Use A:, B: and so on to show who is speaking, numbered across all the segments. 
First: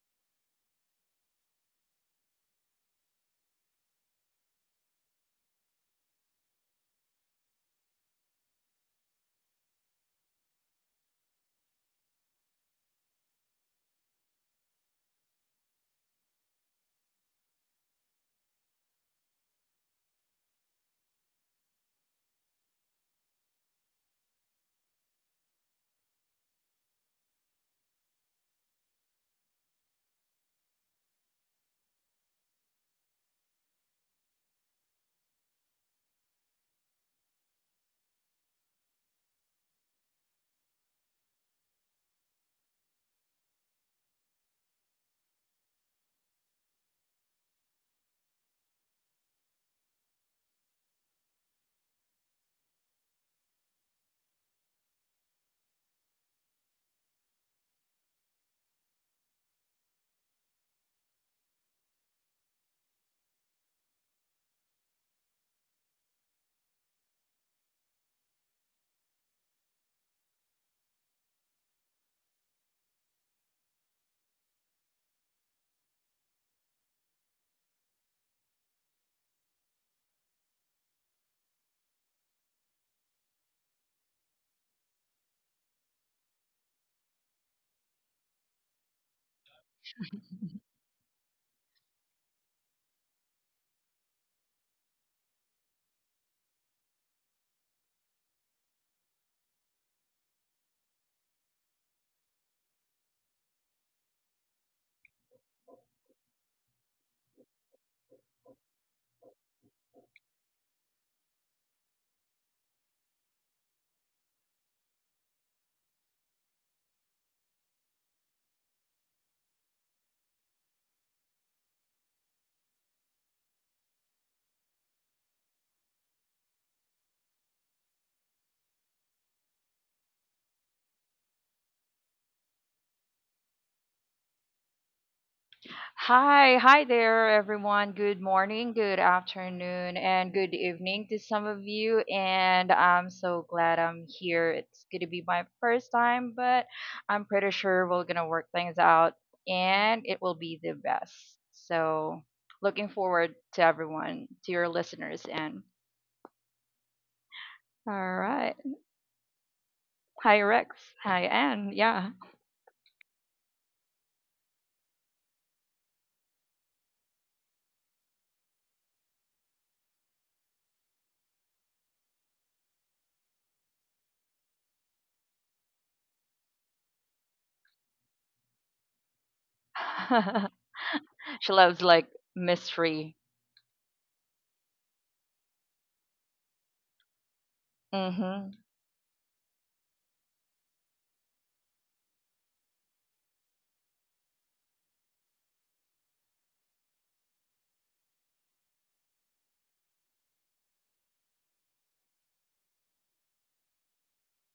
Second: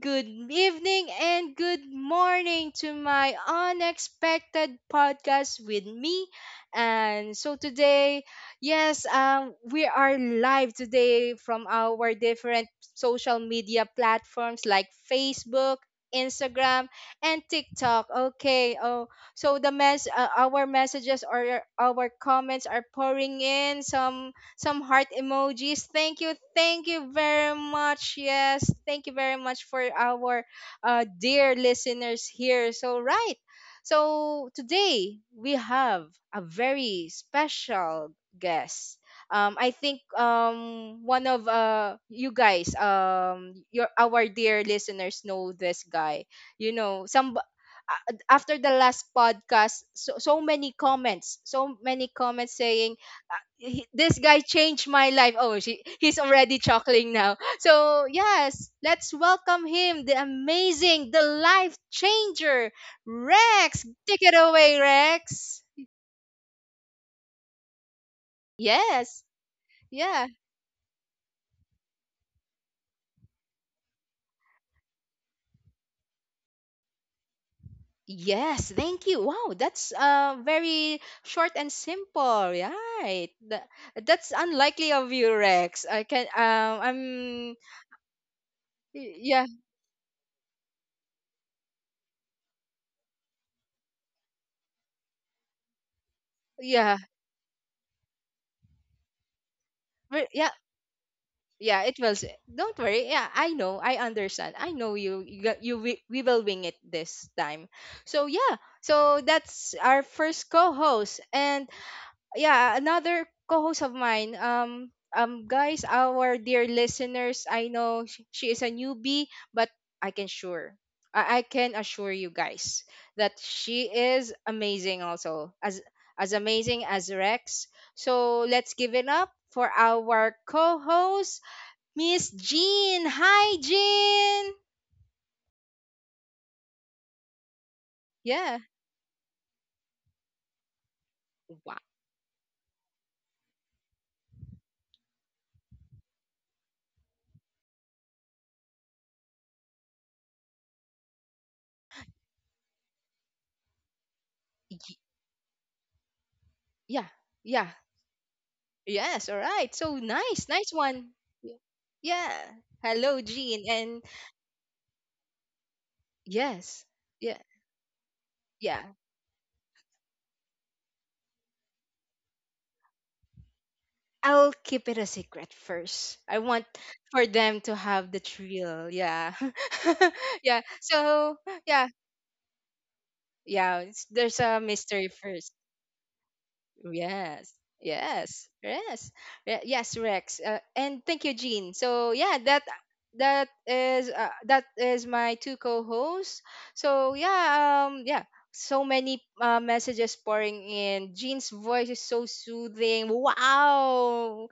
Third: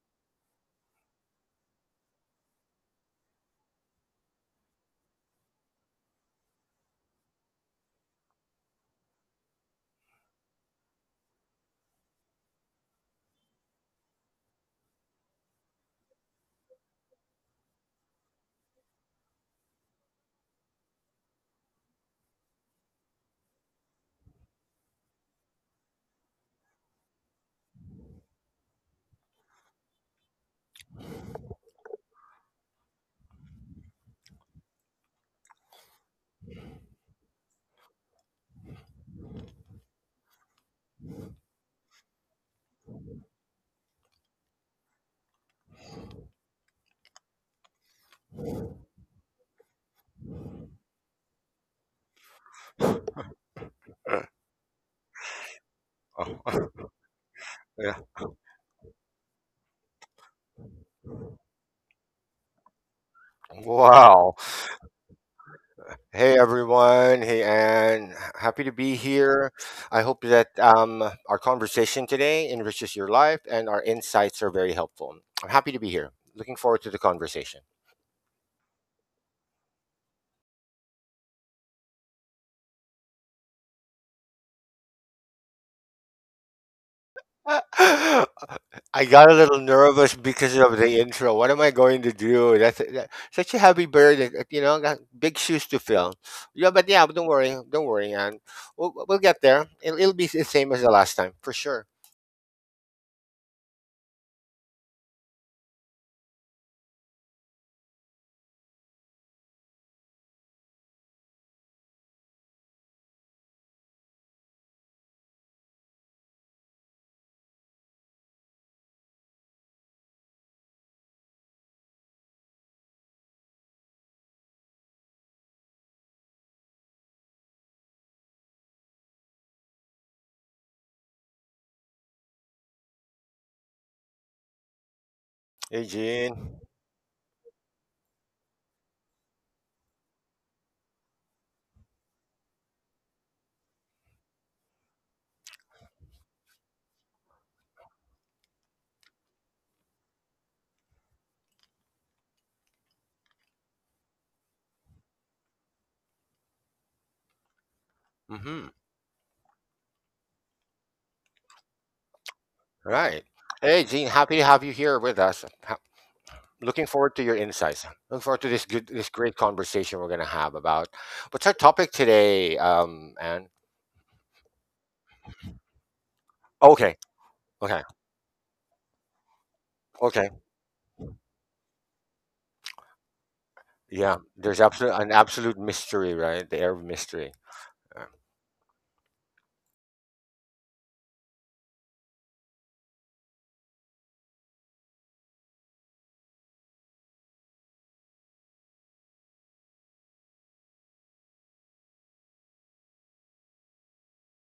A: good evening, and good morning to my unexpected podcast with me. And so today, yes, we are live today from our different social media platforms like Facebook. Instagram and TikTok. Okay. Oh, so our messages or our comments are pouring in. Some heart emojis. Thank you. Thank you very much. Yes. Thank you very much for our dear listeners here. So, right. So, today we have a very special guest. I think one of you guys, your our dear listeners know this guy. You know, after the last podcast, so many comments, saying this
B: Uh,
A: guy changed my life. Oh, he's
B: Oh,
A: already chuckling now.
B: yeah.
A: So, yes, let's welcome him, the amazing, the life changer, Rex. Take
B: Wow.
A: it away, Rex.
B: Hey everyone. Hey Anne. Happy to be
A: Yes.
B: here. I hope
A: Yeah.
B: that our conversation today enriches your life and our insights are very helpful. I'm happy to be here. Looking forward to the conversation.
A: Yes, thank you. Wow, that's very short and simple. Right. That's unlikely of you, Rex. I can,
B: I got a
A: yeah,
B: little nervous because of the intro. What am I going to do? Such a heavy burden. You know, got big shoes to fill. Yeah, but
A: yeah.
B: yeah, but don't worry. Don't worry, and We'll get there. It'll be the
A: Yeah,
B: same as the last time for
A: yeah,
B: sure.
A: it was. Don't worry, yeah, I know, I understand. I know you you, we will wing it this time. So yeah, so that's our first co-host, and yeah, another co-host of mine. Guys, our dear listeners, I know she is a newbie, but i can sure I I can assure you guys that she is amazing also, as amazing as Rex. So let's give it up for our co-host, Miss Jean. Hi, Jean.
B: Hey,
C: Hi,
B: Gene.
C: there, everyone. Good
A: Yeah.
C: morning, good afternoon, and good evening to some of
A: Wow.
C: you. And I'm so glad I'm here. It's going to be my first time, but I'm pretty sure we're going to work things out and it will be the best. So, looking forward to everyone, to your
A: Y-
C: listeners. And
A: Yeah. Yeah.
C: all right.
B: Hmm.
A: Yes. All right. So
C: Hi,
A: nice. Nice
C: Rex.
A: one.
C: Hi,
A: Y-
C: Anne. Yeah.
A: Yeah. Hello,
B: Right.
A: Jean. And
B: Hey, Gene, happy to have you here with us.
A: yes.
B: Looking forward
A: Yeah.
B: to your insights. Looking forward to this
A: Yeah.
B: this great conversation we're going to have about what's our topic today. And
A: I'll keep it a secret first. I want
B: okay,
A: for them to
B: okay,
A: have the thrill. Yeah.
B: okay,
A: yeah. So,
C: She loves
A: yeah.
C: like mystery.
A: Yeah.
B: yeah.
A: There's a
B: There's absolute
A: mystery
B: an
A: first.
B: absolute mystery, right? The air of mystery.
A: Yes.
C: Mm
B: Uh,
A: Yes.
C: hmm.
A: Yes. Yes, Rex. And thank you, Jean. So yeah, that is my two co-hosts. So yeah, yeah. So many messages pouring in. Jean's voice is so soothing. Wow,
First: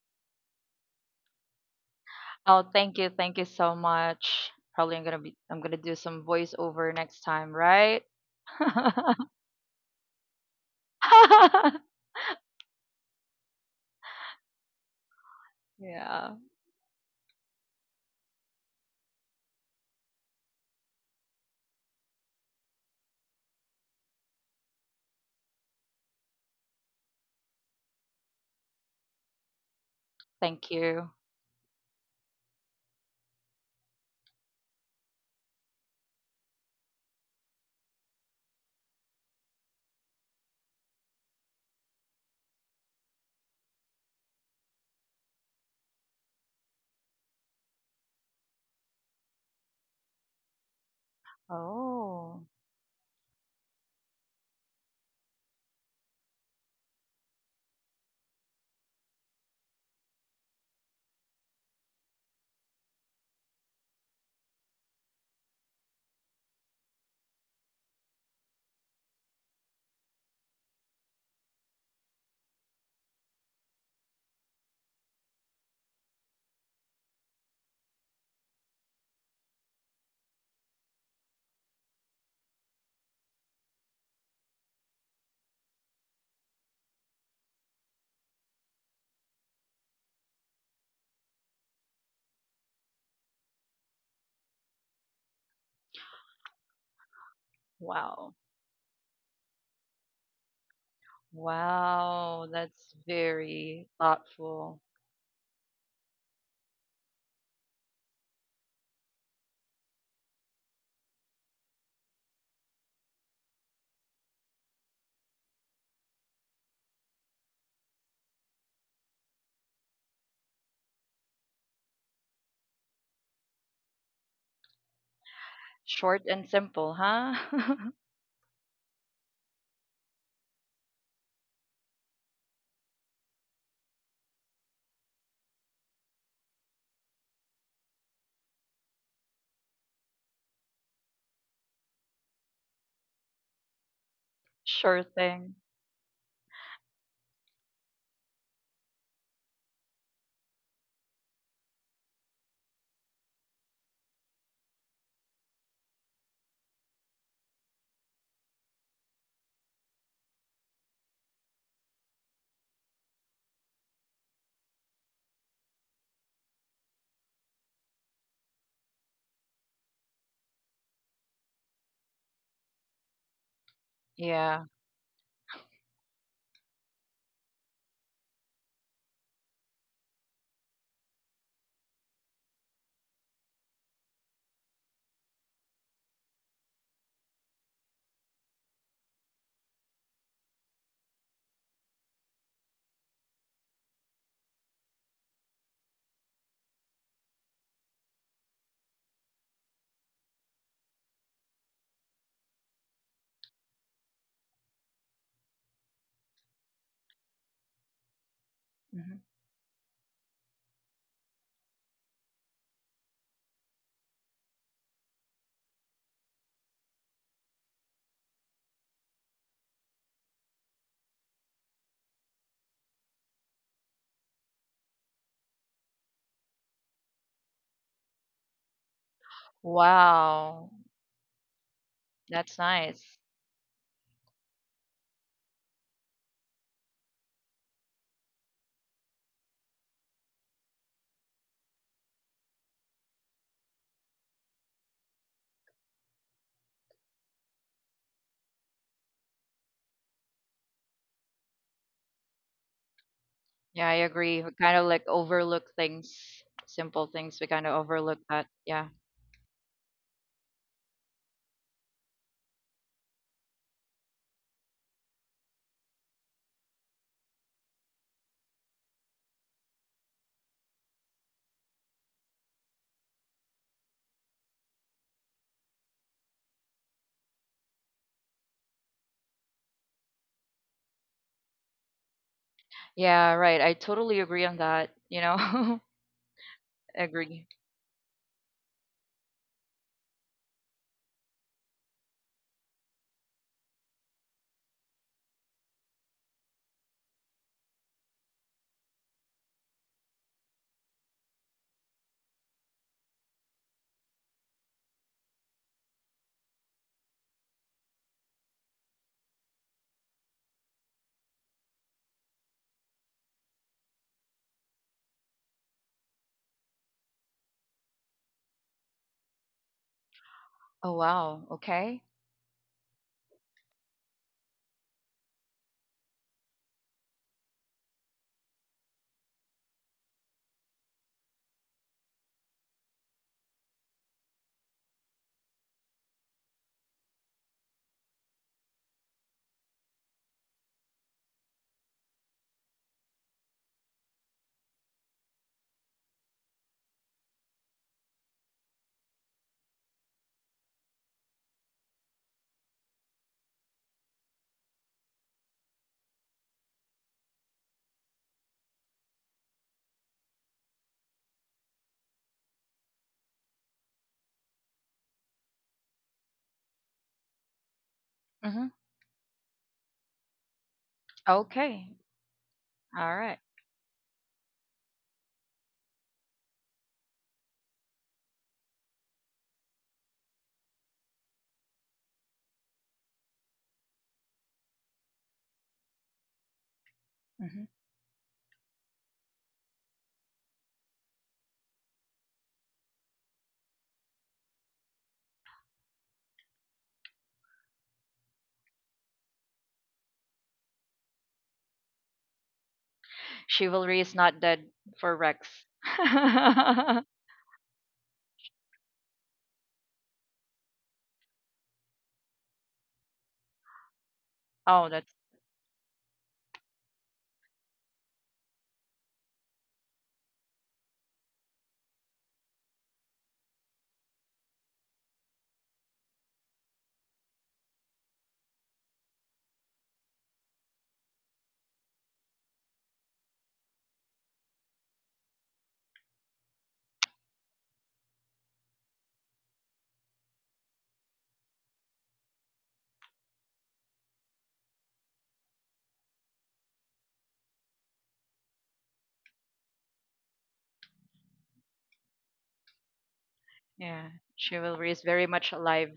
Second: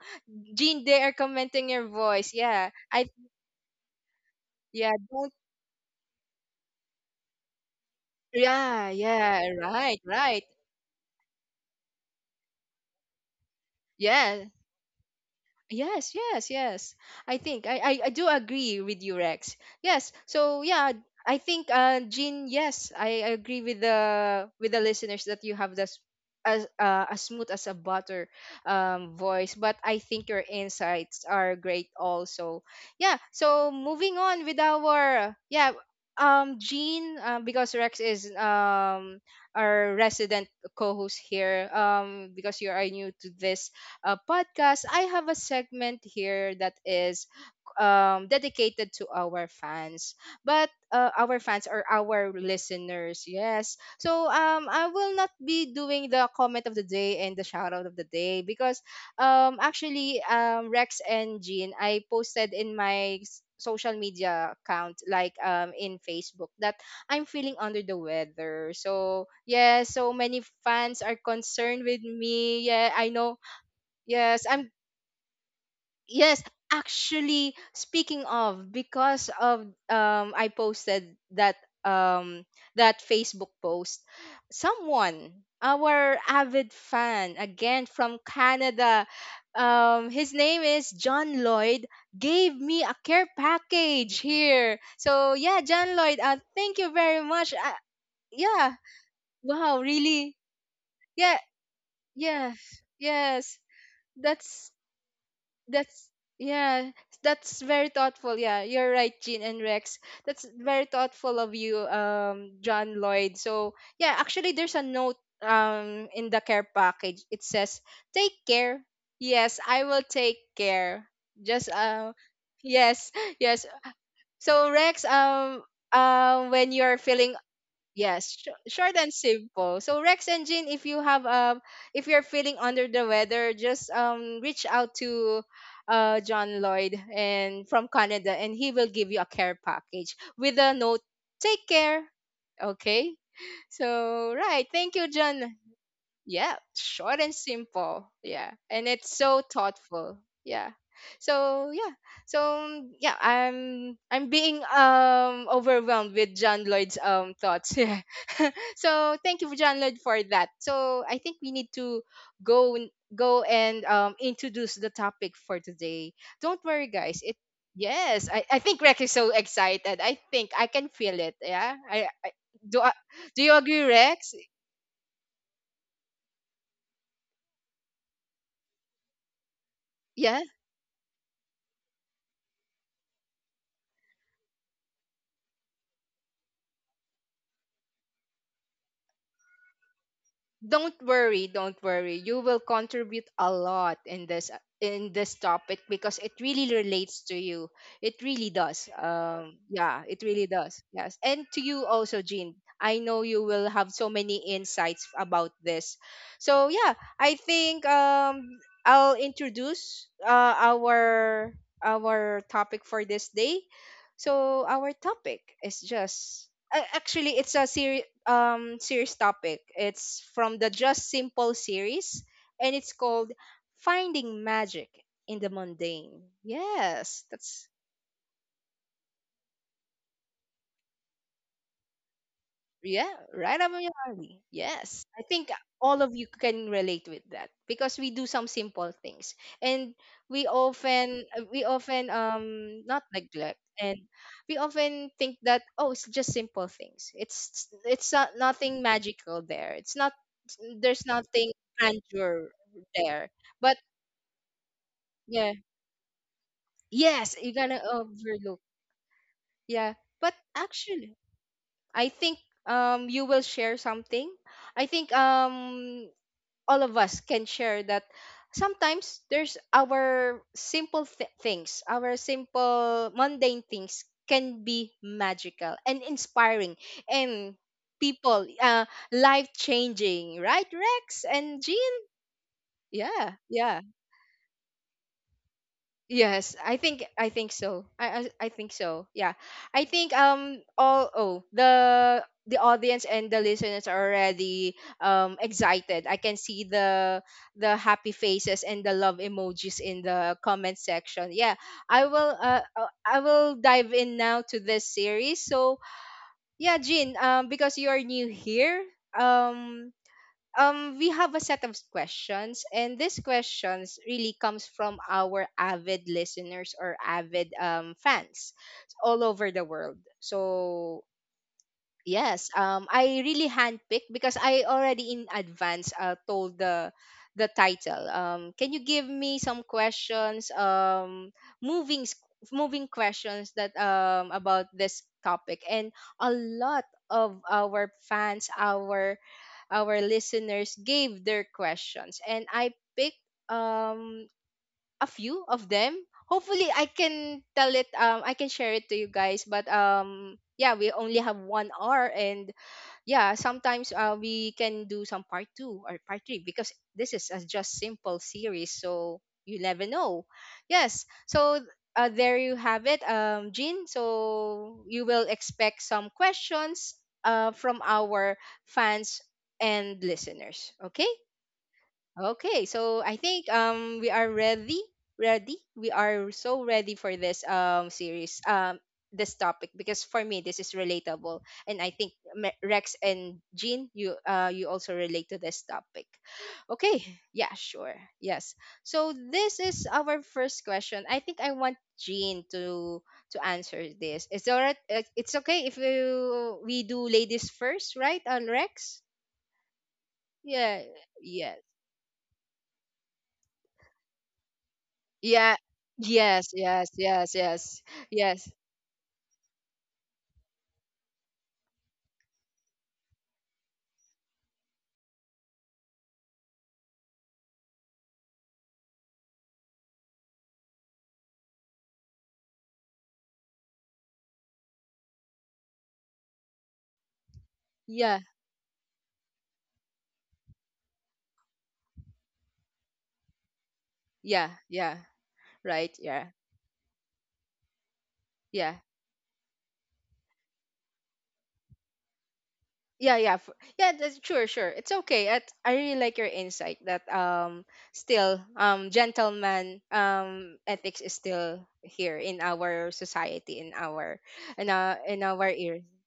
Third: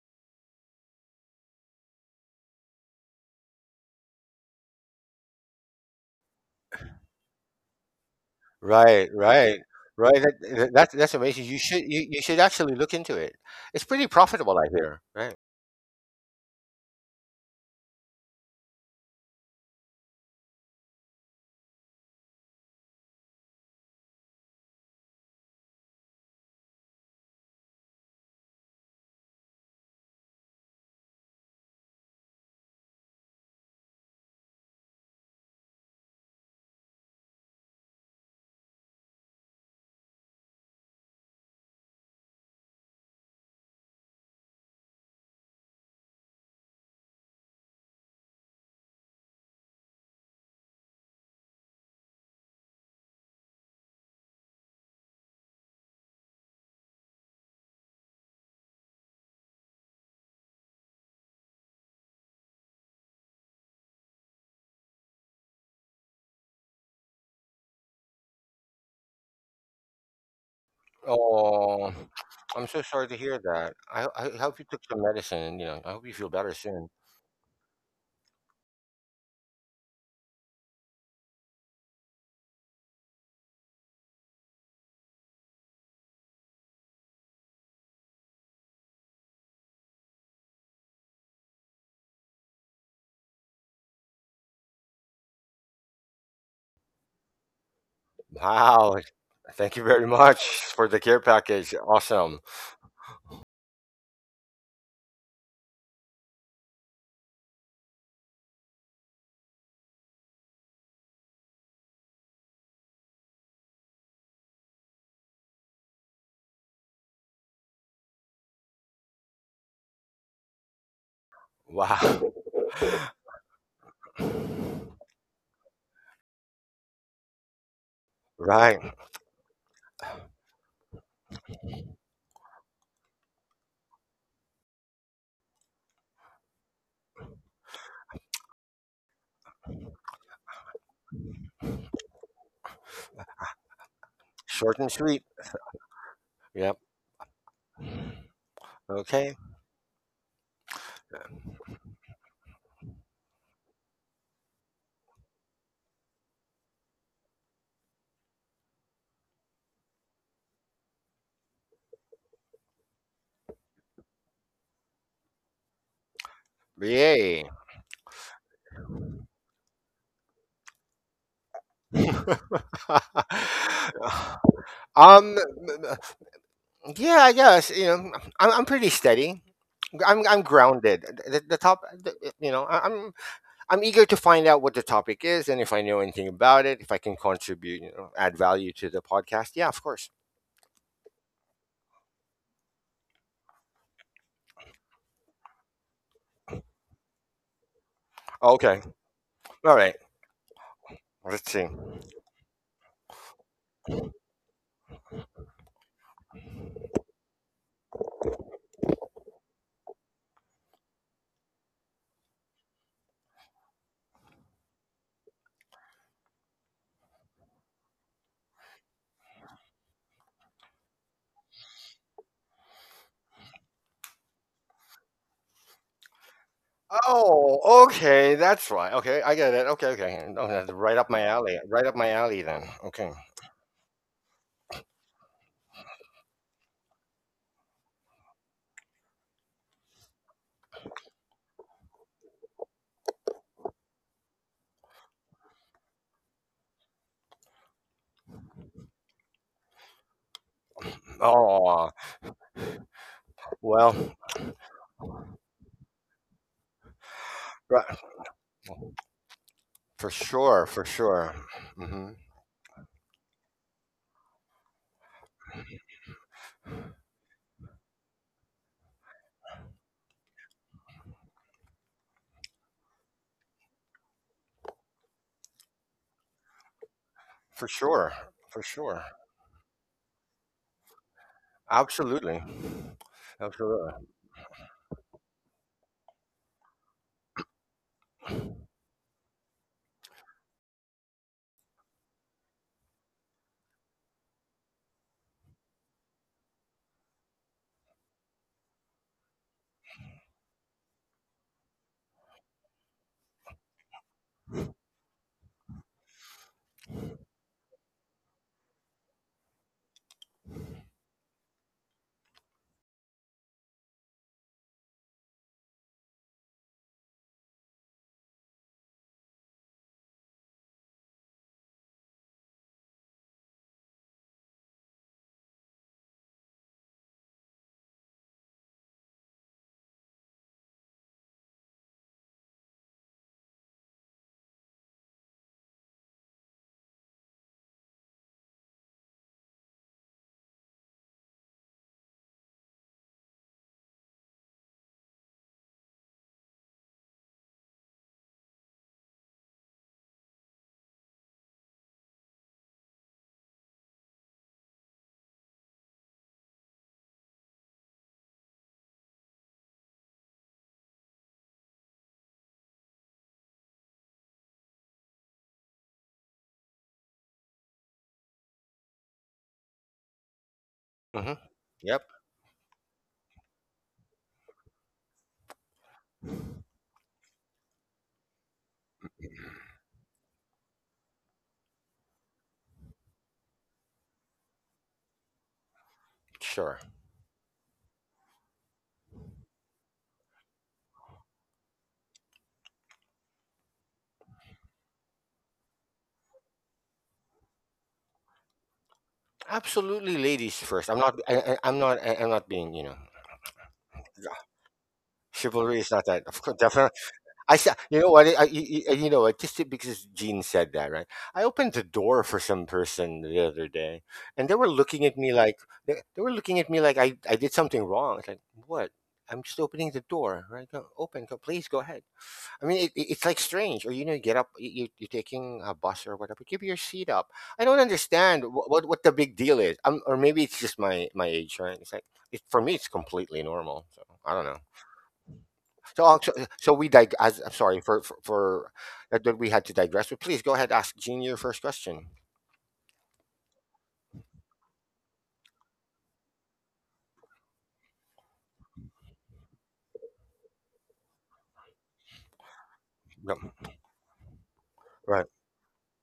A: Jean, they are commenting your voice.
C: Oh,
A: Yeah,
C: thank
A: I
C: you, so much.
A: yeah,
C: Probably
A: don't,
C: I'm gonna do some voiceover next time, right?
A: yeah,
B: Right,
A: yeah,
B: right,
A: right,
B: right. That,
A: right,
B: that, that's that's amazing. You should you, you should actually look into it. It's pretty
A: yeah.
B: profitable, I hear. Right.
A: Yes,
C: Yeah.
A: yes, yes. I think I do agree with you, Rex. Yes. So yeah, I think Jean, yes, I agree with the listeners that you have this as, as smooth as a butter, voice, but I think your
C: Thank you.
A: insights are great also. Yeah. So moving on with our, yeah, Jean, because Rex is, our resident co-host here, because you are new to this podcast, I have a segment here that is dedicated to our fans, but, our fans or our
C: Oh,
A: listeners, yes. So I will not be doing the comment of the day and the shout out of the day, because, actually, Rex and Jean, I posted in my social media account, like, in Facebook, that I'm feeling under the weather. So yeah, so many fans are concerned with
B: Oh,
A: me.
B: I'm
A: Yeah,
B: so
A: I
B: sorry to
A: know.
B: hear that. I
A: Yes,
B: hope
A: I'm,
B: you took some medicine. And I hope you feel
A: yes,
B: better soon.
A: actually, speaking of, because of, I posted that, um that Facebook post. Someone, our avid fan again from Canada, his name is John Lloyd, gave me a care package here. So yeah, John Lloyd, thank you very much.
C: wow.
A: Yeah.
B: Wow.
A: Wow,
B: Thank you very
A: really?
B: much for the care
A: Yeah,
B: package. Awesome.
A: yeah.
C: Wow, that's
A: Yes.
C: very
A: That's
C: thoughtful.
A: That's, yeah, that's very thoughtful. Yeah, you're right, Jean and Rex. That's very thoughtful of you, John Lloyd. So yeah, actually, there's a note in the care package. It says, "Take care." Yes, I will take care. Just,
B: Wow.
A: yes, yes. So Rex,
C: Short and
A: when you're
C: simple,
A: feeling,
C: huh?
A: yes,
B: Right.
A: short and simple. So Rex and Jean, if you have, if you're feeling under the weather, just, reach out to John Lloyd, and from Canada, and he will give you a care package with a note. Take care. Okay. So right,
B: Short
A: thank
B: and
A: you,
C: Sure
B: sweet.
A: John.
C: thing.
A: Yeah,
B: Yep.
A: short and simple, yeah, and it's
B: Okay.
A: so thoughtful. Yeah, so yeah, so yeah, I'm being, overwhelmed with John Lloyd's, thoughts, yeah, so thank you, John Lloyd, for that. So I think we need to go n- go and, introduce the topic for today. Don't worry, guys, it
B: Yay.
A: yes, I think Rec is so excited, I think I can feel it. Yeah, I do, do you agree, Rex?
C: Yeah.
B: um. Yeah. I'm pretty steady. I'm.
A: Yeah.
B: I'm grounded. The top. The, you know. I- I'm. I'm eager to find out what the topic is, and if I know anything about it, if I can contribute, add value to the podcast. Yeah, of course.
A: Don't worry, don't worry, you will contribute a lot in this, in this topic, because it really relates to you, it really
B: Okay.
A: does.
B: All right.
A: Yeah, it really does. Yes, and
B: Let's
A: to
B: see.
A: you also, Jean, I know you will have so many insights about this. So yeah, I think, I'll
C: Mhm.
A: introduce our topic for this day. So our topic is just, actually, it's a serious topic. It's from the Just Simple series, and it's called Finding Magic in the Mundane. Yes, that's,
B: Oh, okay. That's right. Okay. I get it. Okay. Okay. No, that's
C: Wow,
B: right up my alley. Right up my alley then.
C: that's
A: yeah,
B: Okay.
C: nice.
A: right up your alley. Yes. I think all of you can relate with that, because we do some simple things, and we often, we often, not neglect, and we often think that, oh, it's just simple things. It's not, nothing magical there. It's not, there's nothing
B: Oh,
A: grandeur there. But
B: well,
C: Yeah, I agree. We kind of like
A: yeah,
C: overlook things,
A: yes,
C: simple
A: you're
C: things. We
A: gonna
B: ri-
C: kind of overlook
A: overlook.
C: that. Yeah.
A: Yeah.
B: for
A: But
B: sure. For
A: actually,
B: sure. Hmm.
A: I think, you will share something. I think, all of us can share that sometimes there's our simple things, our simple mundane things can be magical and inspiring, and
B: For sure.
A: people,
B: For sure.
A: life changing, right, Rex and Jean?
B: Absolutely.
A: Yeah,
C: Yeah, right. I
A: yeah.
B: Absolutely.
C: totally agree on that. You know,
A: Yes, I think,
C: agree.
A: I think so. Yeah. I think, all, oh, the audience and the listeners are already, excited. I can see the happy faces and the love emojis in the comment section. Yeah. I will, I will dive in now to this series. So, yeah, Jean, because you are new here, um we have a set of questions, and these questions really comes from our avid listeners or avid, fans all over the world.
C: Oh,
A: So
C: wow. Okay.
A: yes, I really handpicked, because I already in advance, told the title, can you give me some questions, moving s- moving questions that, about this topic, and a lot of our fans, our listeners gave their questions, and I picked, um a few of them. Hopefully I can tell it, I can share it to you guys, but, yeah, we only have 1 hour, and yeah, sometimes, we can do some part two or part three, because this is a just simple series, so you never know. Yes, so, there you have it, Jean, so you will expect some questions, from our
C: Mm-hmm.
A: fans and listeners. Okay.
B: Hmm.
C: Okay.
B: Yep.
A: Okay, so I
C: All right.
A: think, we are ready, ready. We are so ready for this, series, this topic, because for me this is relatable, and I think, Rex and Jean, you, you also relate to this topic.
B: Sure.
A: Okay, yeah,
C: Mm-hmm.
A: sure, yes. So this is our first question. I think I want Jean to answer this. Is it alright? It's okay if we, we do ladies first, right? On Rex?
B: Absolutely, ladies
A: Yeah,
B: first. I'm not.
A: yeah.
B: I- I'm not. I, I'm not being.
C: Chivalry is not
B: Yeah,
C: dead for
A: Yeah.
C: Rex.
B: chivalry is not that.
A: Yes,
B: Of course,
A: yes,
C: Oh,
B: definitely.
A: yes, yes.
B: You know
A: Yes.
B: what? I you, you You know what? Just because Gene said that, right? I opened the door for some person the other day, and they were looking
C: that's,
B: at me like they were looking at me like I did something wrong. It's like what? I'm just opening the door, right? Go, open, go, please go ahead. I mean, it's like strange, or you get up, you're taking a bus or whatever, give your seat up. I don't
A: Yeah,
B: understand what the big deal is, or maybe it's just my age, right? It's like for me, it's completely normal. So I don't
A: yeah,
B: know.
A: yeah. Right.
B: So, uh,
A: Yeah.
B: so, so we dig. I'm sorry for
A: Yeah.
B: that we had to digress. But please go ahead, ask Gene your first question.
A: Yeah, yeah. Yeah, that's sure, sure. It's okay. At, I really like your insight that, still, gentleman, ethics is still here in our society,
B: Yep.
A: in
C: yeah.
A: our, in our,
C: Chivalry is
A: in
B: Right.
C: very
A: our
C: much
A: ear.
C: alive.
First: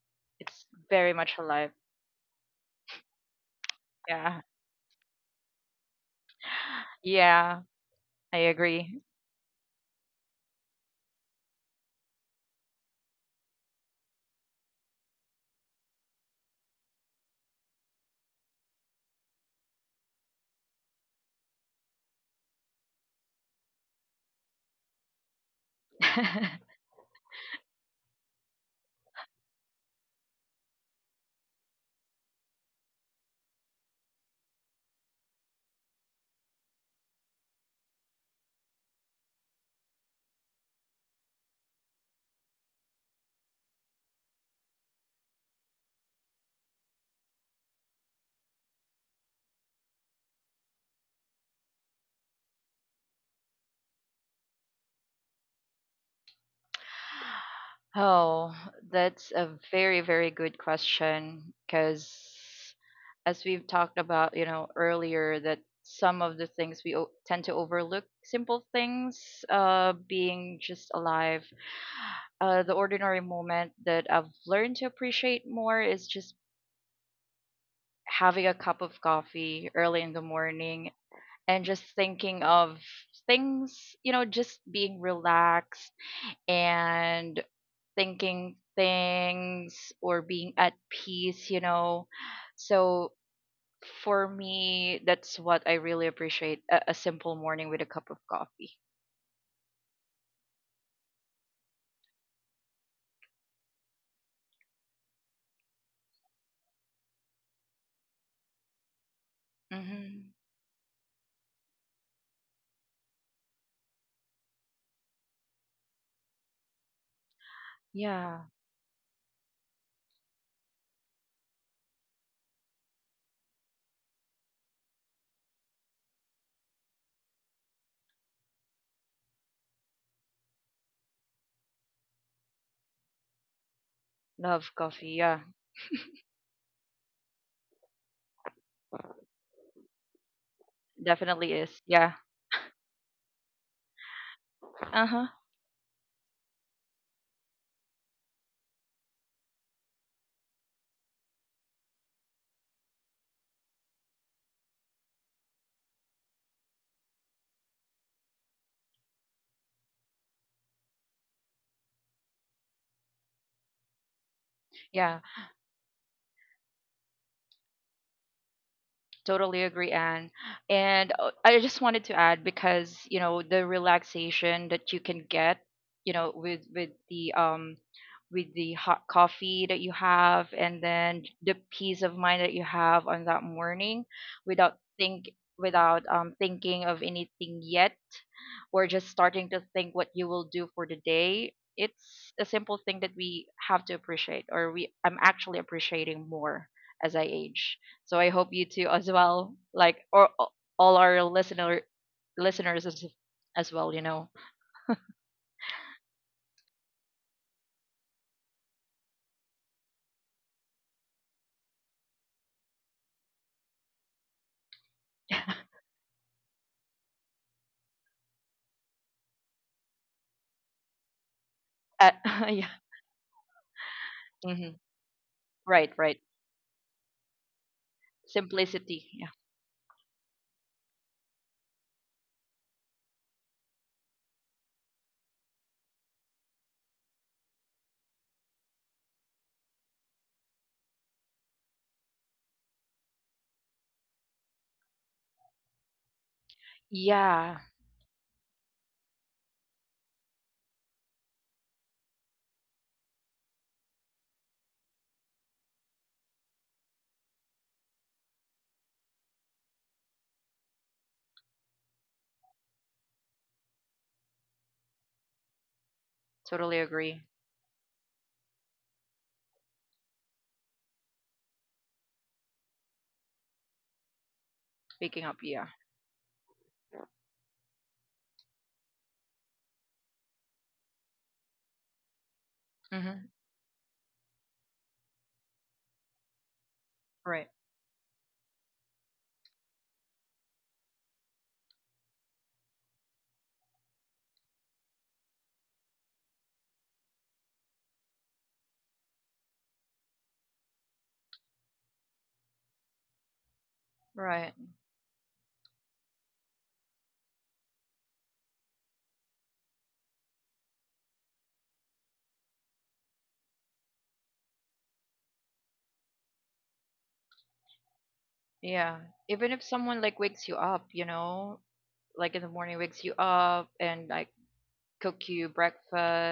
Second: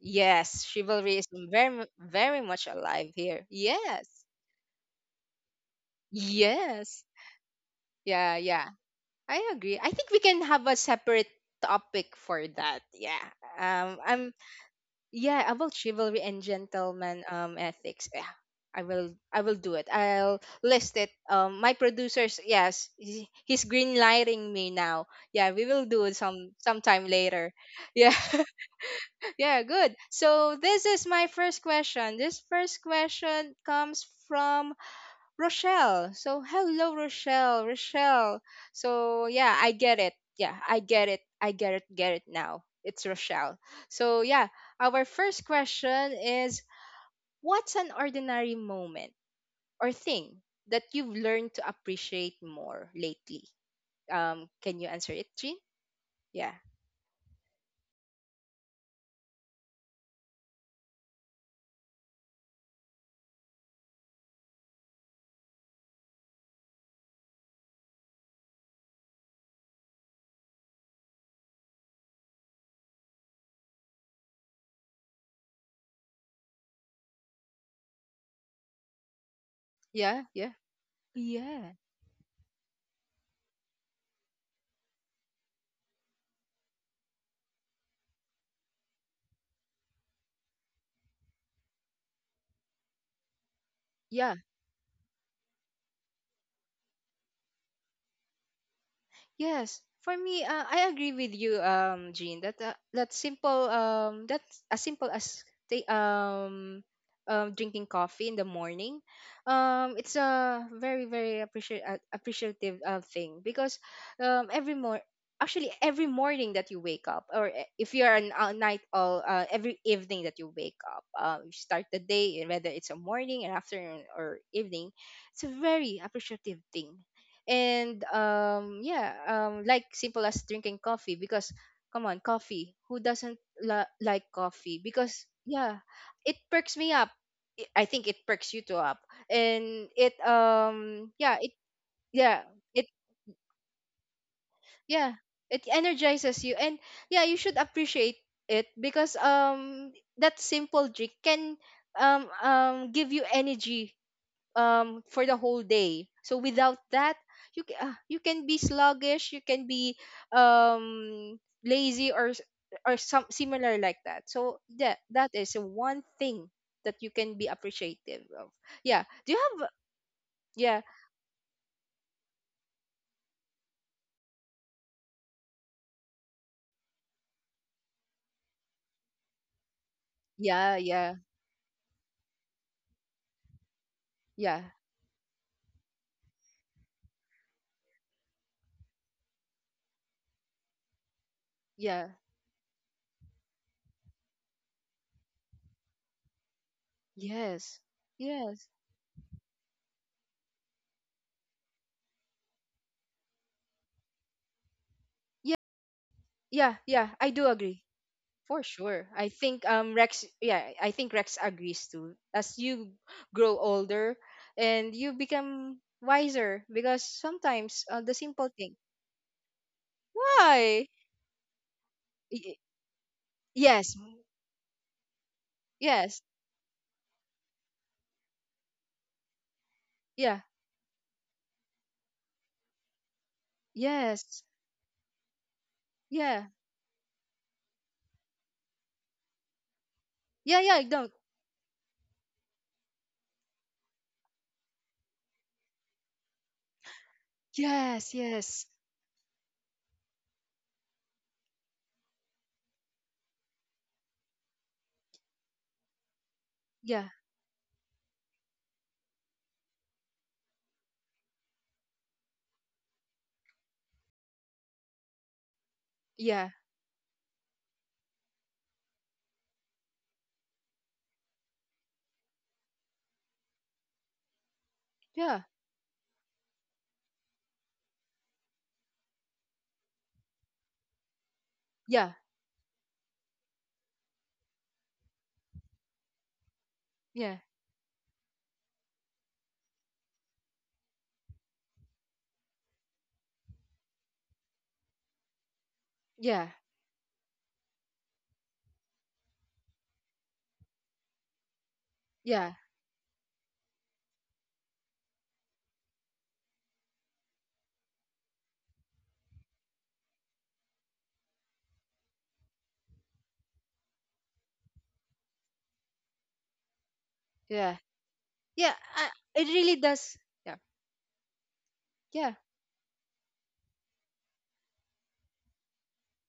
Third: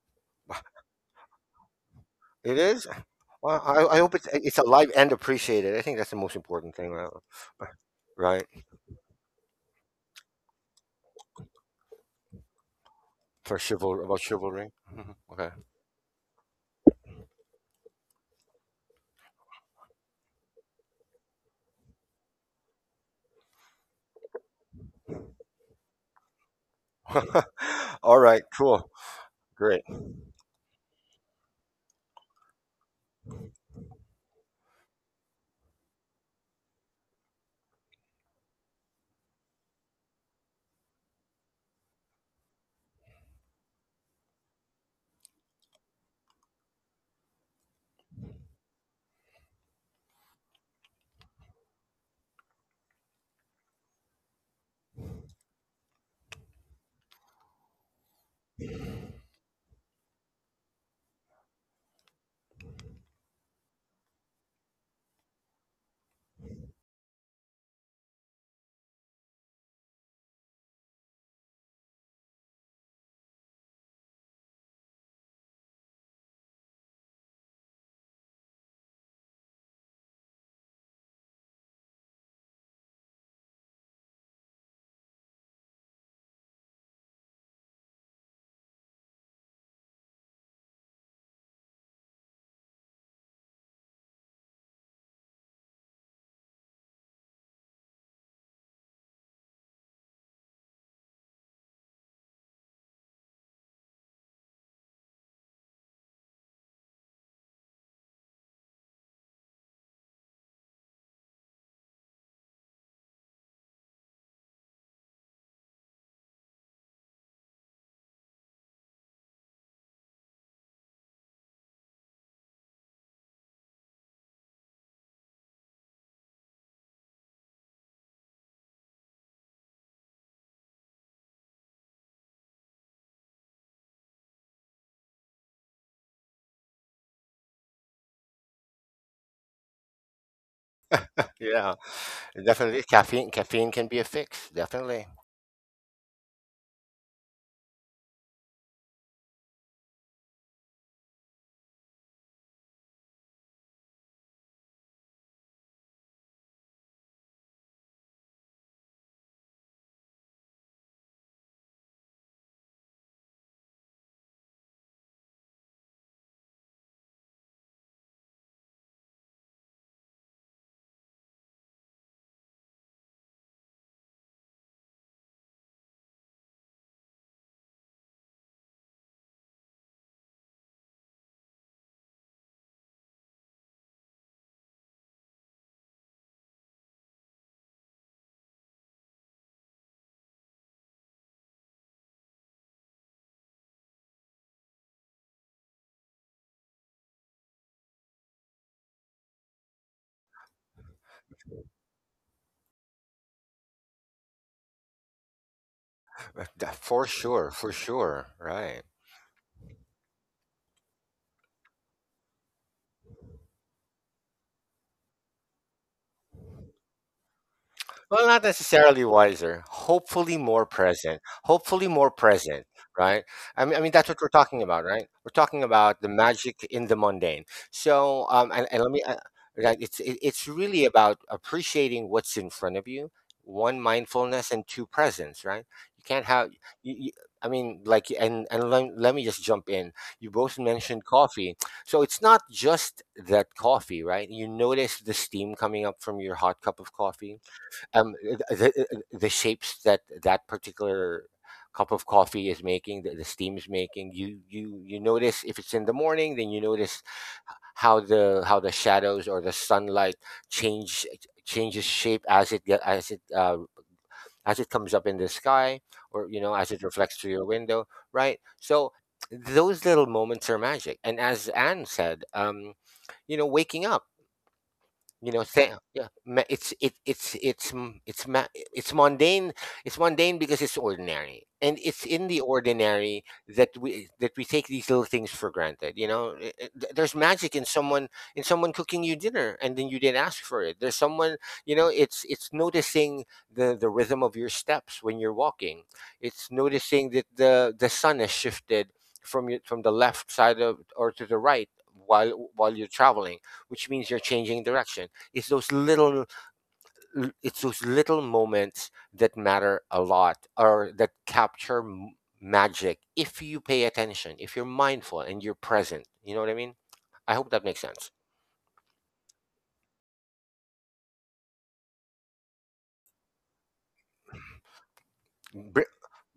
A: Yes,
C: It's very
A: chivalry is
C: much alive.
A: very
B: It
A: much
B: is.
A: alive here.
B: Well, I
A: Yes.
B: hope it's
C: Yeah.
B: it's alive and appreciated. I think that's the most important thing.
A: Yes.
C: Yeah,
A: Yeah,
C: I
B: Right.
A: yeah.
C: agree.
A: I agree. I think we can have a separate topic for that. Yeah.
B: For chival
A: I'm,
B: about chivalry. Mhm.
A: yeah,
B: Okay.
A: about chivalry and gentleman, ethics. Yeah. I will, I will do it. I'll list it. My producers, yes, he's green lighting me now. Yeah, we will do it some sometime later. Yeah.
B: All right. Cool.
A: yeah,
B: Great.
A: good. So this is my first question. This first question comes from Rochelle. So hello, Rochelle, Rochelle. So yeah, I get it. Yeah, I get it. I get it. Get it now. It's Rochelle. So yeah, our first question is, what's an ordinary moment or thing that you've learned to appreciate more lately? Can you answer it, Jean? Yeah.
C: Oh, that's a very, very good question. Because as we've talked about, you know, earlier, that some of the things tend to overlook, simple things, being just alive. The ordinary moment that I've learned to appreciate more is just having a cup of coffee early in the
A: Yeah. Yeah.
C: morning and
A: Yeah.
C: just thinking of things, you know, just being relaxed and thinking things or being at peace, you know. So for
A: Yeah.
C: me, that's what I really appreciate a simple morning with a cup of coffee.
A: Yes, for me, I agree with you, Jean. That, that simple, that's as simple as, ta- um, drinking coffee in the morning. It's
C: hmm
A: a very very appreciate appreciative, thing, because, every mor actually, every morning that you wake up, or, if you are an,
C: Yeah,
A: night owl, every evening that you wake up, you start the day, and whether it's a morning, an afternoon, or evening. It's a very appreciative thing, and like simple as drinking coffee because come on, coffee, who doesn't like
C: love
A: coffee
C: coffee. Yeah,
A: because it perks me up. I think it perks you two up. And it
C: definitely
A: yeah it
C: is.
B: Yeah.
C: Yeah.
A: yeah
B: Definitely
A: it
B: caffeine. Caffeine can be a fix.
C: Uh
B: Definitely.
C: huh.
A: yeah it energizes you. And yeah, you should appreciate it because that simple drink can give you energy for the whole day. So without that you can be sluggish, you can be um lazy or or some similar like that. So that
C: Yeah.
A: that is one thing that you can be appreciative of. Yeah, do you
C: Totally
A: have?
C: agree, Anne.
A: Yeah,
C: And I just wanted to add because you know the relaxation that you can get, you know, with the hot coffee that you have, and
A: yeah,
C: then
A: yeah,
C: the peace of mind that you have on that morning,
A: yeah,
C: without think without thinking of anything yet, or just starting to think what you will do for the day.
A: yeah,
C: It's a simple thing that we have to appreciate, or we I'm actually appreciating more as I age.
A: yes,
C: So I hope you
A: yes,
C: two as well, all our listeners as well, you know.
A: yeah, yeah, yeah,
B: For
A: I do
B: sure. For
A: agree.
B: sure.
A: For
B: Right.
A: sure. I think Rex, yeah, I think Rex agrees too. As you grow older and you become wiser, because sometimes, the
B: Well, not
A: simple thing.
B: necessarily wiser. Hopefully, more
A: Why?
B: present. Hopefully,
C: Uh,
B: more
A: Y-
C: yeah.
B: present. Right? I mean,
A: yes.
B: that's what we're
C: hmm
B: talking about, right? We're talking
C: Right,
B: about
C: right.
B: the
A: Yes.
B: magic in the mundane. So, and let
C: Simplicity.
B: me,
C: Yeah.
B: right? It's it,
A: Yeah.
B: it's really about appreciating what's in front of you. One
A: Yes.
B: mindfulness and two presence, right? You can't
A: Yeah.
B: have. You, I mean, like, and let me just jump in. You both
A: Yeah, yeah, I
B: mentioned
A: don't.
B: coffee, so it's not just that coffee, right? You notice the steam coming up from your hot cup of coffee,
C: Yeah.
A: Yes, yes.
B: the shapes that that particular cup of coffee is making, the steam is making you. You notice, if it's in the morning, then you notice
A: Yeah.
B: how the shadows or the sunlight change changes shape as it get as it comes up in the sky, or
A: Yeah.
B: as
C: Totally
B: it
C: agree.
B: reflects through your window, right? So those little moments are magic, and as Anne said, waking up,
C: Waking up.
A: Yeah.
C: Yeah.
B: it's mundane. It's mundane because it's ordinary, and it's
A: Yeah.
B: in the
C: hmm
B: ordinary that we take these little things for granted. There's
A: Yeah.
C: Right.
B: magic in someone, in someone cooking you dinner, and then you didn't ask for it. There's someone you know It's noticing the rhythm of your steps when you're walking.
A: Yeah.
B: It's noticing that the sun has shifted from the left side of or to the right while
A: Yeah.
B: while you're traveling, which means you're
C: Right.
B: changing direction. It's those little it's those little moments that matter a lot, or that capture magic, if you pay attention, if you're mindful and you're present. You know what I mean? I hope that makes
A: Yeah.
B: sense.
A: Yeah.
C: Yeah.
A: It
C: Even if
A: really
C: someone like
A: does.
C: wakes you
A: Yeah.
C: up, you know,
A: Yeah.
C: like in the morning wakes you up and like cook you
B: Br-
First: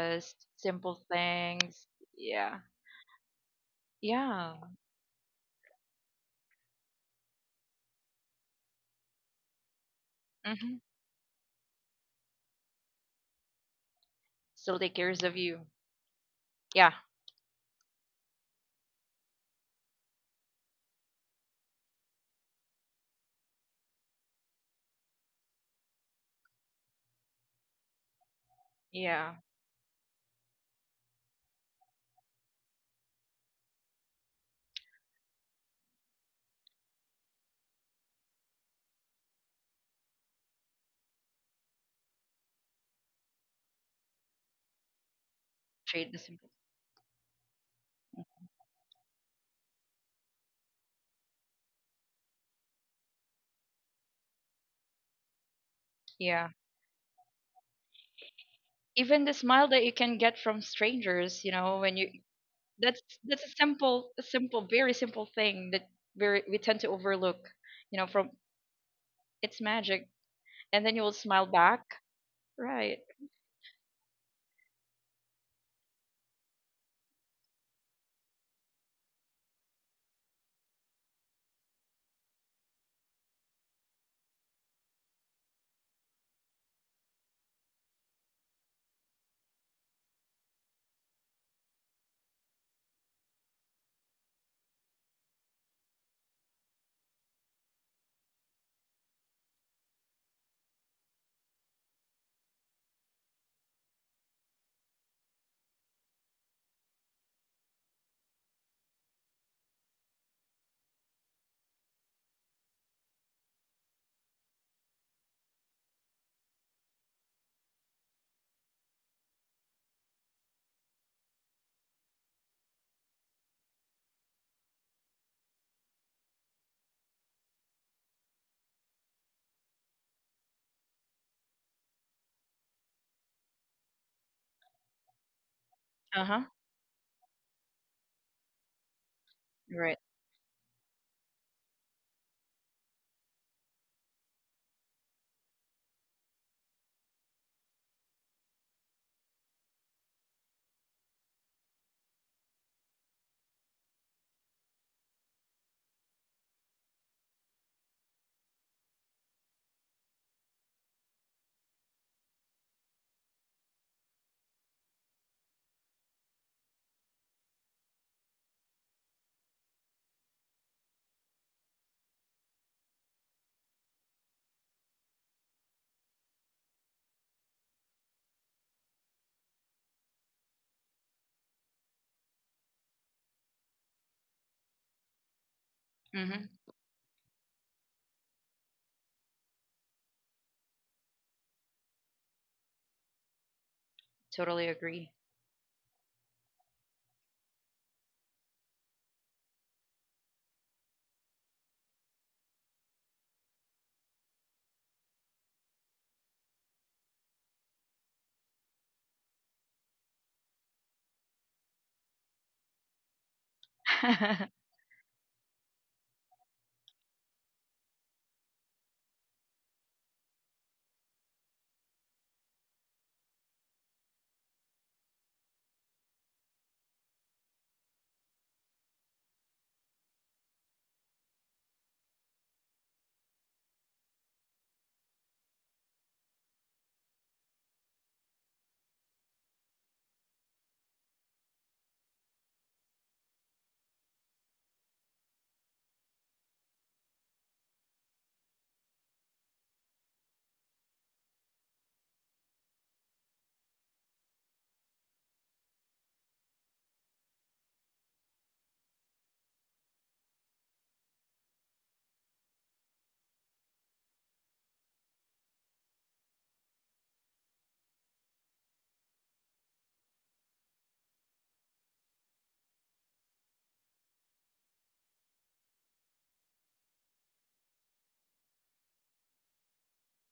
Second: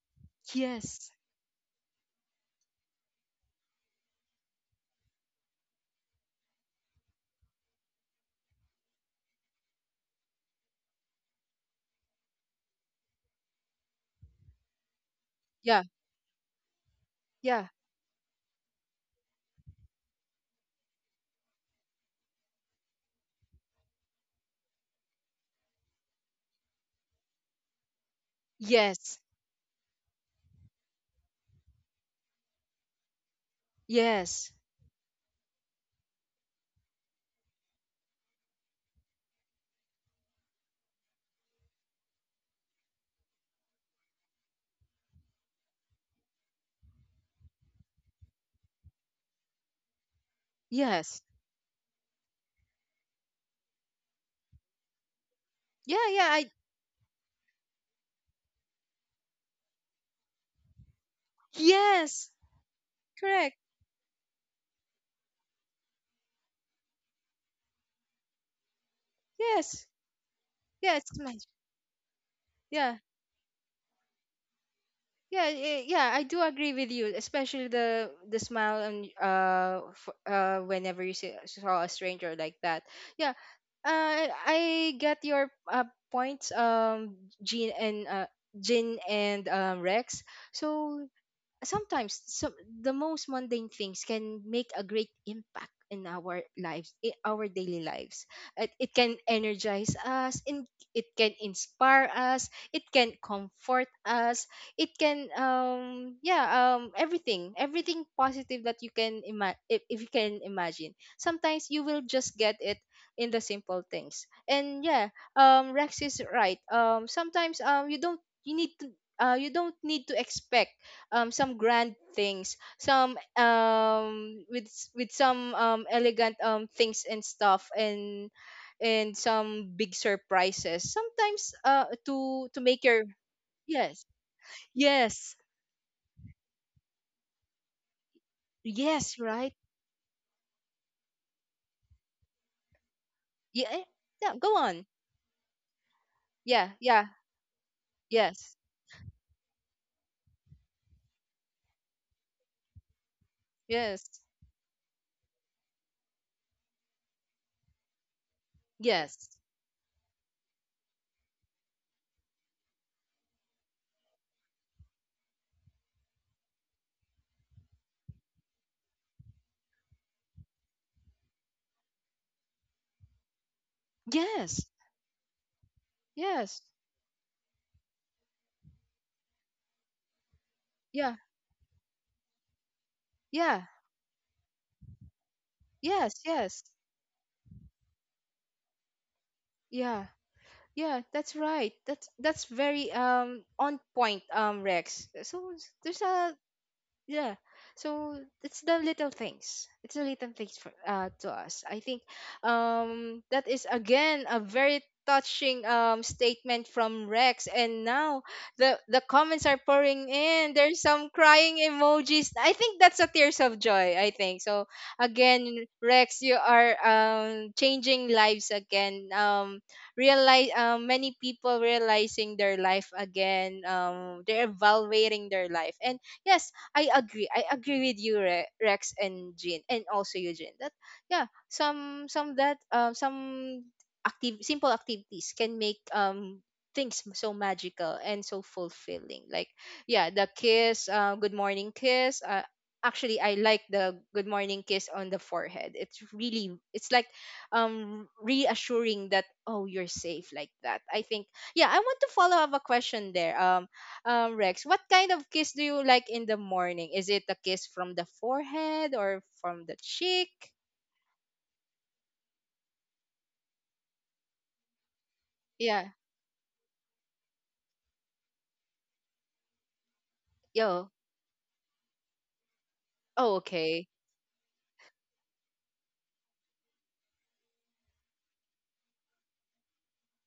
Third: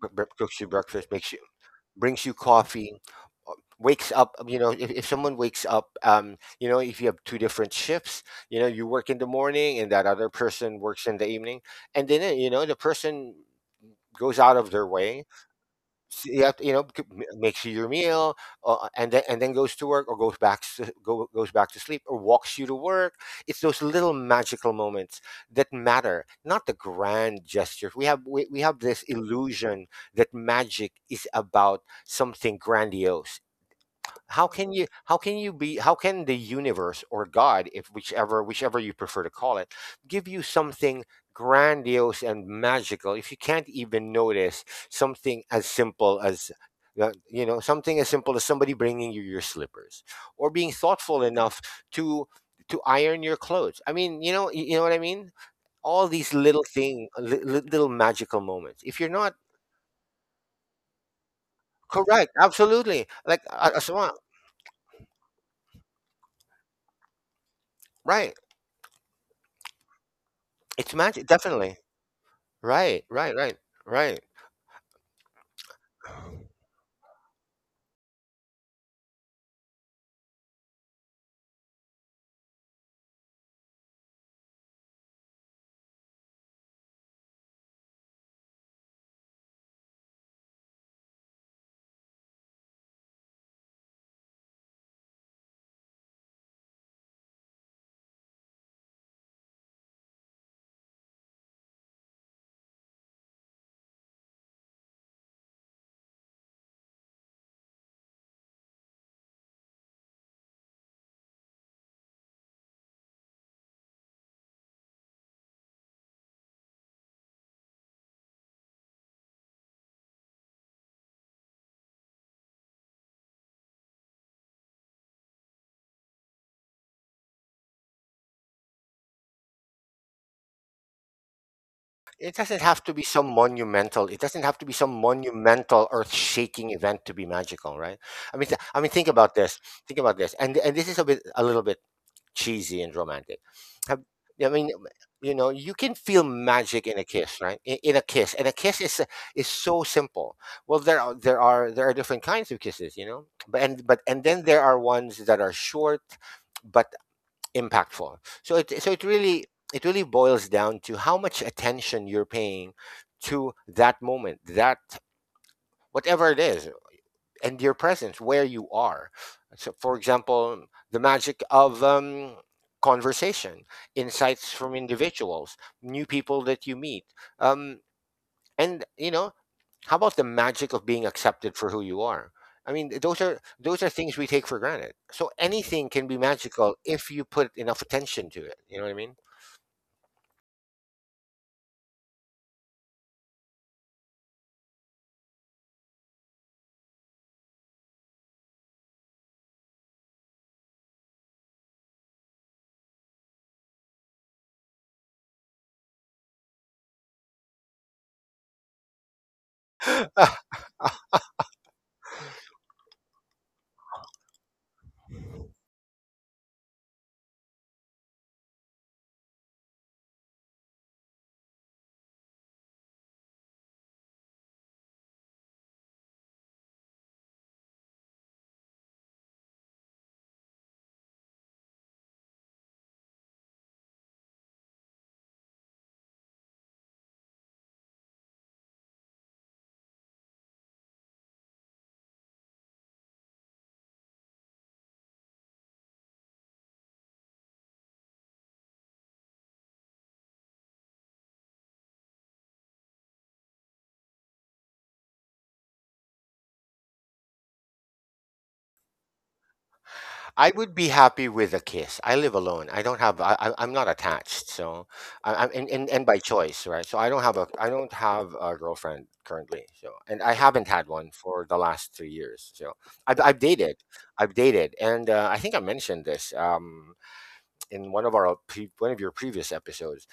B: Cooks you
C: simple
B: breakfast,
A: Yes.
B: makes you
C: things.
B: brings you
C: Yeah.
B: coffee, uh, wakes up.
C: Yeah.
B: You know, if, someone wakes up, if you have two different shifts, you know, you work in the morning and that other
C: hmm
B: person works in the evening, and then you know the person
C: Still take cares of
B: goes
C: you.
B: out of
A: Yeah.
B: their way.
C: Yeah.
B: You have to,
A: Yeah.
B: you know, makes you your meal, and then goes to work, or goes back to, goes back to sleep, or walks you to work. It's those little magical moments that matter, not the grand gestures. We have this
A: Yes.
C: Yeah.
B: illusion that magic is about something grandiose.
A: Yes.
B: How can the universe, or god, if whichever you prefer to call it, give you something grandiose and magical, if you can't even notice something as
C: Trade the
B: simple
C: simple.
B: as, something as simple as somebody bringing you your slippers, or being
A: Yes.
B: thoughtful enough to iron your clothes? I mean, you know what I mean.
A: Yeah,
B: All
A: yeah,
B: these
C: Yeah,
A: I
B: little thing li- li- little magical moments, if you're
C: even the
B: not.
C: smile that you can get from strangers, you know, when you
A: yes,
B: Correct.
C: that's
B: Absolutely.
C: that's a
A: correct.
B: So,
C: simple, very simple thing that very we tend to overlook, you know, from,
B: right,
C: it's
A: Yes,
C: magic, and then
B: it's
A: yeah,
C: you will
A: it's
B: magic,
C: smile
A: nice.
B: definitely.
C: back, right?
A: Yeah,
B: Right, right, right, right.
A: yeah, yeah, yeah. I do agree with you, especially the smile, and whenever you saw a stranger like that. Yeah, I get your points, Jean and Jin and Rex. So sometimes some, the most mundane things can make a great impact in our lives, in our daily lives. It can energize us, and it can inspire us, it can comfort us, it can everything, positive that you can imagine. If you can imagine, sometimes you will just get it in the simple things. And yeah, Rex is right. Sometimes you don't, you need to, you don't need to expect some grand things, some with with some elegant things and stuff, and some big surprises, sometimes uh, to make your yes,
B: It doesn't have to be some
A: yes,
B: monumental,
C: Uh-huh.
B: earth-shaking event to be magical, right? I mean, think
A: yes,
B: about
A: right,
B: this.
C: Right.
B: Think about this, and this is a bit a little bit cheesy and romantic.
A: yeah, eh,
B: Have,
A: yeah,
B: I
A: go
B: mean,
A: on,
B: you can feel
A: yeah,
B: magic in a
A: yeah,
B: kiss, right? In a kiss, and a
A: yes,
B: kiss is so simple. Well, there are different kinds of kisses, but
A: yes,
B: and then there are ones that are short, but impactful. So it so it
A: yes,
B: really it really boils down to how much attention you're paying to that, whatever it is, and your presence where you are. So, for example, the magic of, conversation, insights
A: yes,
B: from individuals, new people
A: yes,
B: that you meet, um, and you know, how about the magic of being
A: yeah,
B: accepted for who you are? I mean, those are
A: yeah,
B: those are things we take for granted. So anything can
A: yes,
B: be
C: Mm-hmm.
A: yes,
B: magical if you put enough attention to it. You know what I mean?
A: yeah. Yeah, that's right. That's very on point,
C: Totally agree.
A: Rex. So there's a yeah. So it's the little things. It's the little things for uh, to us. I think that is again a very touching statement from Rex. And now the comments are pouring in. There's some crying emojis. I think that's a tears of joy, I
C: hmm
A: think. So again, Rex, you are changing lives again. Realize many people realizing their life again. They're evaluating their life. And yes, I agree. I agree with you, Rex and Jean, and also Eugene. That yeah, some active simple activities can make things so magical and so fulfilling. Like yeah, the kiss, good morning kiss. Actually, I like the good morning kiss on the forehead. It's really, it's like reassuring that, oh, you're safe, like that. I think yeah. I want to follow up a question there. Rex, what kind of kiss do you like in the morning? Is it a kiss from the forehead or from the cheek?
B: I would be happy with a kiss. I live alone. I'm not attached. So I, I'm and,
A: Yeah.
B: and and by choice, right? I don't have a girlfriend currently. So and I
A: Yo.
B: haven't had one for the last 3 years. So
A: Oh,
B: I've
A: okay.
B: dated. I've dated, and I think I mentioned this, in one of your previous episodes.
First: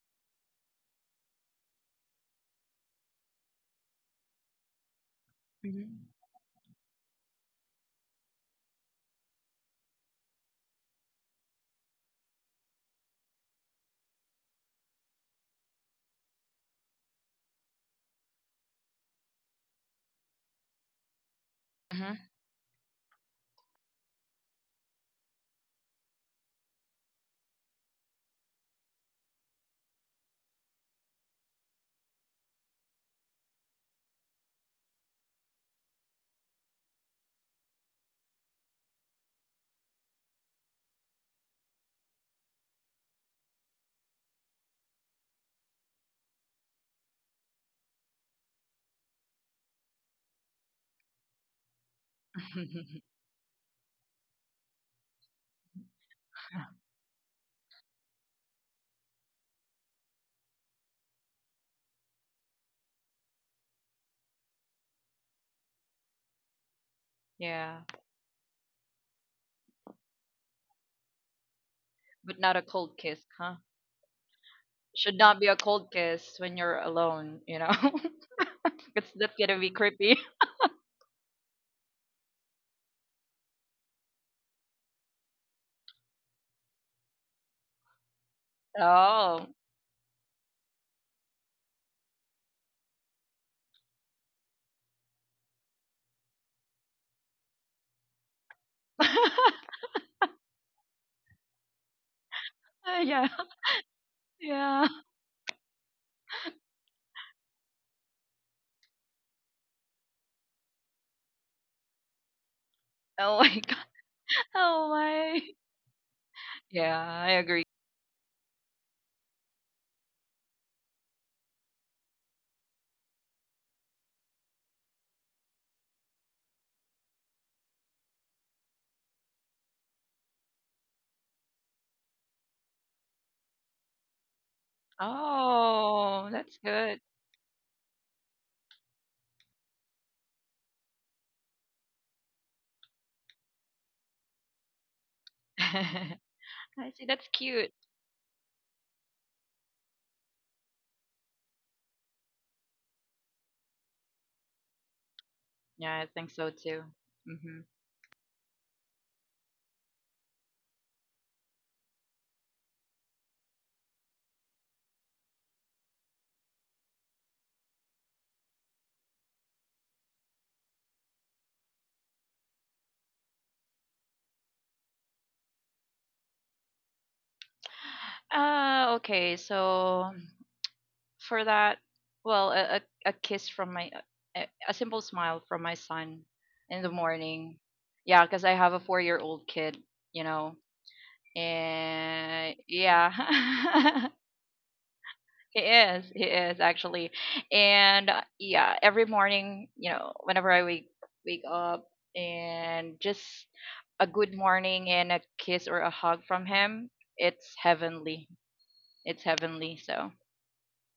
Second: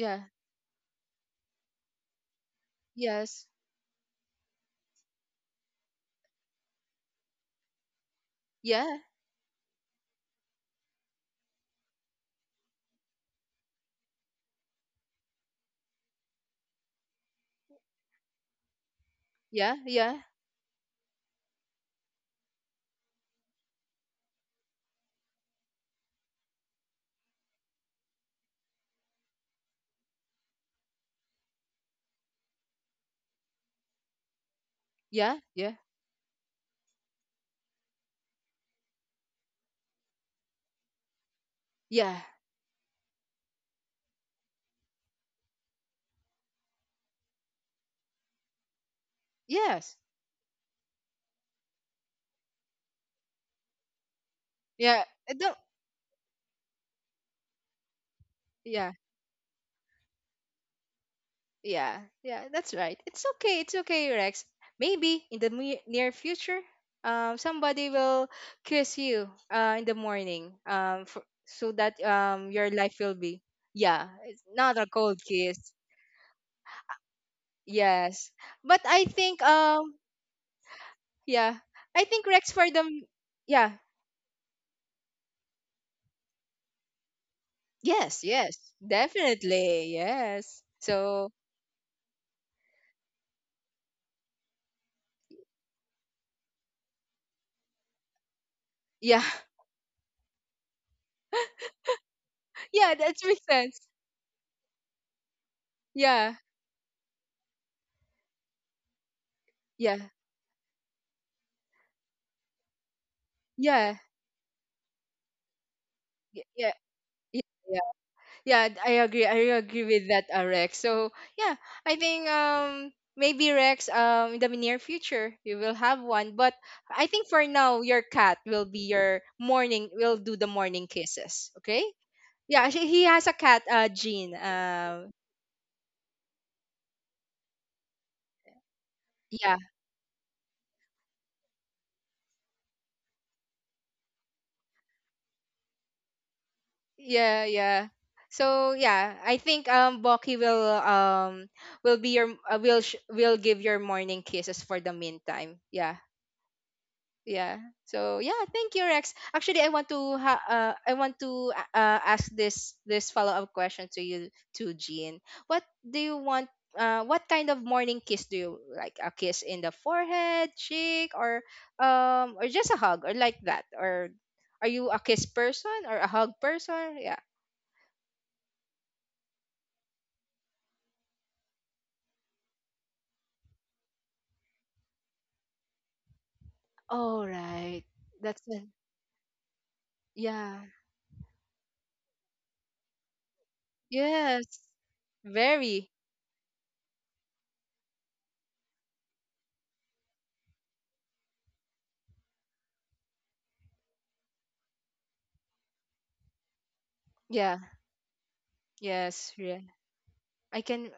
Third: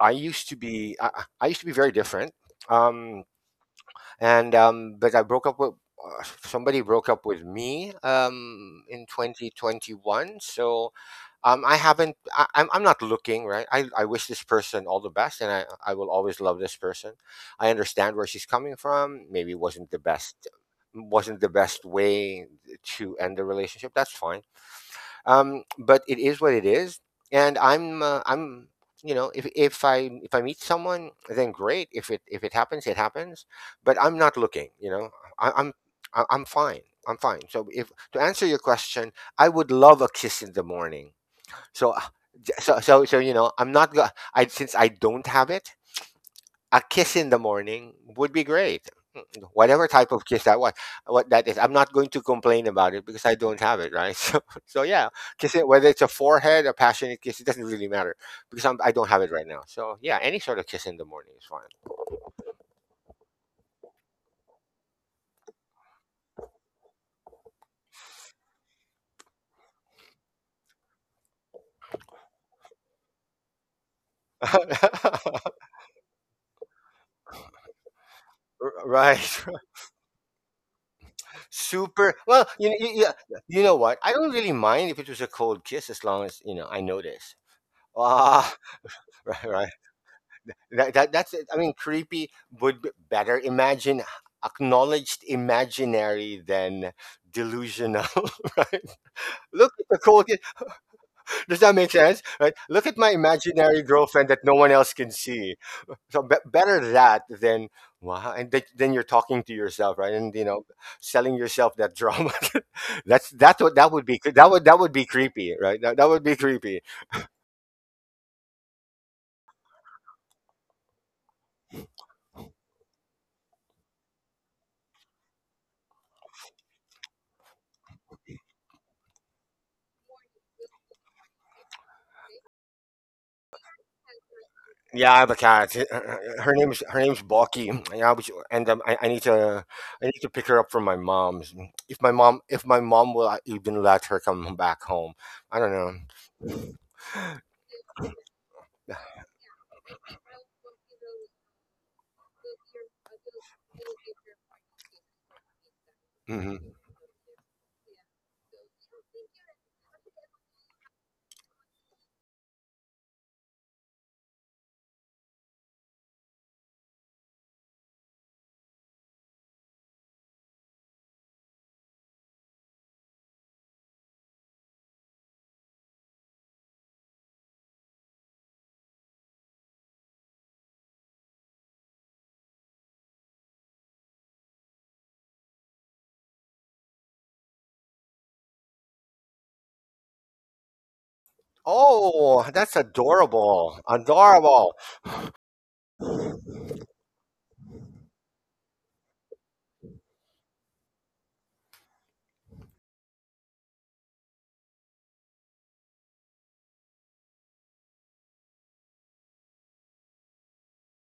B: I used to be very different. Um,
A: Yes.
B: and but I broke up with somebody broke up with me, in
A: Yeah.
B: 2021. So I'm not looking, right? I wish this person all the best, and I will always love this person. I understand where she's coming from. Maybe it
A: Yeah.
B: wasn't the
A: Yeah.
B: best wasn't the best
C: hmm
B: way to end the relationship. That's fine, but it is what it is. And I'm you know if, if I meet someone, then great. If it if it happens, it happens. But I'm not looking,
A: Yeah.
B: I, I'm
A: Yeah.
B: fine. I'm fine. So, if to answer your question, I would love a kiss in the morning. So,
A: Yeah.
B: you know, I'm not go- I since I don't have it, a kiss in the morning would be great. Mm,
A: Yes.
B: whatever type of kiss that was, what that is, I'm not going to complain about it because I don't have it, right? So, so
A: Yeah.
B: yeah,
A: I don't.
B: kiss it. Whether it's a forehead, a passionate kiss, it doesn't really matter because I'm, I
A: Yeah.
B: don't have it right now. So yeah, any sort of kiss in the morning is fine.
A: Yeah, yeah, that's right. It's okay. It's okay, Rex. Maybe in the near future,
C: Yeah,
A: somebody will kiss you in the morning for, so that
C: but not a
A: your life
C: cold
A: will
C: kiss,
A: be.
C: huh?
A: Yeah, it's not a
C: Should
A: cold
C: not be a
A: kiss.
C: cold kiss when you're alone, you know.
A: Yes. But I
C: It's, that's
A: think,
B: Right.
C: gonna be creepy.
A: yeah, I
B: Super.
A: think
B: Well,
A: Rex for
B: you, you,
A: them,
B: you you know
A: yeah,
B: what? I don't really mind if it was a cold kiss as long as, you know, I notice.
A: yes,
B: Ah,
A: yes,
C: Oh.
B: right.
A: definitely, yes.
B: That's
A: So,
B: it. I mean, creepy would be better. Imagine acknowledged imaginary than delusional, right?
A: yeah,
B: Look at the cool kid. Does that make sense? Right? Look at
A: yeah,
B: my
A: that
C: Yeah,
A: makes
B: imaginary
A: sense.
B: girlfriend that no one else
C: yeah.
B: can see. So
A: Yeah,
B: better that than then you're talking to yourself,
A: yeah,
B: right? And you know, selling yourself that drama. that's
C: Oh
B: that's
C: my
B: what
C: god.
B: that
A: yeah,
B: would be. That would that would
C: Oh
B: be
C: my.
B: creepy, right? That would be creepy.
A: yeah,
C: Yeah, I agree.
A: yeah. Yeah, I agree. I agree with that, Rex. So yeah, I think maybe Rex in the near future you will have one, but I think for now your cat will be your morning, will do the morning kisses. Okay? Yeah, he has a cat, Jean.
B: Yeah, I have a cat.
C: Oh,
B: her
C: that's
B: name's her
C: good.
B: name's Balky. Yeah, which, and I need to
A: Yeah,
B: I need to pick her up from my mom's. If my mom will even let her come back home, I don't know.
C: I see. That's
A: yeah,
C: cute.
A: yeah. So yeah, I think Boki will be your will give your morning kisses for the meantime. Yeah.
C: Yeah, I think so
B: hmm.
C: too.
A: Yeah,
C: Mm-hmm.
A: so yeah, thank you, Rex. Actually, I want to I want to ask this follow-up question to you, to Jean. What do you want, what kind of morning kiss do you like? A kiss in the forehead, cheek, or just a hug or like that? Or are you a kiss person or a hug person? Yeah,
C: Okay. So for that, well, a kiss from my, a simple smile from my son in the
A: all
C: morning.
A: right,
C: Yeah,
A: that's
C: because I
A: it,
C: have a four-year-old kid, you know,
A: yeah,
B: Oh,
C: and
B: that's adorable,
C: yeah.
B: adorable.
A: yes,
C: He
A: very,
C: is. He is actually. And yeah, every morning, you know, whenever I wake up and just a good morning and a kiss or a hug from him, it's
A: yeah,
C: heavenly. It's
A: yes, yeah,
C: heavenly. So,
A: I can,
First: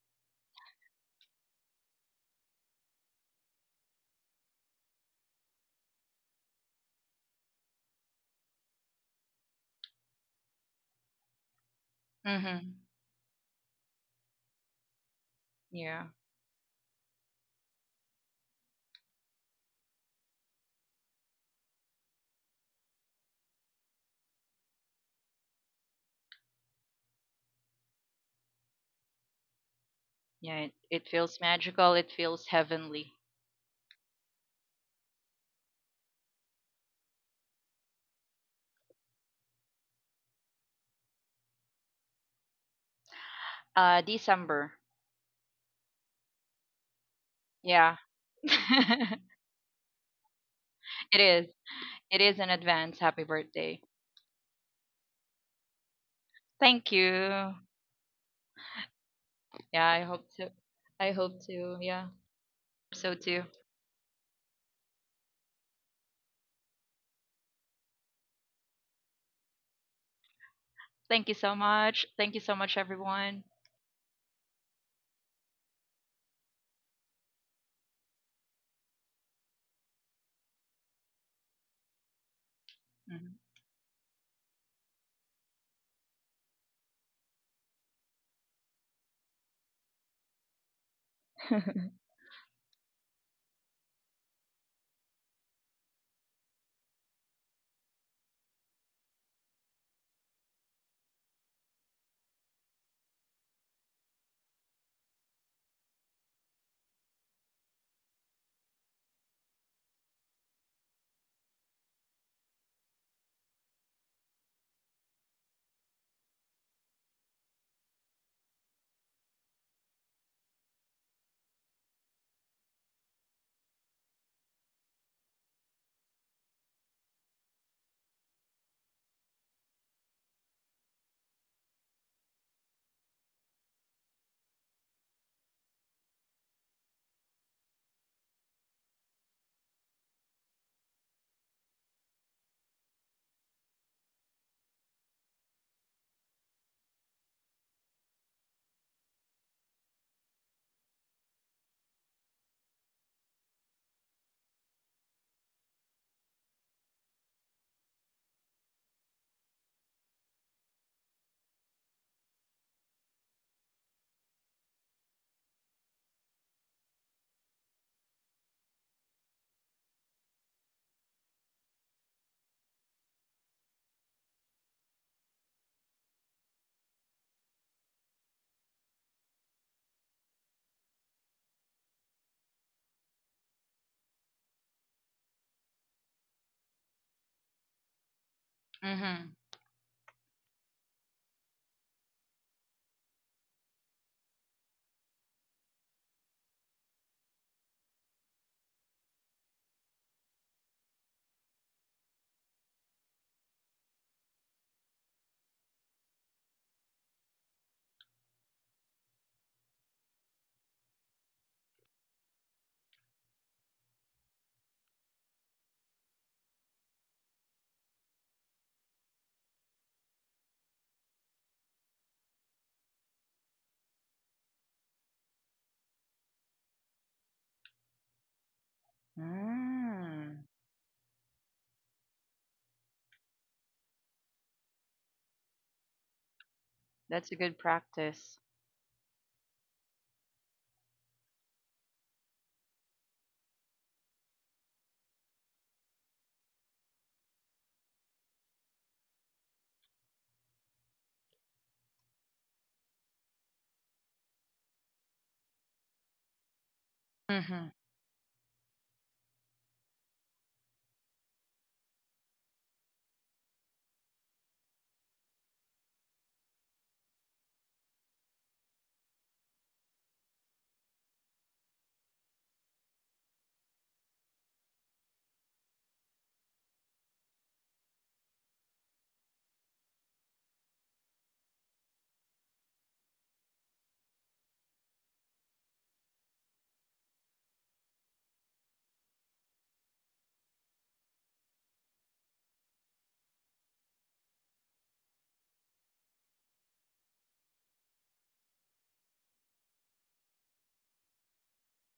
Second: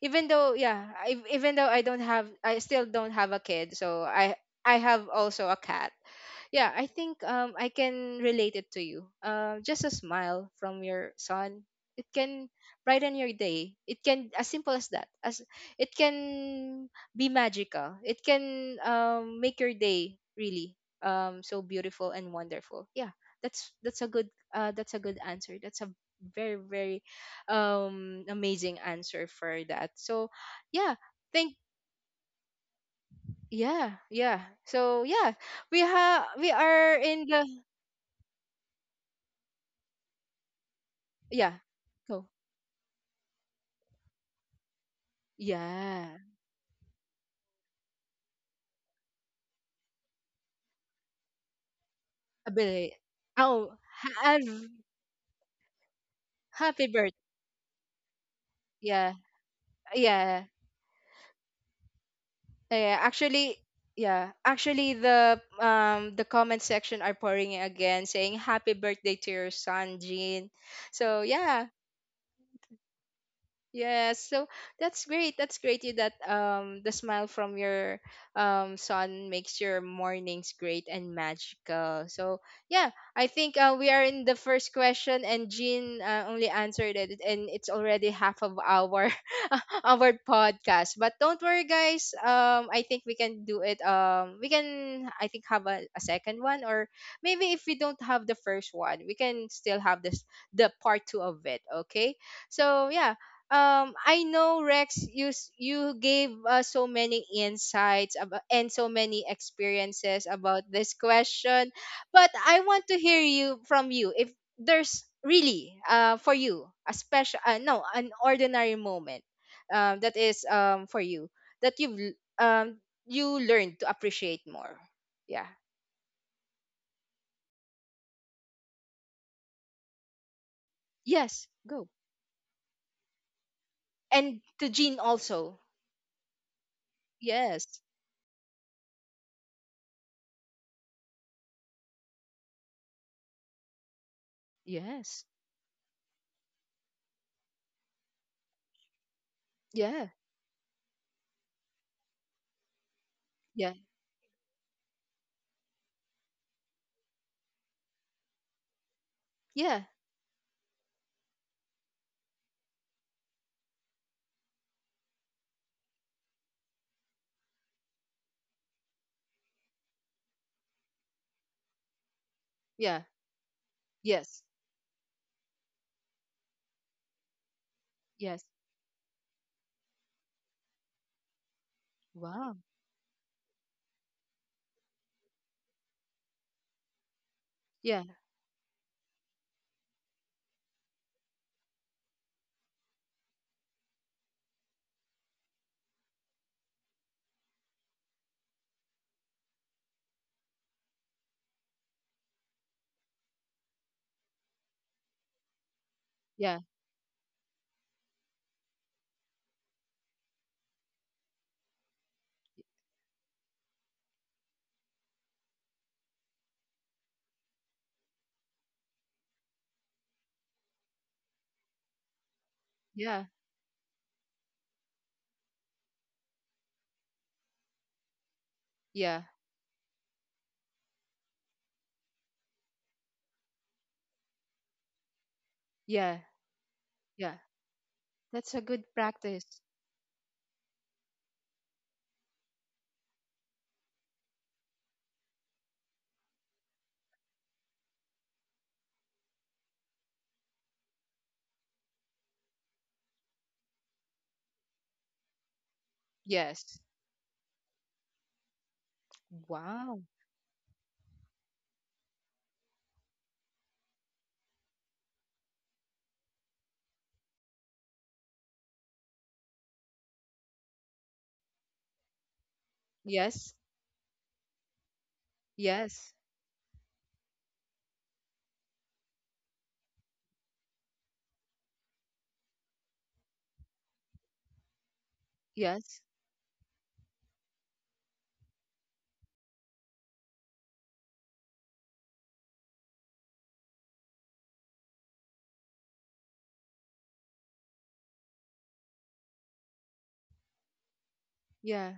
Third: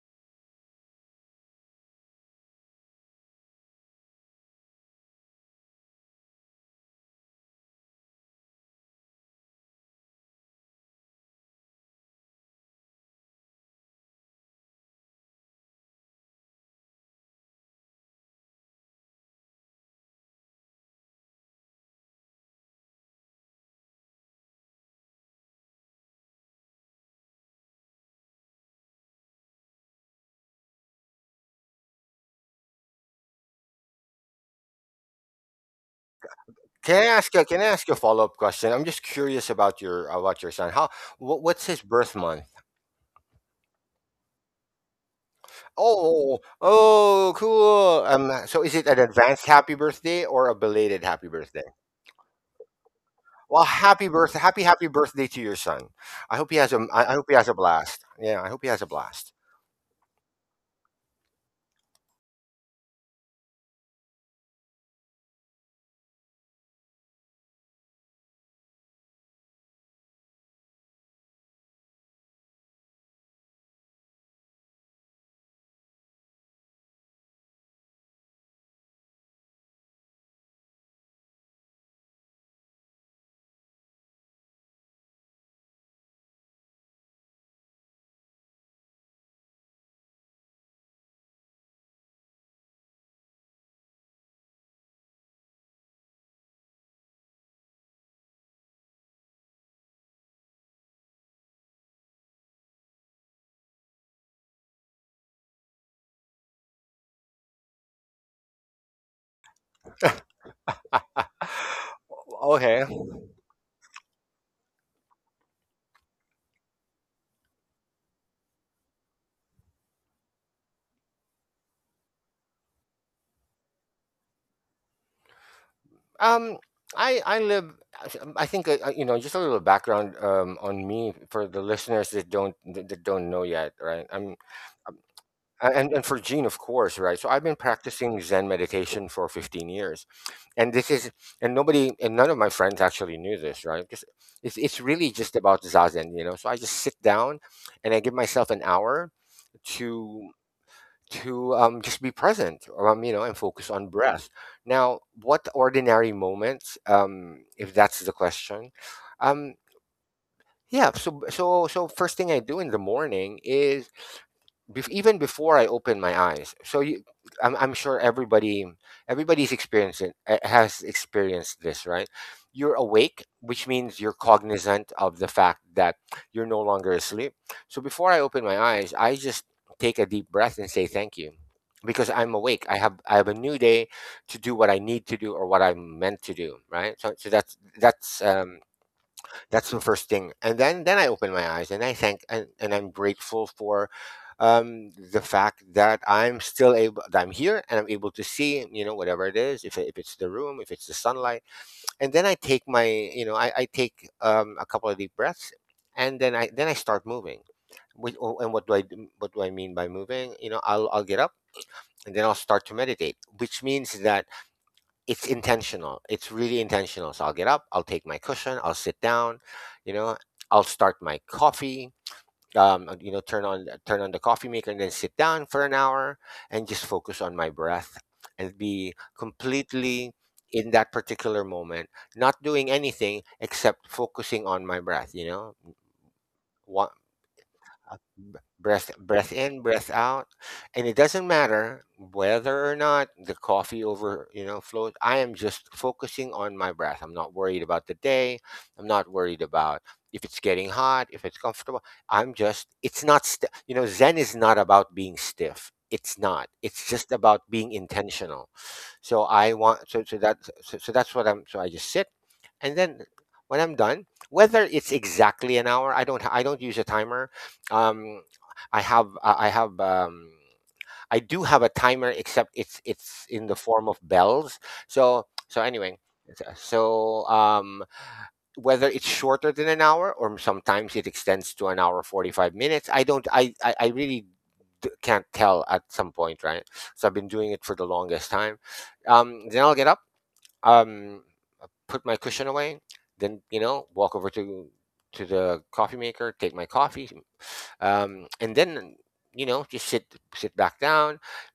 A: even though yeah, even though I still don't have a kid, so I have also a cat. Yeah, I think I can relate it to you. Just a smile from your son, it can
C: mhm.
A: brighten your day. It can, as simple as that. As it
C: Yeah.
A: can be magical. It can make your day really so beautiful and wonderful. Yeah, that's a good uh, that's a good answer. That's a very, very amazing answer for that. So
C: Yeah, it,
A: yeah,
C: it feels
A: think
C: magical. It feels heavenly.
A: yeah, yeah. So yeah, we are
B: Can I
A: in
B: ask
A: the
B: you? Can I ask you a follow up question? I'm just curious about your son. How? What,
A: Yeah.
B: what's his birth
A: Cool.
B: month?
C: Uh, December.
A: Yeah.
B: Oh, oh,
C: Yeah.
B: cool. So is
C: it
B: it an advanced happy birthday or a belated
C: is.
B: happy birthday?
C: It is in
A: Ability.
C: advance happy
A: Oh,
C: birthday.
B: Well,
A: ha-
B: happy birthday,
A: I've-
B: happy birthday to your son. I hope he
A: happy
B: has
C: Thank
B: a,
A: birthday.
B: I hope he
C: you.
B: has a blast. Yeah, I hope he has a
A: Yeah.
B: blast.
C: Yeah, I hope
A: Yeah.
C: to. I hope to. Yeah.
A: Yeah.
C: So too.
A: Actually, yeah. Actually, the comment section are pouring in again, saying happy birthday to your son, Jean. So
C: Thank you so
A: yeah,
C: much. Thank you so much, everyone.
A: yes, so that's great. That's great, you that the smile from your son makes your mornings great and magical. So yeah, I
C: Hmm
A: think we are in the first question, and Jean only answered it, and it's already half of our our podcast. But don't worry, guys. Um, I think we can do it, we can I think, have a second one. Or maybe if we don't have the first one, we can still have this the part 2 of it, okay? So yeah, um, I know, Rex, you gave us so many insights about, and so many experiences about this question, but I want
B: Okay.
A: to hear you from you if there's really uh, for you a special no, an ordinary moment that is for you that you learned to appreciate more. Yeah,
B: Um, I live. I think you know, just a little background on me
A: yes,
B: for the
A: go,
B: listeners that don't know yet, right? I'm
A: and to Jean also,
B: A- and for Gene, of course, right? So I've been
A: yes,
B: practicing Zen meditation for 15 years, and this is and nobody and none of my friends actually knew this, right? Because it's really
A: yes,
B: just about zazen, you know. So I just sit down, and I give myself an hour
A: yeah,
B: to to just be present, you know, and focus
A: yeah,
B: on breath. Now, what ordinary moments, if that's the question, um,
A: yeah,
B: yeah, so so first thing I do in the morning is even before I open my eyes. I'm sure everybody everybody's experiencing has experienced this, right? You're
A: yeah,
B: awake, which means you're
A: yes.
B: cognizant of the fact that you're no longer asleep. So before I
A: Yes.
B: open my eyes, I just take a deep breath and say thank you because I'm
A: Wow.
B: awake. I have a new day to do what I need to do or what I'm meant to do, right? So so that's
A: Yeah.
B: that's um
C: hmm
B: that's the first thing, and then I open my eyes and I thank and I'm grateful for the fact that I'm still able, that I'm here and I'm able to see, you know, whatever it is, if it's the room, if it's the sunlight, and then I take my, you know, I take a couple of deep breaths, and then I
A: Yeah.
B: start moving. And what do what do I mean by moving? You know, I'll get up and then I'll start to meditate, which means that it's intentional. It's really intentional. So I'll get up, I'll take my cushion, I'll sit down, you know, I'll start my coffee, you know,
A: Yeah.
B: turn on turn on the coffee maker and then sit down for an hour and just focus on my breath and be
A: Yeah.
B: completely
C: mm,
B: in that particular moment, not doing anything except focusing on my breath, you know.
A: Yeah.
B: One,
C: that's a
A: Yeah.
C: good
B: uh, b-
C: practice.
A: That's a good
B: breath breath
A: practice.
B: in, breath out, and it doesn't matter whether or not the coffee over you know flows. I am just focusing on my breath. I'm not worried about the day. I'm not worried about if it's getting hot, if it's comfortable. I'm just, it's not st- you know, Zen is not about being stiff. It's not
A: Yes.
B: It's just about
C: Hmm
B: being intentional. So I want
A: Wow.
B: so so that so, So that's what I'm, so I just sit, and then when I'm done, whether it's exactly an hour, I don't use a timer. Um, I have I I have um, I do have a timer, except it's in
A: Yes.
B: the form of bells. So so anyway,
A: Yes.
B: so so, whether it's shorter than an hour or sometimes it extends to an hour 45 minutes, I don't I really can't tell at
A: Yes.
B: some point, right? So I've been doing it for the longest time. Um, then I'll get up, um, put my cushion away, then you know, walk over to the coffee maker, take my coffee, um, and then you know just sit, sit back down
A: Yeah.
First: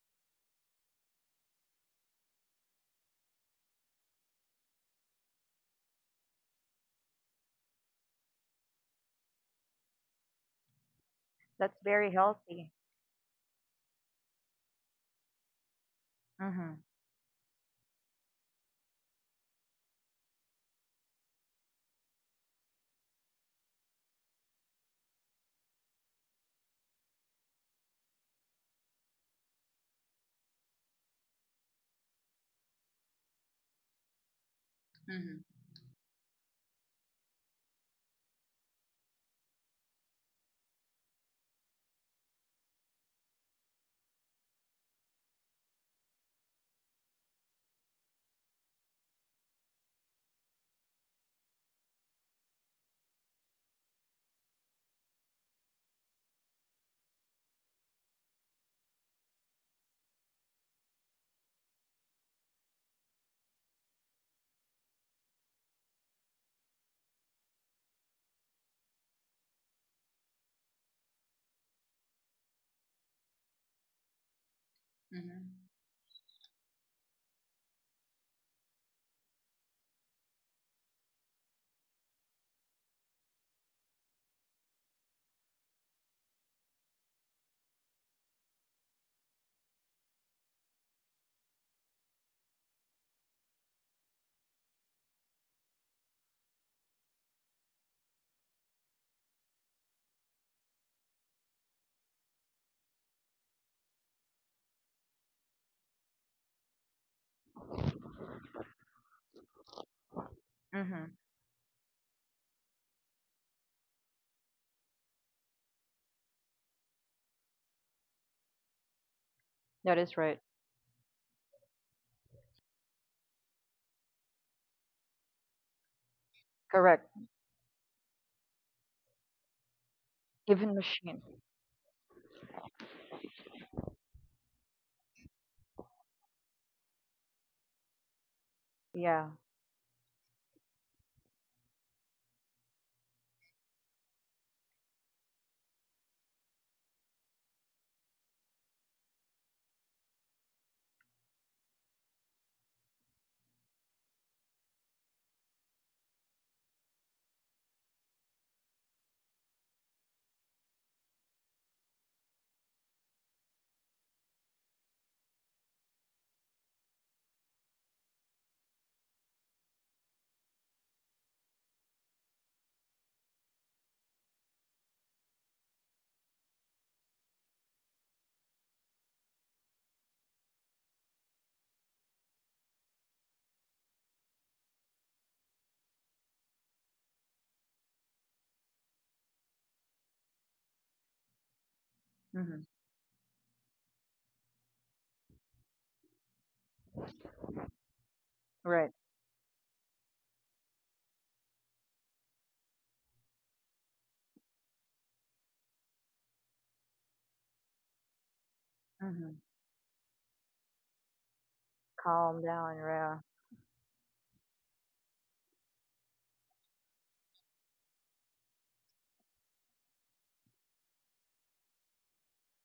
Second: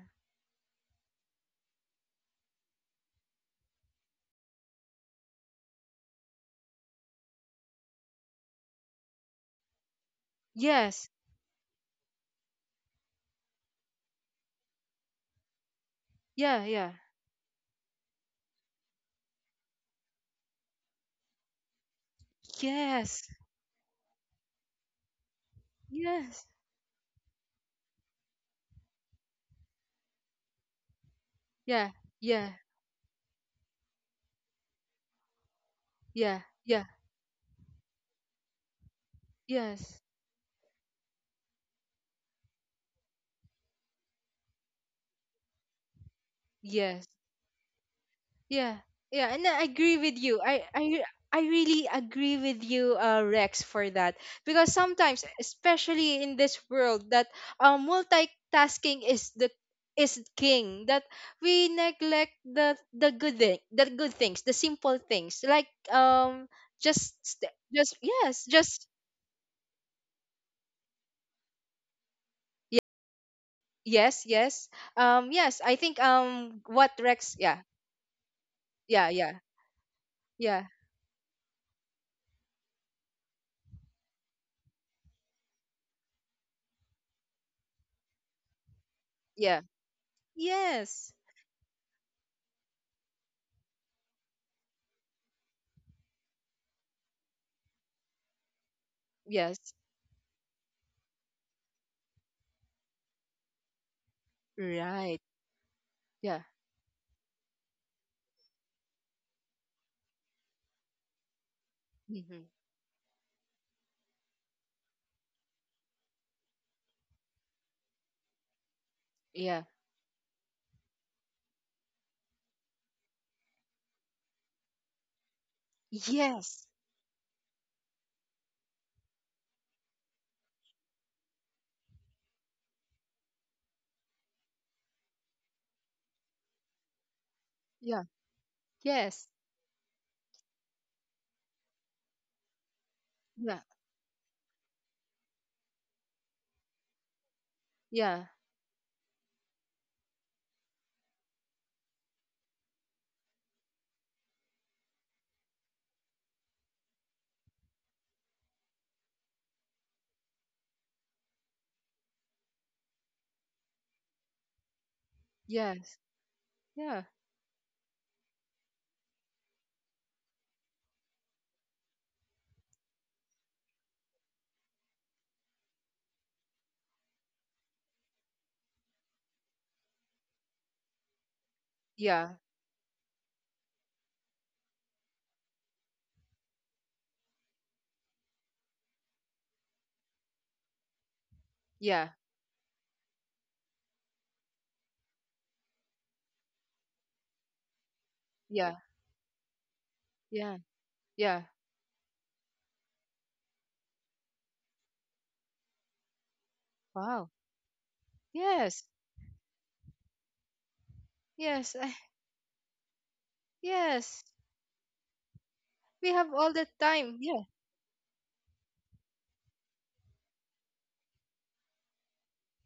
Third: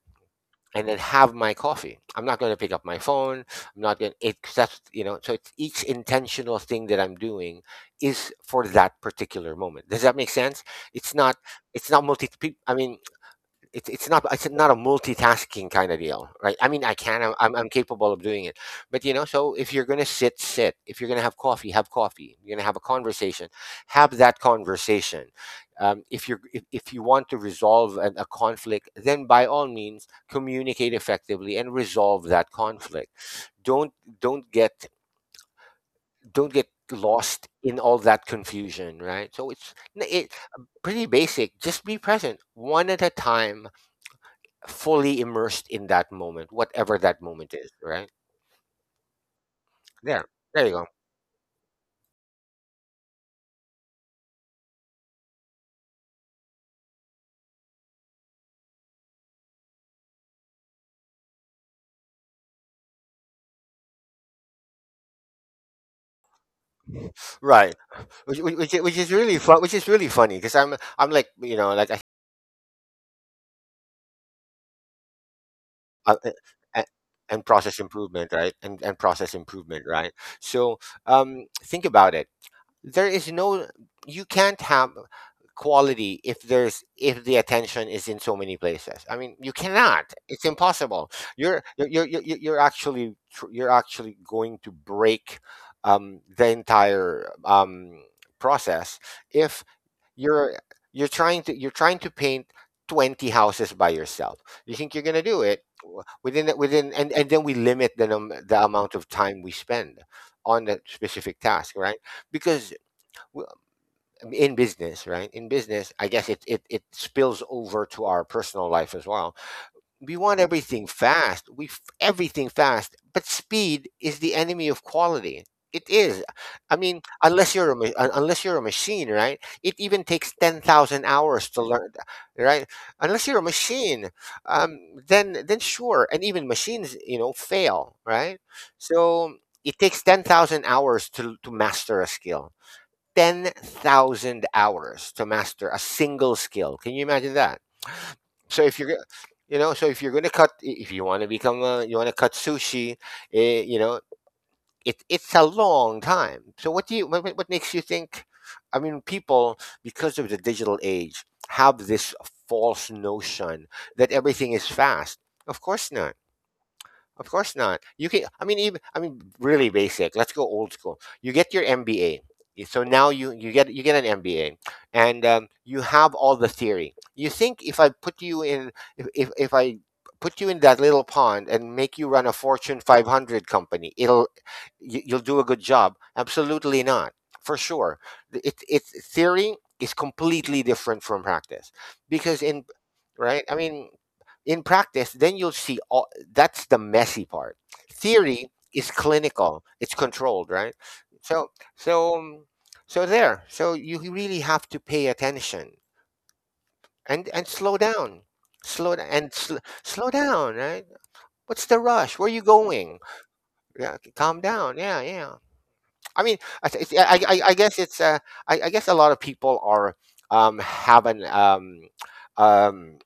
B: and then have my coffee. I'm not going to pick up my phone. I'm not going to, that's, you know, so it's each intentional thing that I'm doing is for that particular moment. Does that make sense? It's
A: Yes.
B: not,
C: That's
B: it's not
C: very
B: multi, peop- I
C: healthy.
B: mean, it's not a multitasking kind of deal, right? I
A: Yeah.
B: mean,
C: Mm-hmm.
A: Yeah.
B: I'm capable of doing it, but you know, so if you're gonna sit, sit. If you're gonna have coffee, have coffee. You're gonna have a
A: Yes.
B: conversation, have that conversation.
A: Yes.
B: If you want to resolve a conflict, then by all means communicate effectively and
A: Yeah.
B: resolve that
A: Yeah.
B: conflict. Don't don't get
C: hmm
B: don't get
A: Yeah. Yeah.
B: lost in all that confusion, right? So
A: Yes.
B: pretty basic. Just be present, one at a time, fully immersed in that moment, whatever that
A: Yes.
B: moment is, right?
A: Yeah, yeah, and I
B: There,
A: agree with
B: there you
A: you.
B: go.
A: I really agree with you, Rex, for that, because sometimes, especially in this world, that multitasking is the is king. That we neglect the good thing, the good things, the simple things, like
B: Right,
A: just yes,
B: which is
A: just
B: really fun, which is really funny because I'm like you know like
A: ye- yes, yes,
C: hmm hmm
A: yes. I
B: I,
A: think
B: I-
A: what
B: and
A: Rex?
B: process
A: Yeah,
B: improvement, right?
A: yeah, yeah,
B: So
A: yeah,
B: think about it. There is no, you can't have quality if there's, if the attention is in so many places. I mean, you
A: yeah.
B: cannot, it's impossible.
A: Yes,
B: You're actually going to break the entire process if
A: yes,
B: you're you're trying to paint 20 houses by yourself. You think you're going to do
A: right.
B: it
A: Yeah.
B: within, and then we limit the the amount of time we spend on that specific
C: hmm
B: task, right? Because
A: Hmm.
B: well, in business, right? In business, I guess it, it spills over to our personal life as well.
A: Yeah.
B: We
C: That
B: want
C: is right.
B: everything fast. Everything fast, but speed is the enemy of quality. It is. I
A: Yes.
B: mean,
C: Correct.
B: unless you're a unless you're a machine, right? It even takes ten
C: Even
B: thousand hours
C: machine.
B: to learn, right? Unless you're a machine, um, then sure. And even machines, you know, fail,
A: Yeah.
B: right? So
A: Yes.
C: Yeah.
B: it takes 10,000 hours to master a skill,
A: Yeah.
B: 10,000 hours to master a single skill. Can you imagine that?
A: Yeah.
B: So if you're, you know, so if you're going to cut, if you want to become a, you want to cut sushi, eh, you know, it, it's a long time. So what do you, what makes you think, I mean, people, because of the digital age, have this false notion that everything is fast. Of course not.
A: Yes.
B: Of
A: Yeah.
B: course not. You can. I mean, even. I mean, really basic. Let's go old school. You get your MBA. So now you get an MBA, and you have all the theory. You think if I put you in if I put you in that little pond and make you run a
A: Yeah.
B: Fortune 500 company, it'll you'll do a good job. Absolutely not, for sure. It It, theory is completely different from practice because
A: Yeah.
B: in
C: hmm
B: right, I mean, in practice, then you'll see all, that's the messy part. Theory is
A: Yeah.
C: Right.
B: clinical; it's controlled, right?
A: Yeah.
B: So,
A: Yeah.
B: so, um, so there. So you really have to pay attention and
A: Wow.
B: slow down, slow d-
A: Yes.
B: and sl-
C: hmm
B: slow down, right? What's the
A: Yes.
B: rush? Where are you
C: Calm
B: going?
C: down. Yeah.
B: Yeah, calm
A: Yes.
B: down. Yeah, yeah. I mean,
A: We have all the
B: I
A: time.
B: guess
A: Yeah.
B: it's I guess a lot of people are have an um,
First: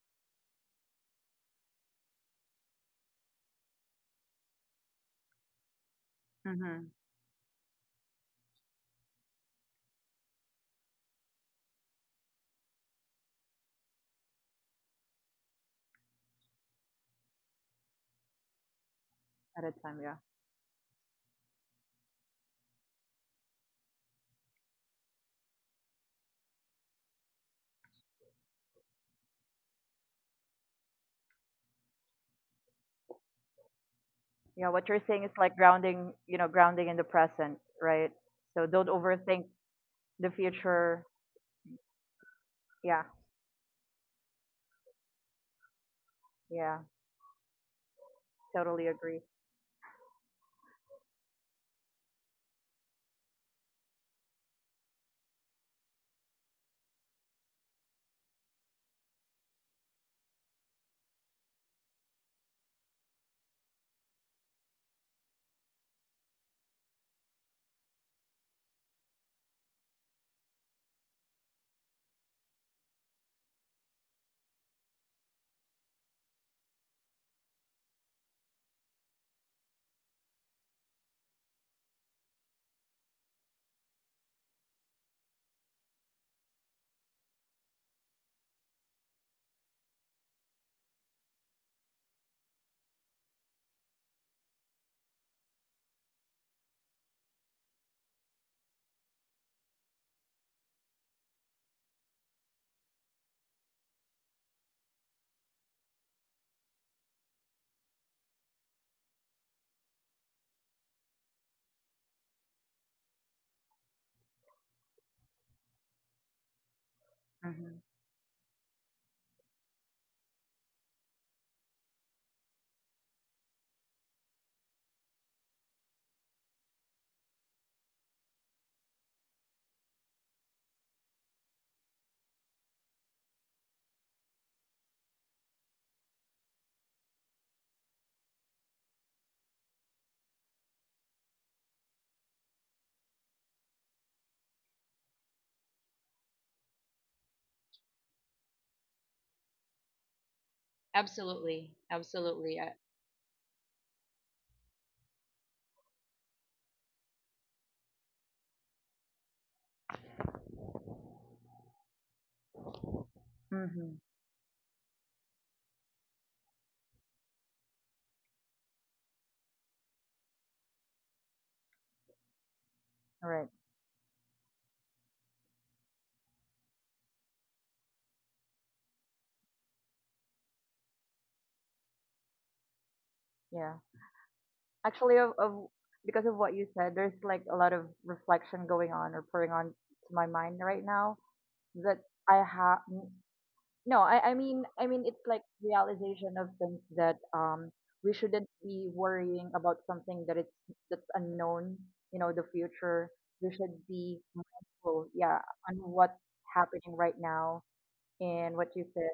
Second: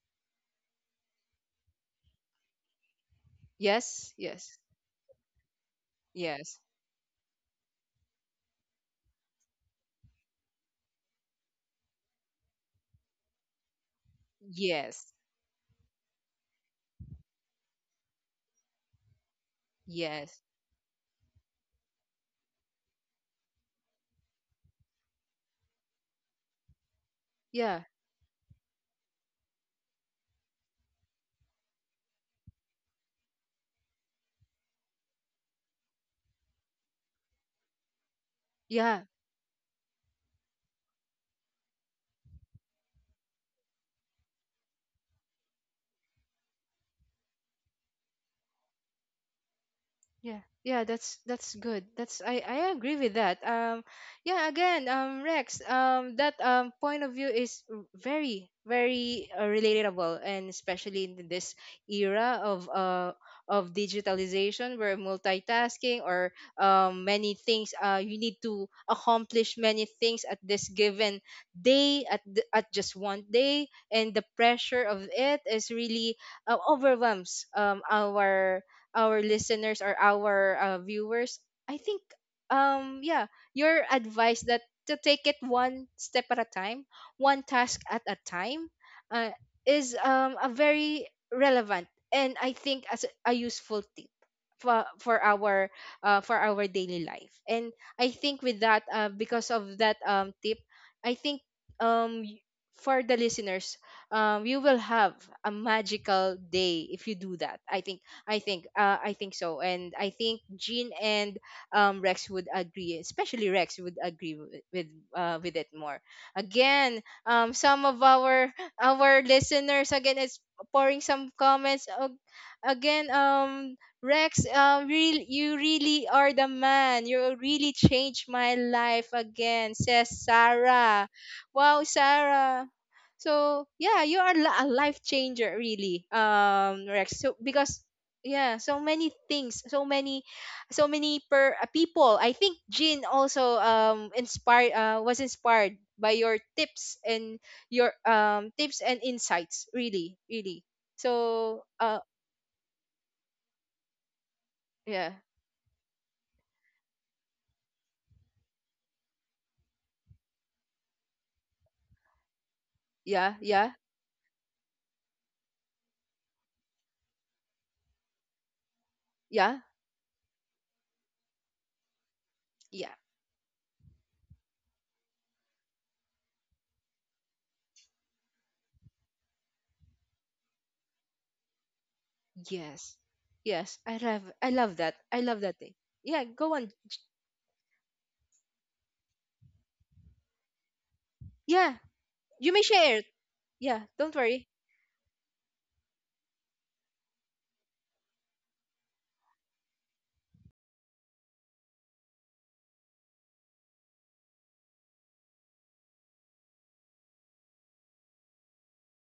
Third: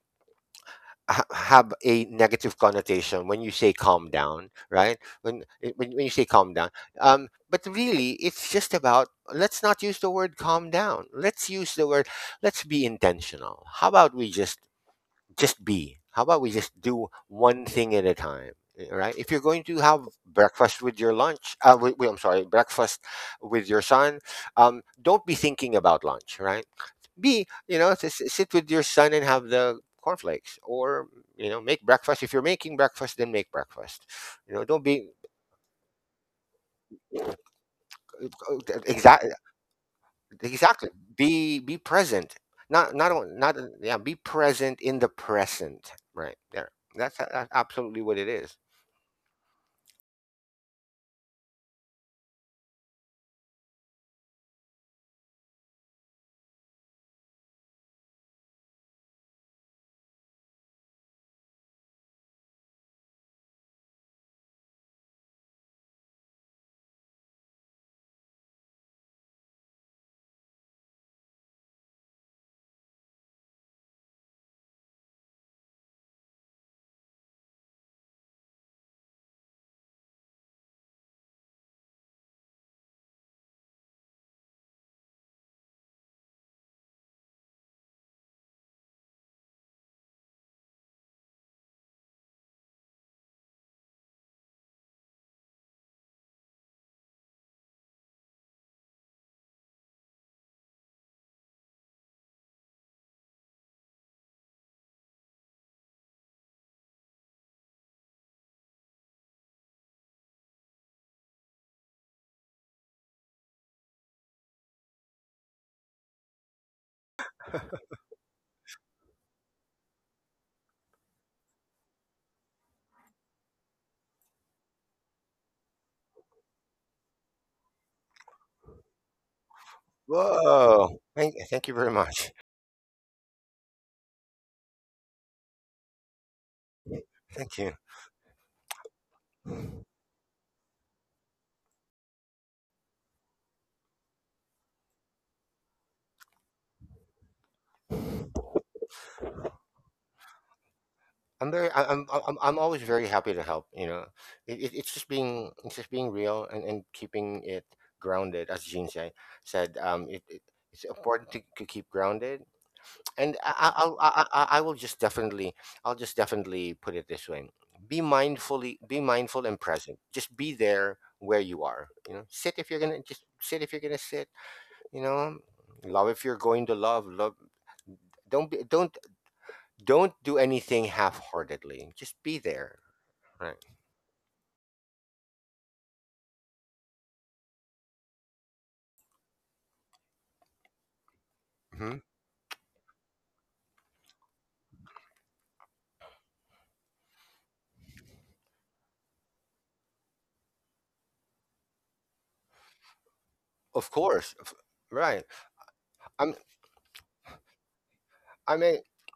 B: have a negative connotation when you say calm
A: Yes.
B: down,
A: Yes.
B: right? When you say calm
A: Yes.
B: down,
C: hmm
B: but really it's just about, let's not use the word calm down. Let's use the word, let's be intentional. How about we
A: Yes.
B: just be. How about we just do one thing at a time, eh, right? If you're going
C: At a
B: to
C: time.
B: have
C: Yeah.
A: Yes.
B: breakfast with your lunch, I'm sorry, breakfast with your son, don't be thinking about lunch, right? Be, you
A: Yeah.
B: know, sit with your son and have the cornflakes, or you know, make breakfast. If you're making breakfast, then make breakfast. You know,
C: Yeah.
B: don't
C: What you're
B: be
C: saying is like grounding. You know, grounding in the present. Right. So
A: Yeah.
C: don't
A: Yeah.
B: exactly
C: overthink the
B: exactly
C: future.
B: be present. Not
C: Yeah.
B: not yeah. Be present in the present, right there.
C: Yeah.
B: That's absolutely what it is.
C: Totally agree.
A: Yeah, yeah, that's good. That's I agree with that. Yeah, again, Rex, that point of view is very, very relatable, and especially in this era of uh, of digitalization, where multitasking or many things you need to accomplish many things at this given day at the, at just one day, and the pressure of it is really overwhelms um, our listeners, or our viewers, I think yeah, your advice that to take it one step at a time, one task at a time, uh, is a very relevant, and I think as a useful tip for for our for our daily life. And I think with that because of that um, tip, I think um y- for the listeners you will have a magical day if you do that. I think, I think I think so, and I think Jean and Rex would agree, especially Rex would agree with it more. Again,
C: Mm-hmm.
A: some of our listeners again is pouring some comments. Again, Rex, real you really are the man. You really changed my life again, says
B: Whoa!
A: Sarah.
B: Thank you
A: Wow,
B: very much.
A: Sarah. So yeah, you are a life changer, really, Rex. So
B: Thank you.
A: because, yeah, so many things, so many so many per people, I think Jean also inspired was inspired by your tips and your tips and insights, really, really.
B: I'm
A: so
C: Absolutely.
B: very,
A: uh
C: Absolutely.
B: I'm always very happy to help. You know,
A: yeah,
B: it's just being real and keeping it grounded, as Jean said. It it's important to keep grounded,
A: yeah,
B: and
A: yeah,
C: Mm-hmm.
B: I will just definitely, I'll just definitely put it this way: be mindfully, be mindful
A: yeah,
B: and present. Just be there where you are. You know, sit if you're
A: yeah.
B: gonna, just
C: Right.
B: sit if you're gonna sit. You know, love if you're going to love. don't be, don't don't do anything half-heartedly, just be there,
A: Yes,
B: right?
A: yes,
C: Yeah.
A: I love, that
C: Actually,
A: I love that
C: of
A: thing. Yeah,
C: because of
A: go
C: what you
A: on,
C: said,
A: J-.
C: there's like a lot of reflection going on or pouring on to my mind right now
A: Yeah,
B: Hmm.
C: that I
A: you may
C: have.
A: share it. Yeah,
C: No,
A: don't
C: I
A: worry.
C: mean, it's like realization of things that we shouldn't be worrying about something that it's that's unknown. You know, the future. We should
B: Of
C: be
B: course,
C: mindful,
B: right.
C: yeah, on what's
B: i'm
C: happening right now
B: I
C: and what
B: mean,
C: you said,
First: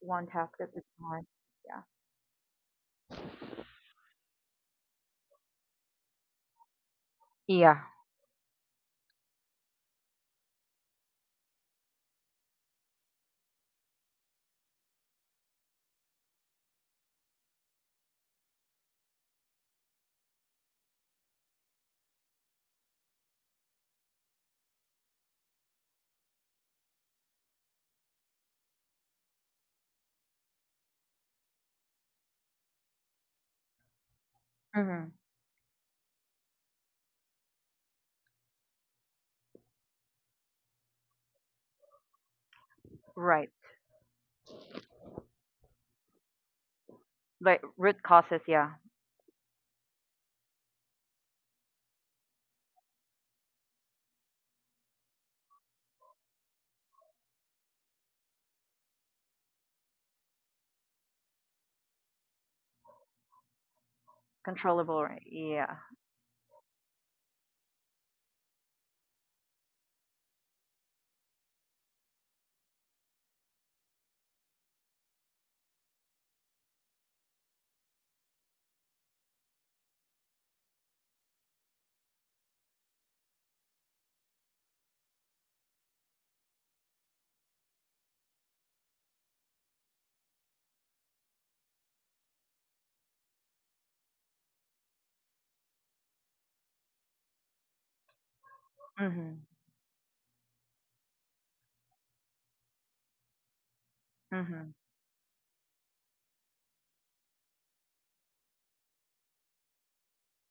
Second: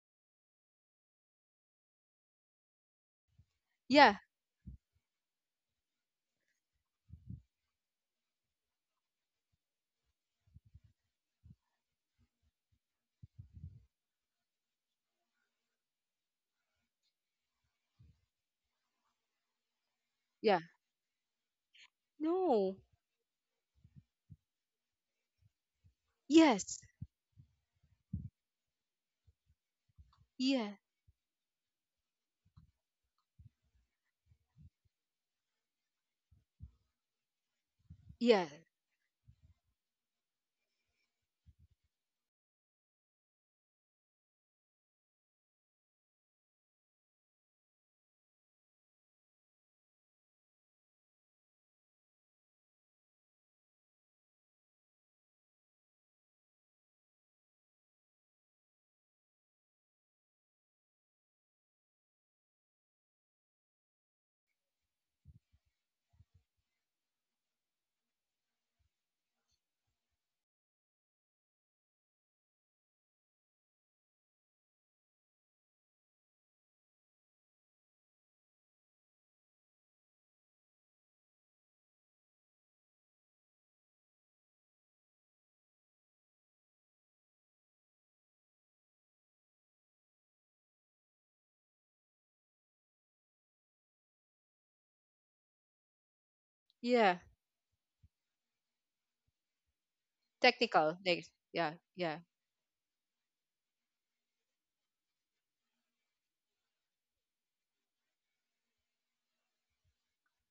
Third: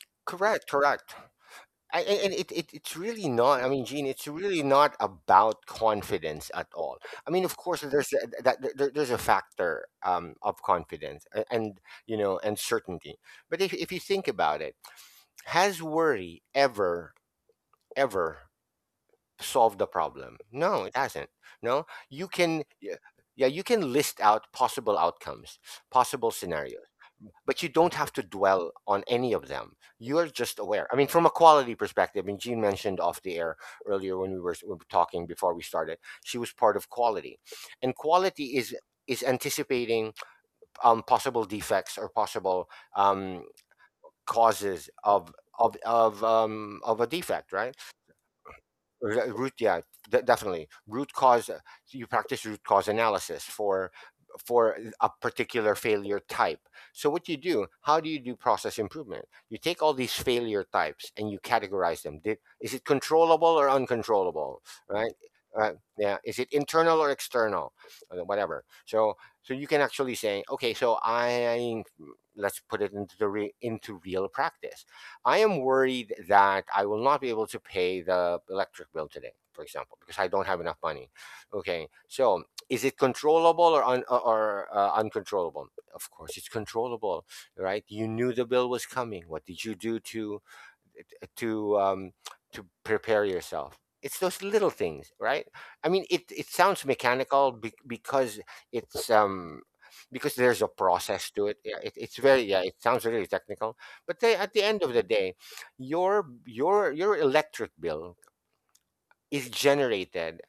C: one task at
B: correct
C: a
B: correct
C: time. Yeah.
B: And it's really not, I mean, Gene,
A: Yeah,
B: it's really not about confidence at all. I mean, of course,
C: Yeah.
B: there's a factor of confidence and you know and certainty. But if you think about it, has worry ever solve the problem?
A: yeah.
B: No, it hasn't. No, you can,
A: No.
B: yeah, yeah, you can list out possible outcomes, possible
A: Yes.
B: scenarios, but you don't have to dwell on any of them. You are just
A: Yeah,
B: aware. I mean, from a quality perspective, and Jean mentioned off the air earlier when we were
C: Mm-hmm.
B: talking before we started, she was part of quality, and
A: yeah,
B: quality is anticipating possible defects or possible um,
C: Right.
B: causes of a defect,
C: Like
B: right?
C: root causes, yeah.
B: Root, yeah. Definitely root cause. You practice root cause analysis for a particular failure type. So what you do, how do you do process improvement? You take all these failure types and you categorize them. Is it controllable or
C: Controllable, right?
B: uncontrollable?
C: Yeah.
B: Right. Yeah, is it internal or external? Whatever. So you can actually say, okay, so I let's put it into the into real practice. I am worried that I will not be able to pay the electric bill today, for example, because I don't have enough money. Okay, so is it controllable or un- or uncontrollable? Of course, it's controllable, right? You knew the bill was coming. What did you do to um, to prepare yourself? It's those little things, right? I mean, it sounds
A: yeah.
B: mechanical because it's
C: Mm-hmm.
B: because there's a
A: Technical, like,
B: process to it.
A: yeah,
B: Yeah, it.
A: yeah.
B: It's very, yeah. It sounds really technical, but they, at the
C: Mm-hmm.
B: end of the day, your electric bill is generated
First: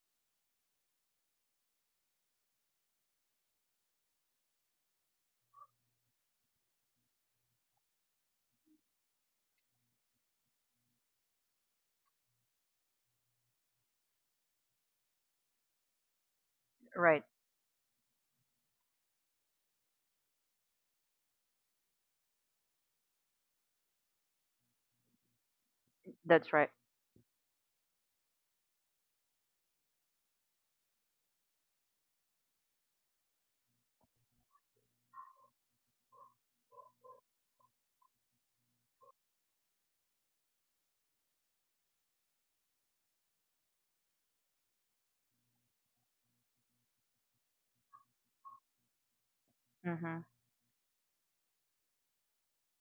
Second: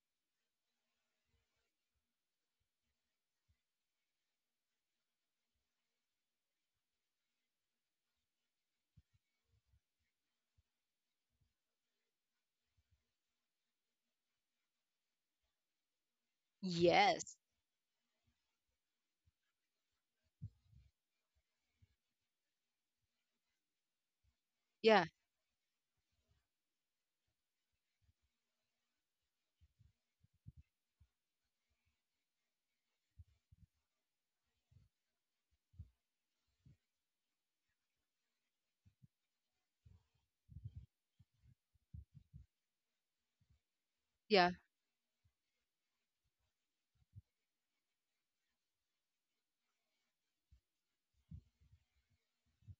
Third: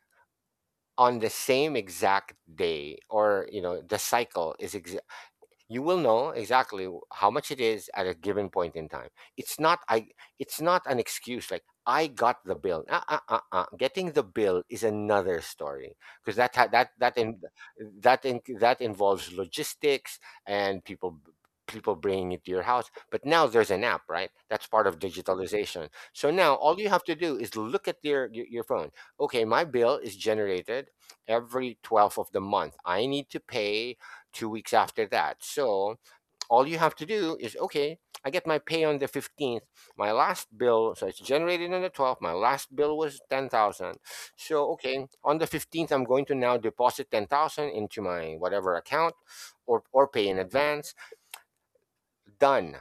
B: on the same exact day, or you know, the cycle is ex- you will know exactly how much it is at a given point in time. it's not i it's not an excuse like I got the bill, getting the bill is another story, because that ha- that that
C: Right.
B: in,
A: Yes,
B: that in, that involves logistics and people bringing it to your house. But now there's an app, right? That's part of
A: yeah,
B: digitalization. So
C: That's
B: now
C: right.
B: all you have to do is look at your phone. Okay, my bill is generated every 12th of the month. I need to pay 2 weeks after that. So all you have to do is, okay, I get my pay on the 15th. My last bill, so it's generated on the 12th. My last bill was 10,000.
A: yeah,
B: So okay, on the 15th, I'm going to now deposit 10,000 into my whatever account, or
C: Mm-hmm.
B: pay in advance. Done.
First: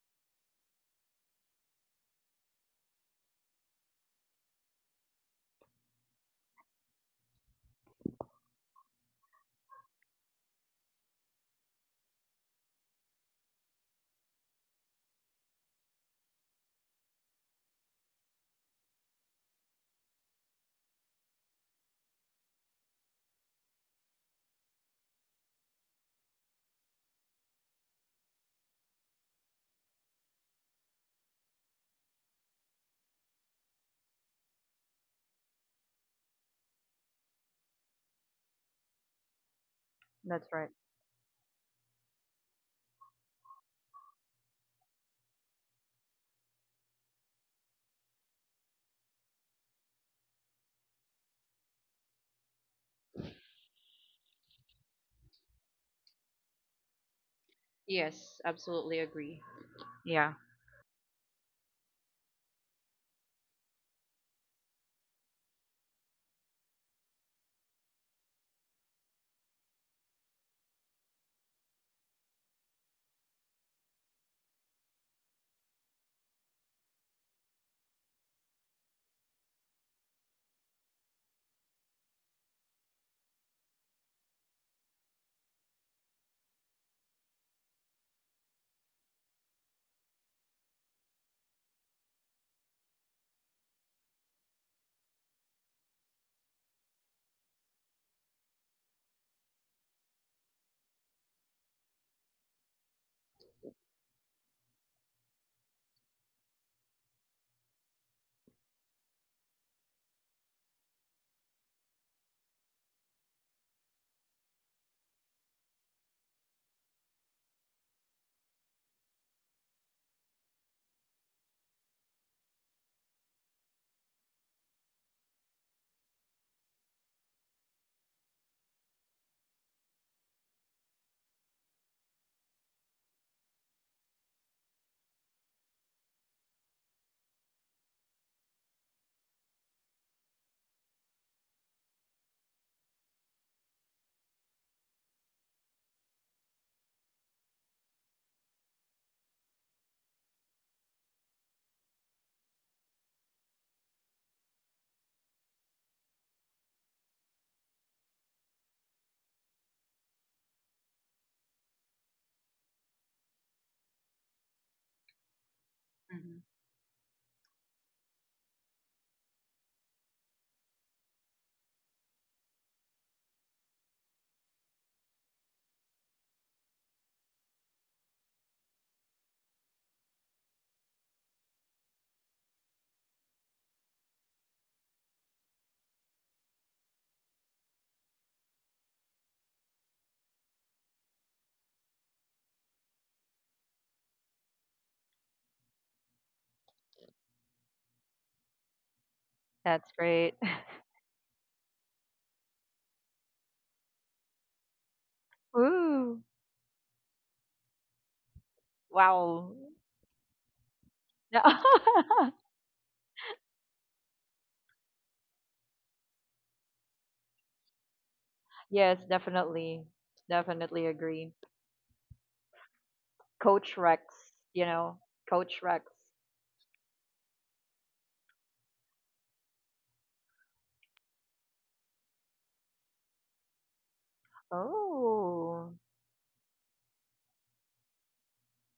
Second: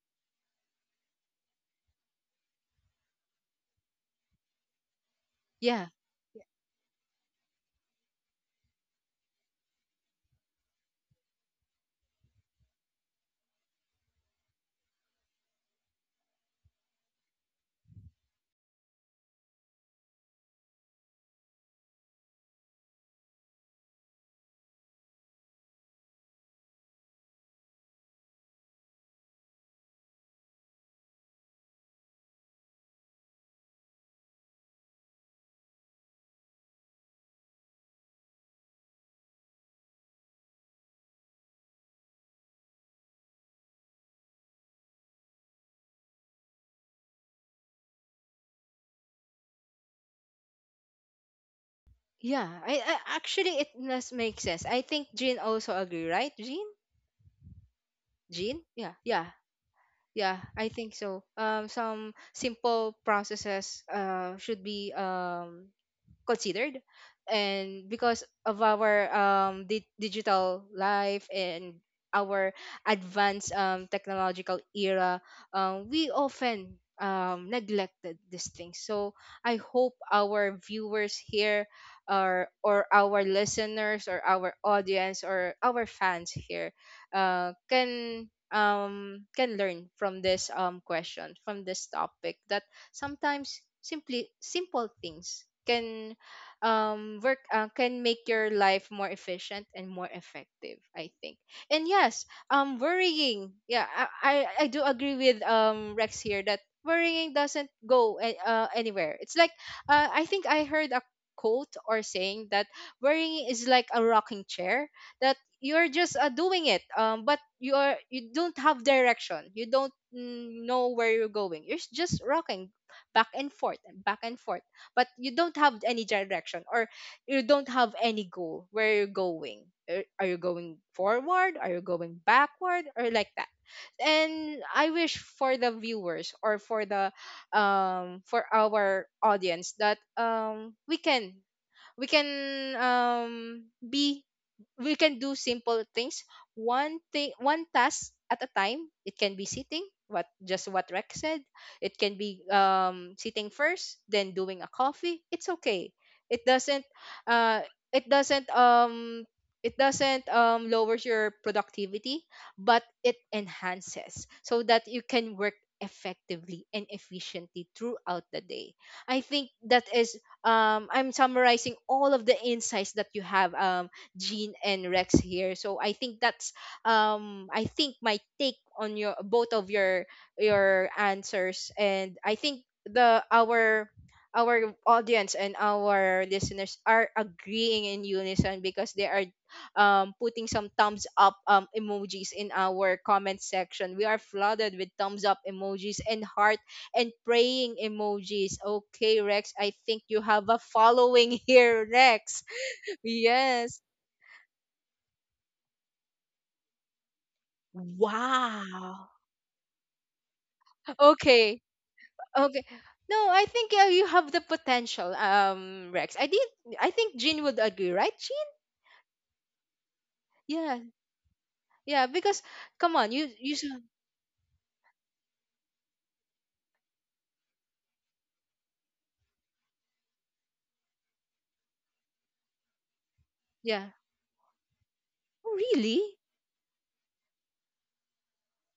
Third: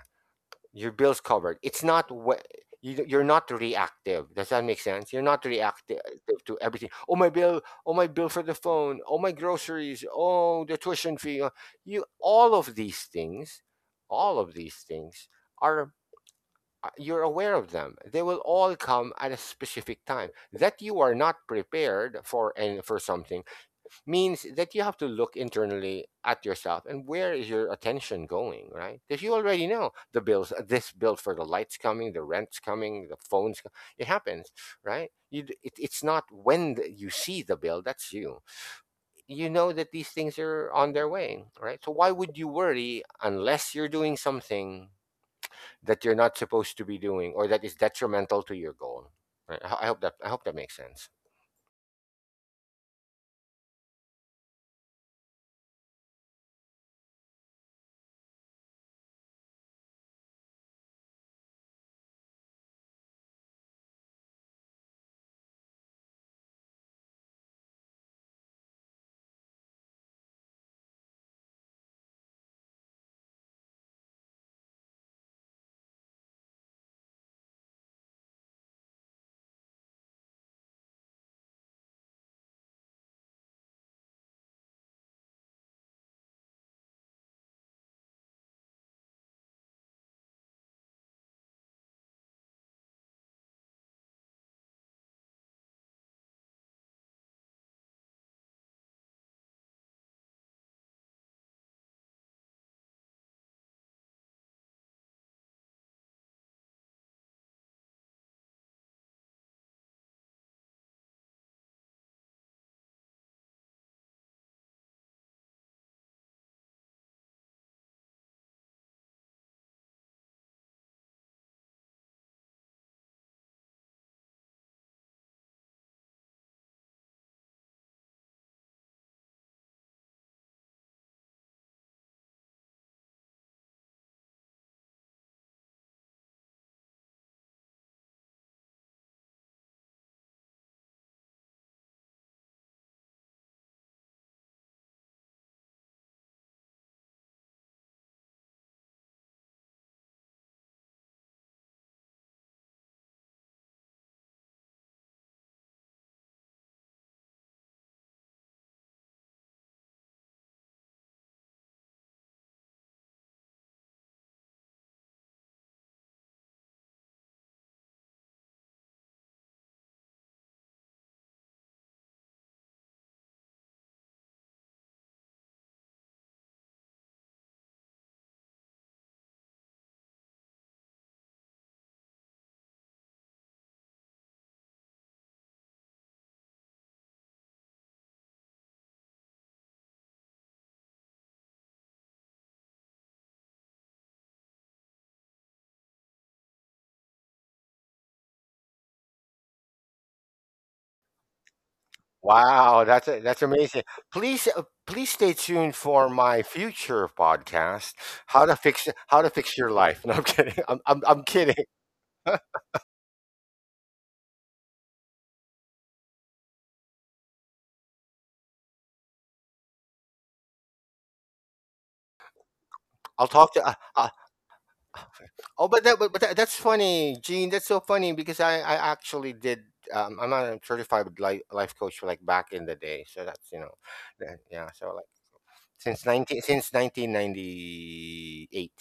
B: Your bill's covered. It's not what you, you're not reactive. Does that make sense? You're not
A: yeah,
B: reactive to everything. Oh, my bill, oh, my bill for the phone, oh, my groceries, oh, the tuition fee. You, all of these things, all of these things are, you're aware of them. They will all come at a specific time that you are not prepared for, and for something means that you have to look internally at yourself and where is your attention going, right? Because you already know the bills, this bill for the lights coming, the rent's coming, it happens, right? It's not when you see the bill, that's you. You know that these things
C: That's right.
B: are on their way, right? So why would you worry unless you're doing something that you're not supposed to be doing or that is detrimental to your goal? Right? I hope that makes sense.
A: yeah. I actually, it does make sense. I think Jean also agree, right, Jean?
C: Yes,
A: Jean, yeah,
C: absolutely
A: yeah,
C: agree. Yeah.
A: yeah. I think so. Um, some simple processes should be considered. And because of our digital life and our advanced technological era, we often neglected these things. So I hope our viewers here, or our listeners, or our audience, or our fans here uh, can can learn from this question, from this topic, that sometimes simply simple things can work, can make your life more efficient and more effective, I think. And yes, worrying, yeah, I do agree with Rex here that worrying doesn't go anywhere. It's like, I think I heard a quote or saying that worrying is like a rocking chair, that you're just doing it, but you are, you don't have direction, you don't, know where you're going. You're just rocking back and forth and back and forth, but you don't have any direction, or you don't have any goal where you're going. Are you going forward, are you going backward, or like that? And I wish for the viewers, or for the for our audience, that we can, we can be, we can do simple things, one thing, one task at a time. It can be sitting, what just what Rex said. It can be, sitting first, then doing a coffee. It's okay, it doesn't, uh it doesn't, it doesn't, lowers your productivity, but it enhances, so that you can work
C: hmm
A: effectively and efficiently throughout the day. I think that is, I'm summarizing all of the insights that you have, Gene and Rex here. So I think that's, I think my take on your, both of your answers. And I think the our audience and our listeners are agreeing in unison, because they are putting some thumbs up emojis in our comment section. We are flooded with thumbs up emojis and heart and praying emojis. Okay, Rex, I
C: That's
A: think you
C: great.
A: have a following here, Rex.
B: Wow, that's amazing.
A: Yes.
B: Please stay tuned for
C: Ooh.
B: my future podcast: how to fix
A: Wow.
C: Wow.
B: your life. No, I'm kidding. I'm kidding.
C: Yeah.
A: Okay. Okay. No, I think you have the potential, Rex. I did. I think Jean would agree, right, Jean?
C: Yes, definitely.
A: Yeah,
C: Definitely agree.
A: yeah. Because come on,
B: I'll talk to
C: Coach
B: I,
C: Rex, you know, Coach
B: Oh, but
C: Rex.
B: that's funny, Gene. That's so funny because I actually did. I'm a certified life coach, like back in the day. So that's, you know,
A: yeah.
B: yeah. So like
A: Oh,
C: Oh,
A: really?
B: since 1998.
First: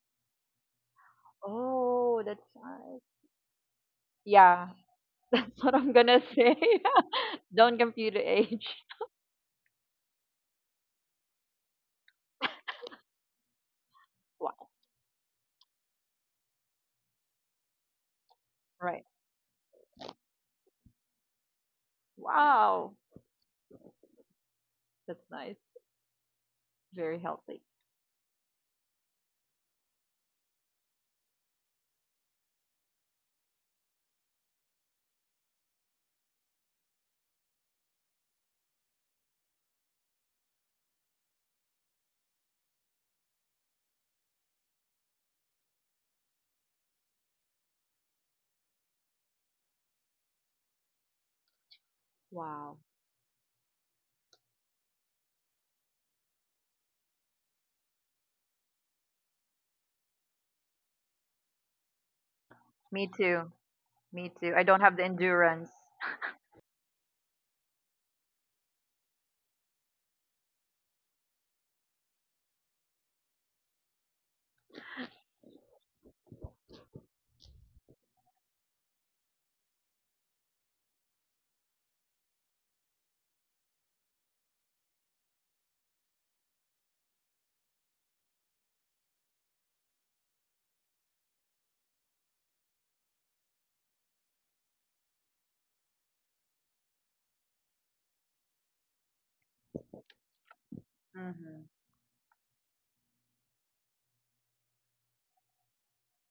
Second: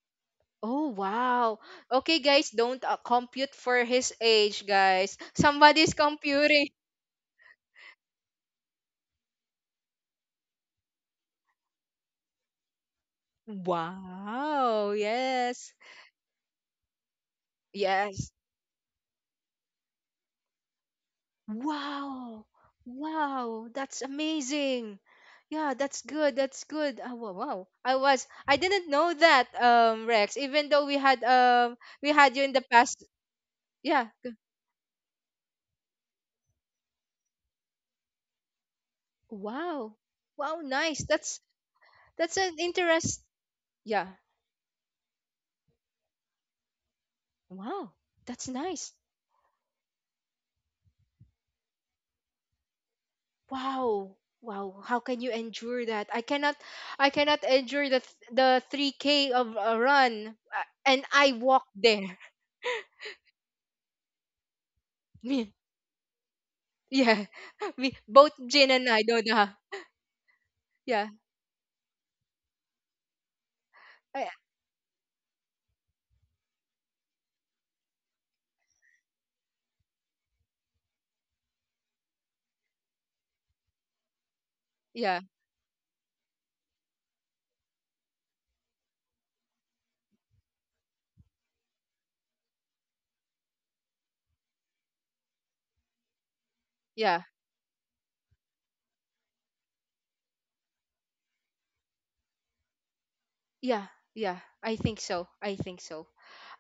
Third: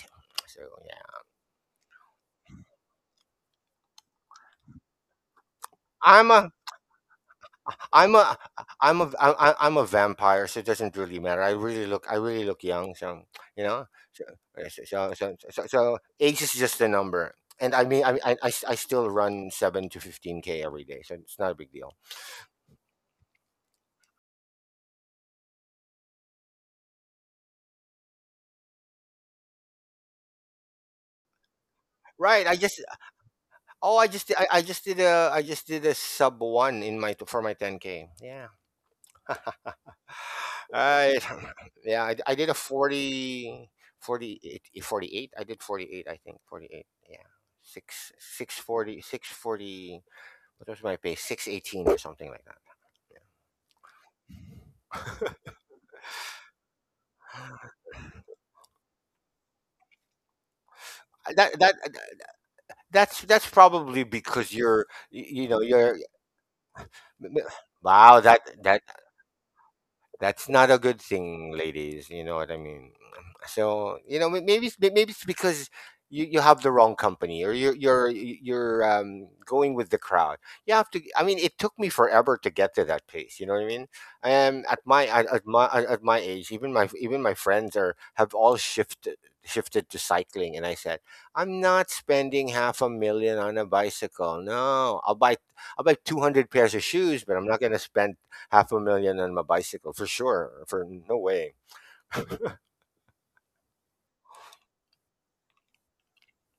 B: So
A: Oh,
B: yeah,
A: wow. Okay,
C: oh, that's
A: guys, don't
C: nice.
A: compute for his age,
C: Yeah,
A: guys.
C: that's what I'm
A: Somebody's
C: gonna
B: I'm a
C: say.
A: computing.
C: Don't compute
B: I'm
C: the
B: a
C: age.
B: I'm a vampire. So it doesn't really matter. I really look young. So, you know, so yeah,
C: Wow,
A: Wow. Yes.
B: age is just a number. And I mean,
A: Yes.
B: I still
C: right.
B: run 7 to 15 k every day, so it's not a big deal.
A: Wow!
C: Wow,
A: Wow, that's amazing.
C: that's nice.
A: Yeah, that's good. That's good. Oh,
C: Very
A: wow, wow.
C: healthy.
A: I didn't know that, Rex, even though we had
B: Right.
A: you
B: I
A: in the
B: just
A: past.
B: Oh,
A: Yeah, g-.
B: I just did a sub one in my for my 10k. Yeah,
A: Wow. Wow, nice.
B: I yeah, I
A: That's
B: did a
A: an interest.
B: 40
A: Yeah.
B: 48 48. I did 48. I think 48. Yeah,
A: Wow.
B: six
A: That's
B: six
A: nice.
B: forty six forty. What was my pace? 6:18 or something like that.
C: Wow.
A: Wow. Wow. How can you endure that? I cannot, I cannot endure
B: Yeah.
A: the 3K of a run and I
B: That
A: walked
B: that
A: there.
C: Me
B: that's
C: too.
B: probably
C: Me
B: because
C: too.
B: you're
C: I don't have the
B: you know
C: endurance.
B: you're,
A: Yeah, we
B: wow,
A: both, Jin and I, don't know.
B: that's not a good
A: Yeah.
B: thing, ladies. You know what I mean? So, you
A: I,
B: know, maybe it's because you have the wrong company or you're going with the crowd. You have to. I mean, it took me forever to get to that place. You know what I mean?
A: yeah,
B: At my age, even my friends are have all shifted to cycling, and I said, I'm not spending half a million on a bicycle. No, I'll buy 200 pairs of
A: yeah,
B: shoes, but I'm not going to spend half a million on my bicycle, for sure. For no way.
C: Mhm.
A: yeah, yeah. I think so. I think so.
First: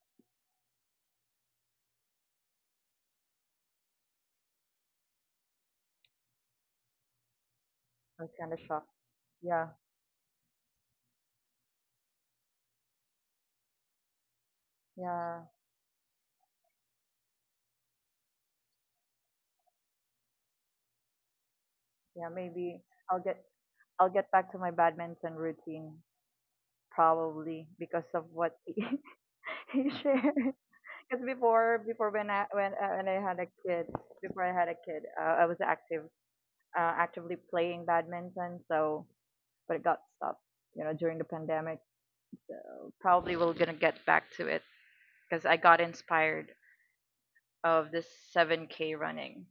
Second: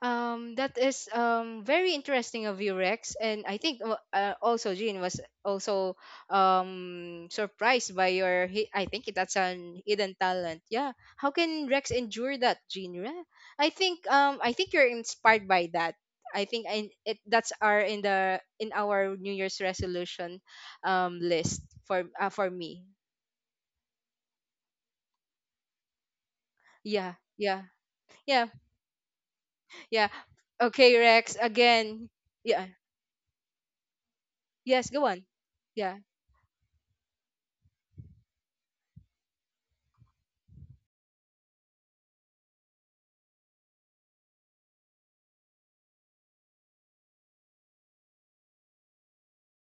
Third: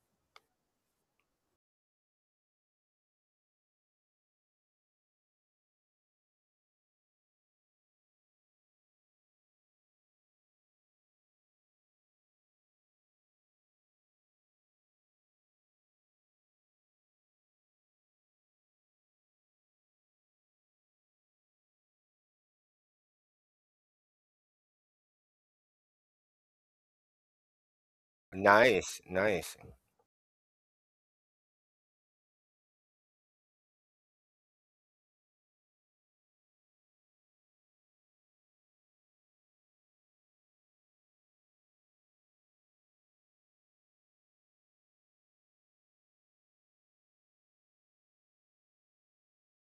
A: That is very interesting of you, Rex, and I think, also Jean was also surprised by
C: I was
A: your,
C: kind of
A: hi-, I
C: shocked.
A: think that's
C: Yeah,
A: an hidden talent. Yeah, how can Rex endure that, Jean? Yeah. I think, I think you're
C: yeah,
A: inspired by that. I think it, that's our, in the, in our New Year's resolution list for,
C: yeah.
A: for me.
C: Maybe I'll get I'll get back to my badminton routine
A: Yeah, yeah,
C: probably because of
A: yeah,
C: what he,
B: Nice, nice.
C: he
A: yeah.
C: shared.
A: Okay, Rex.
C: Because
A: Again,
C: before
A: yeah.
C: when I had a kid before I
A: Yes,
C: had a
A: go on.
C: kid, I was
A: Yeah,
C: active, actively playing badminton. So, but it got stopped, you know, during the pandemic. So probably we're gonna get back to it because I got inspired of this 7K running.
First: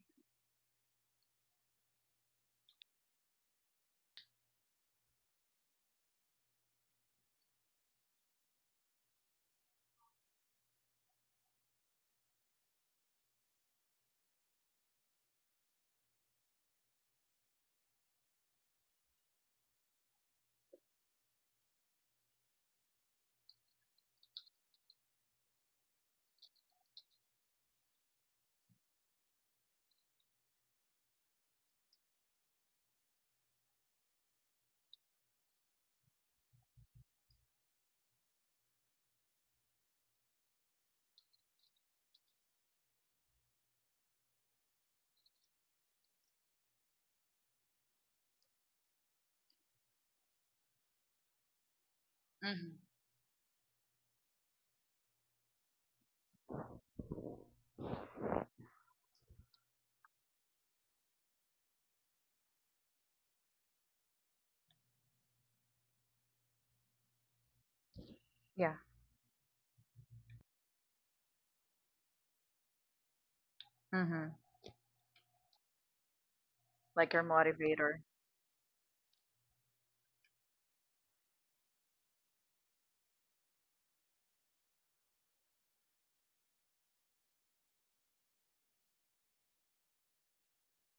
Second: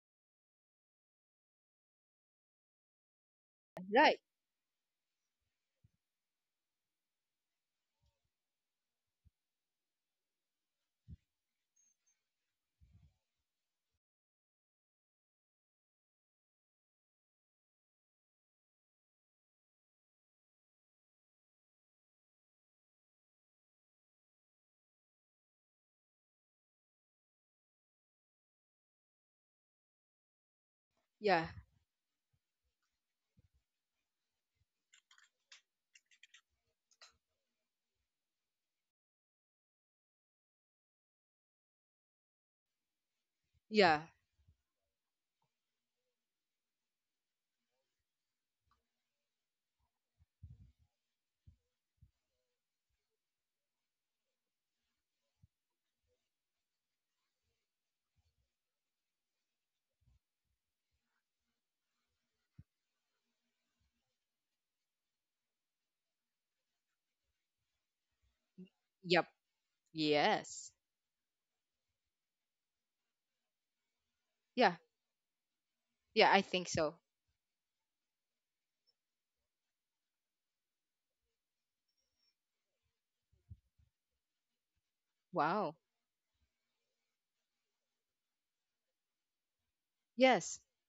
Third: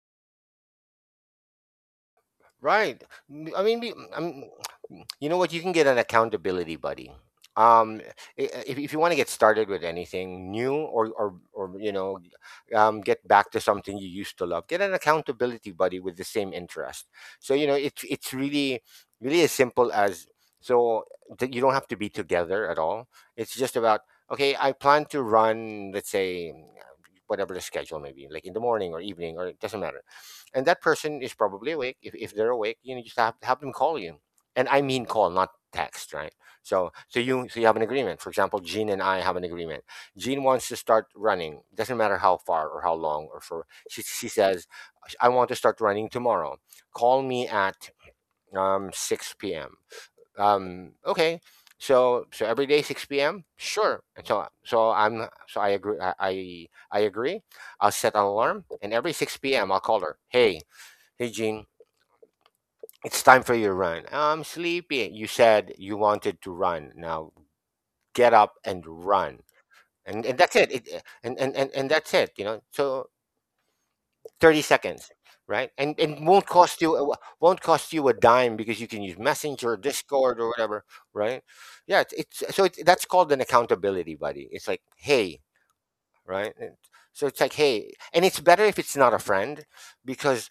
B: Right. I mean,
A: right.
B: I mean, you know what? You can get an accountability buddy. Um, if you want to get started with anything new, or, you know, get back to something you used to love, get an accountability buddy with the same interest. So, you know, it's really as simple as, so that you don't have to be together at all. It's just about, okay, I plan to run, let's say, whatever the schedule may be, like in the morning or evening, or it doesn't matter, and that person is
A: Yeah.
B: probably awake. If they're awake, you know, just have them call you, and I mean call, not text, right? So you have an agreement. For example, Jean and I have an agreement. Jean wants to start running. Doesn't matter how far or how long or for.
A: Yeah.
B: She says, I want to start running tomorrow. Call me at 6 p.m. Okay. So
C: Mm-hmm.
B: every day 6 p.m. Sure. And I agree, I agree. I'll set an alarm and every 6 p.m. I'll call her. Hey, Jean, it's time for your run. I'm sleepy. You said you wanted to run. Now get up
C: Yeah.
B: and
A: Yep.
B: run. And that's it.
A: Yes.
B: And that's it, you know. So
C: Mm-hmm.
B: 30
A: Yeah.
B: seconds, right? And
A: Yeah, I think so.
C: Like your
B: won't
C: motivator.
B: cost you a dime because you can use Messenger, Discord, or whatever, right? Yeah, it's that's called an accountability buddy. It's like, "Hey,"
A: Wow.
B: right? And so it's like, "Hey." And it's better if it's not a friend
A: Yes.
B: because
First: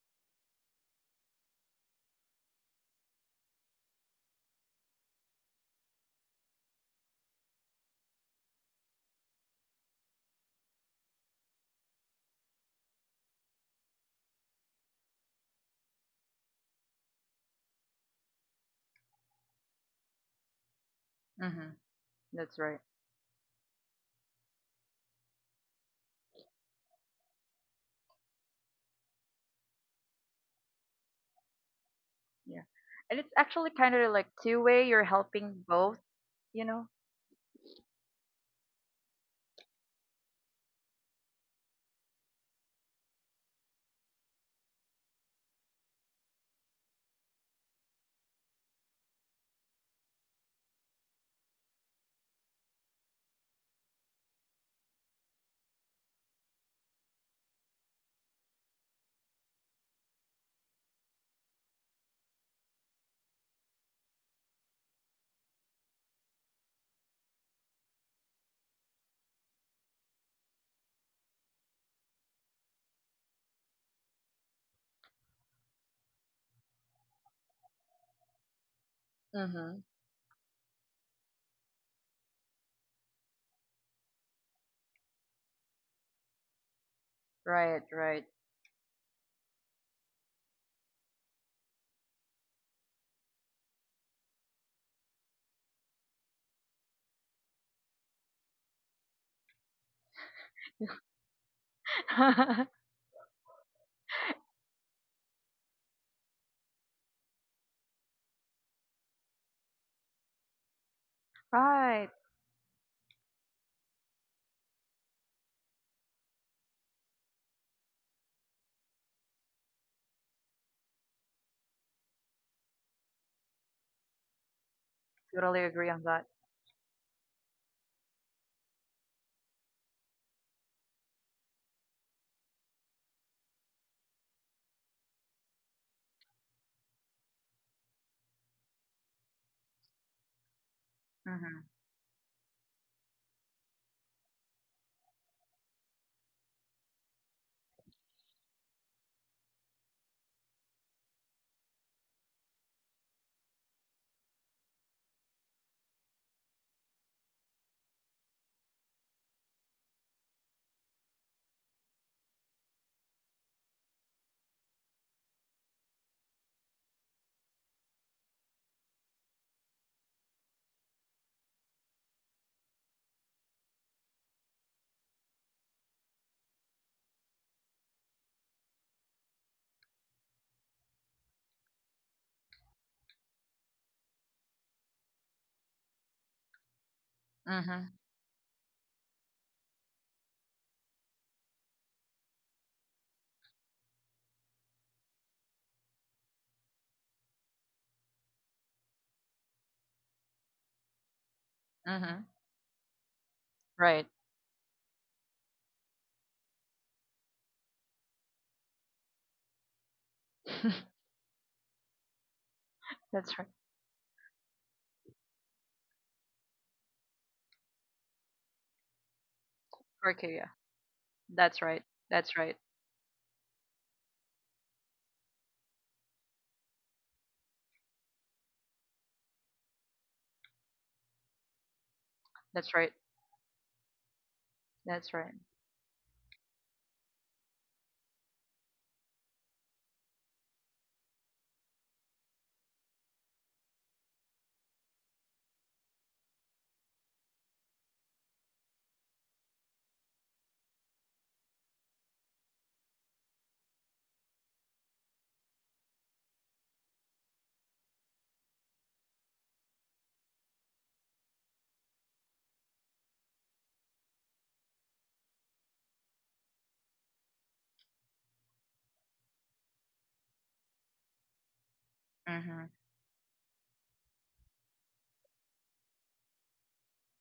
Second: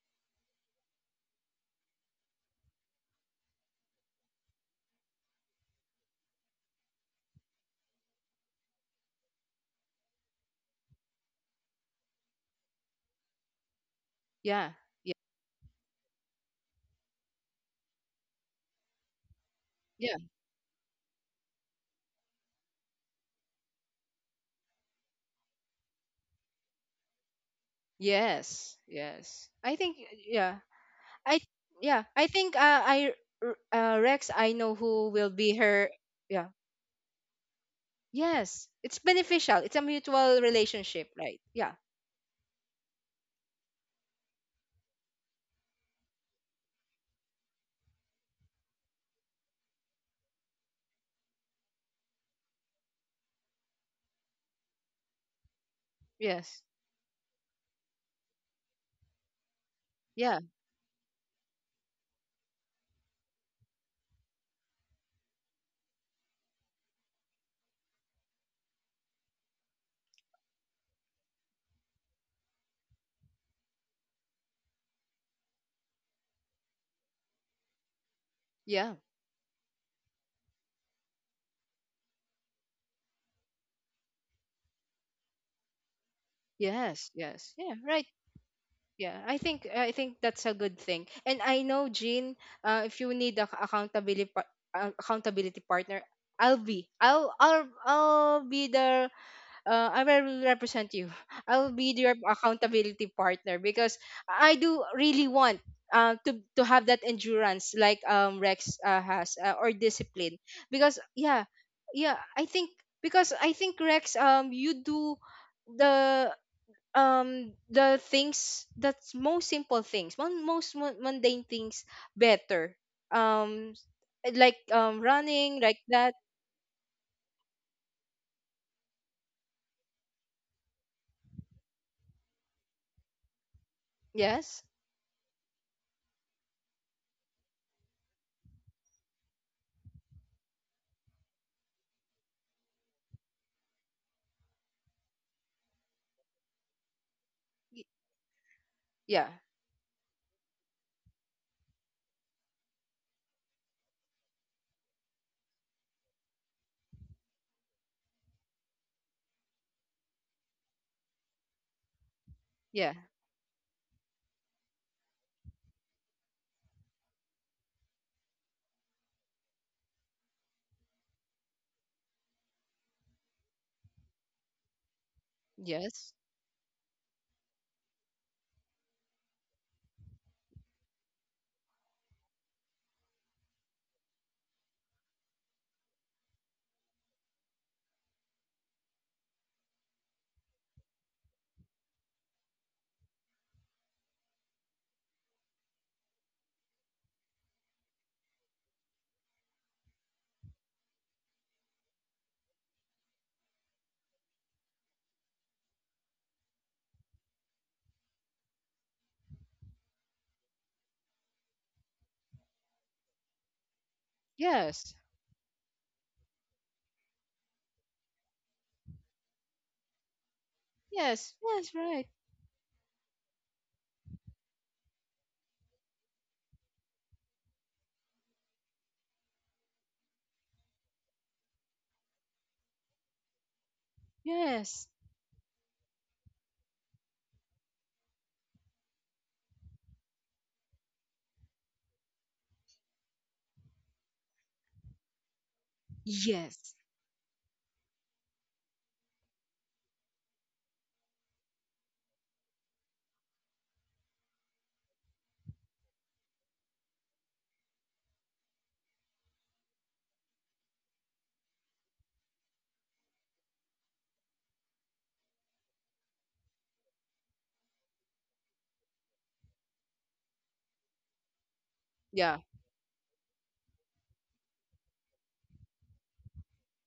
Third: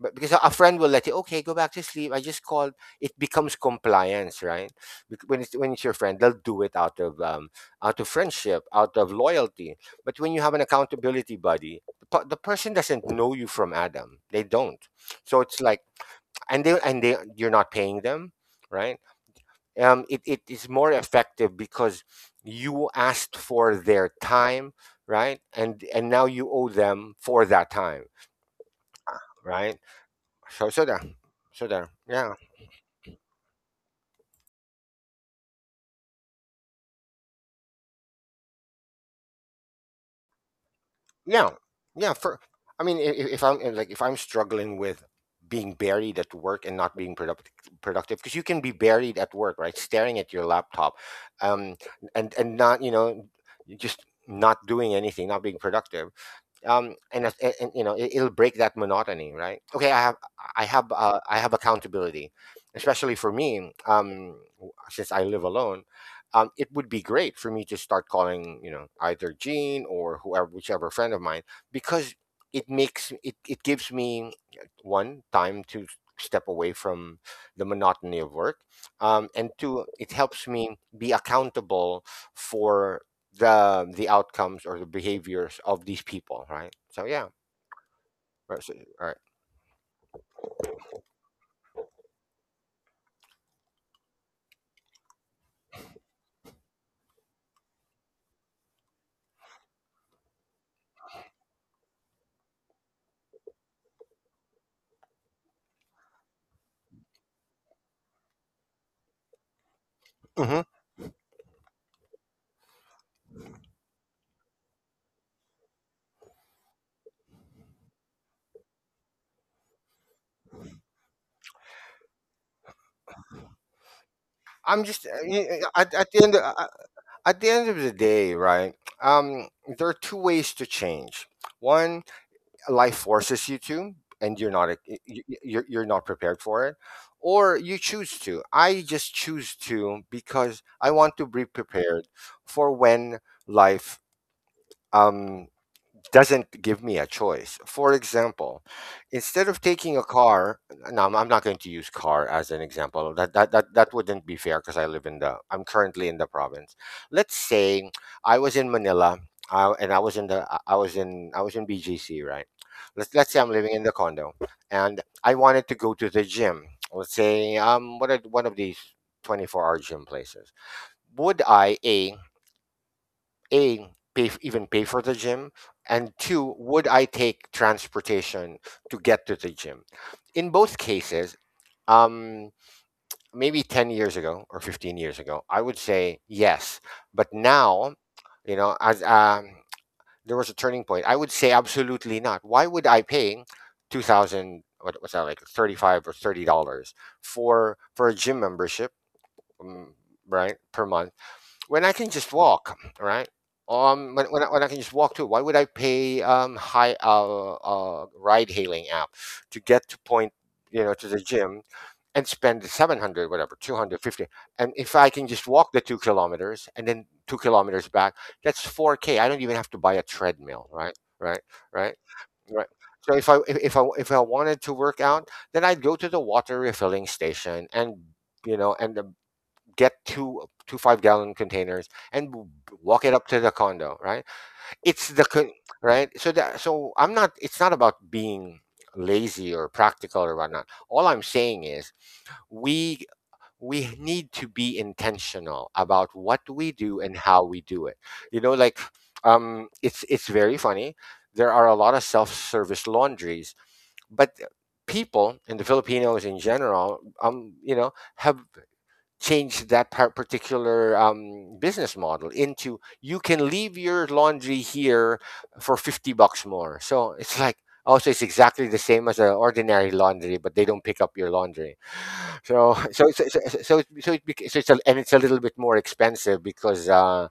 B: but because a friend will let you, okay, go back to sleep, I just called. It becomes compliance, right? When it's your friend, they'll do it out of friendship, out of loyalty. But when you have an accountability buddy, the person doesn't know you from Adam. They don't.
A: Yeah. Yeah.
B: So it's like, and they, you're not paying them, right? It
A: Yeah.
B: is more effective
C: Mm-hmm.
B: because you
C: That's right.
B: asked for their time, right, and now you owe them for that time,
A: Yes.
B: right?
A: Yes. I think,
B: There,
A: yeah. I
B: Yeah,
A: Yeah, I think,
C: Yeah.
A: I
C: And it's actually kind of like
A: Rex, I
C: two
A: know
C: way. You're
A: who will be
C: helping
A: her.
C: both,
A: Yeah.
C: you know?
A: Yes, it's beneficial. It's a mutual
B: yeah,
A: relationship, right?
B: yeah.
A: Yeah.
B: For, I mean, if I'm if, like, if I'm struggling with being buried at work and not being productive, because you can be buried at work, right? Staring at your laptop, um, and not just not doing anything, not being productive.
A: Yes.
B: And, if- and, it'll break that monotony, right? Okay, i have
A: Yeah.
B: i have uh, i have accountability, especially for me, since I live alone. It would be great for me to start calling, you know, either Gene or whoever, whichever friend of mine, because it makes it gives me one time to step away from the monotony of work,
A: Yeah.
B: and two,
C: Mm-hmm.
B: it helps me be accountable for the outcomes or the behaviors of these people, right? So yeah,
A: Yes. Yes.
C: Right,
A: Yeah, right.
C: right.
B: right. So, all right.
A: Yeah, I think, I think that's a good thing. And I know, Jean, if you need a accountability accountability partner, I'll be the I will represent you. I'll be your accountability partner, because I do really want to have that endurance like Rex has, or
B: Mm-hmm.
A: discipline, because yeah,
C: Right.
A: yeah, I think, because I think Rex, you do the the things that's most simple things, one most mundane things, better, um
B: I'm
A: like
B: just y- y-
C: Totally
A: running
C: agree
B: at
A: like
B: the
C: on
B: end
C: that.
A: that.
B: At the end of the day, right? Um, there are two ways to change. One, life forces you to, and you're not e- y-
A: Yes.
B: y- you're you're not prepared for it, or you choose to. I just choose to because I want to be
C: Mm-hmm.
B: prepared for when life um doesn't give me a choice. For
A: Y-.
B: example, instead of
A: Yeah.
B: taking a car— no, I'm not going to use car as an example. That wouldn't be fair because I'm currently in the province. Let's say I was in Manila, I, and I was in the I was in BGC, right? Let's say
A: Yeah.
B: I'm living in the condo, and I wanted to go to the gym. Let's say, what are one of these 24-hour gym places? Would I a a, pay f- even pay for the gym? And two,
A: Yes.
B: would I take transportation to get to the gym? In both cases, um, maybe 10 years ago or 15 years ago, I would say yes. But now,
C: Mm-hmm.
B: you know, as there was a turning point, I would say absolutely not. Why would I pay 2000— what was that, like 35 or $30— for a gym membership, mm, right? Per month? When I can just
C: Mm-hmm.
B: walk, right?
C: Right.
B: When, when, I, when I can just walk too, why would I pay high ride hailing app to get to point, you know, to the gym and spend 700,
C: That's
B: whatever,
C: right.
B: 250, and if I can
A: Yes.
B: just walk the 2 kilometers and then 2 kilometers back, that's 4k. I don't even have to buy a
C: Criteria.
B: treadmill, right? Right.
C: That's
A: Yes.
C: right.
B: Right.
A: Yes. Right.
C: That's
B: Right.
C: right.
B: So if I wanted to work out, then I'd go to the water refilling station and, you know, and get two five-gallon containers and
C: That's right.
B: walk it up to the condo, right? it's
C: That's
B: the
A: Yes.
C: right.
B: con- right. so that so I'm not— it's not about being lazy or practical or whatnot. All I'm saying is, we we need to be intentional about what we do and
A: Yes.
B: how we do it. You know, like, it's very funny. There are a lot of self-service laundries, but people, and the Filipinos in general, you know, have change that particular, business model into, you can leave your laundry here for 50 bucks more. So it's like, also, it's exactly the same as an ordinary laundry, but they don't pick up your laundry. So,
C: Mm-hmm.
A: Yeah.
B: so, so, so, so, so, it, so, it, bec- so it's a, and it's a little bit more expensive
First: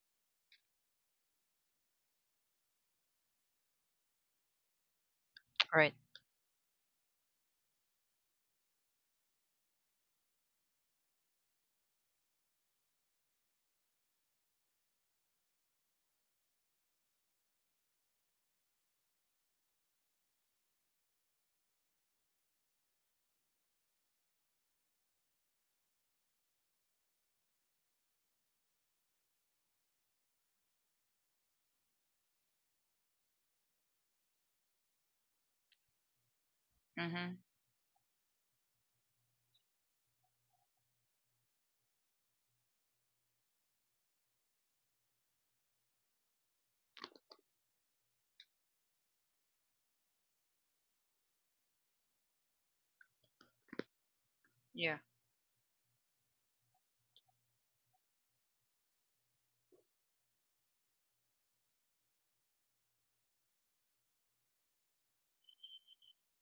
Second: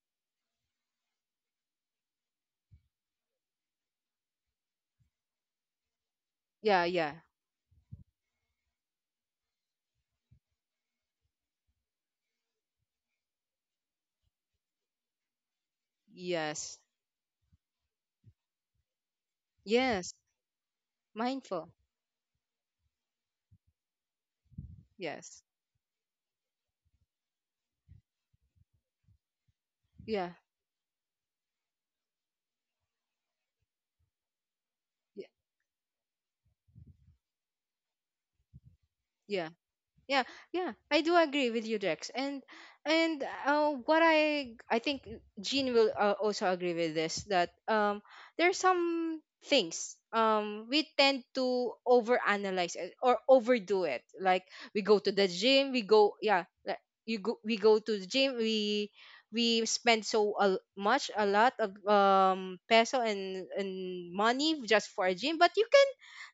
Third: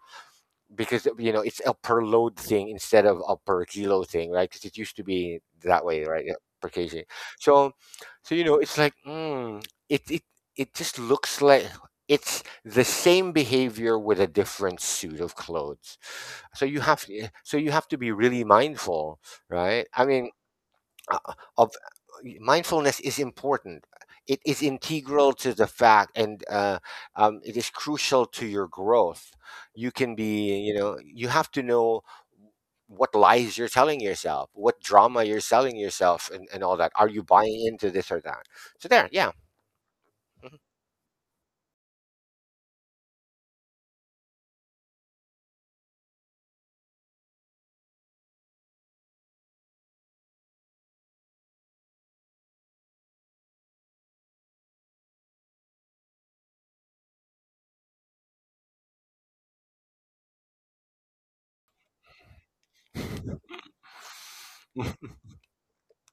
B: because, you know, it's a per load thing instead of a per kilo thing, right? Because it used to be that
C: Right.
B: way, right? Yeah, per
A: Yeah.
B: kg.
A: Yeah.
B: So, so, you know, it's like, it it it just looks like it's the same behavior with a different suit of clothes. So
A: Yes.
B: you have eh, so you have to be really mindful, right? I
A: Yes.
B: mean,
A: Mindful.
B: of mindfulness is important. It is integral
A: Yes.
B: to the fact, and it is crucial to your growth. You can
A: Yeah.
B: be, you know, you have to know what lies you're telling yourself, what
A: Yeah,
B: drama you're selling yourself, and, all that. Are
C: Mm-hmm.
B: you buying into this or that? So there,
A: yeah.
B: yeah.
A: Yeah, yeah,
B: Mhm.
A: I do agree with you, Dex. And what I think Jean will also agree with this, that there are some things we tend to overanalyze it or overdo it. Like, we
C: Yeah.
A: go to the gym, we go, yeah, like you go we go to the gym, we spend so much a lot of peso and money just for a gym, but you can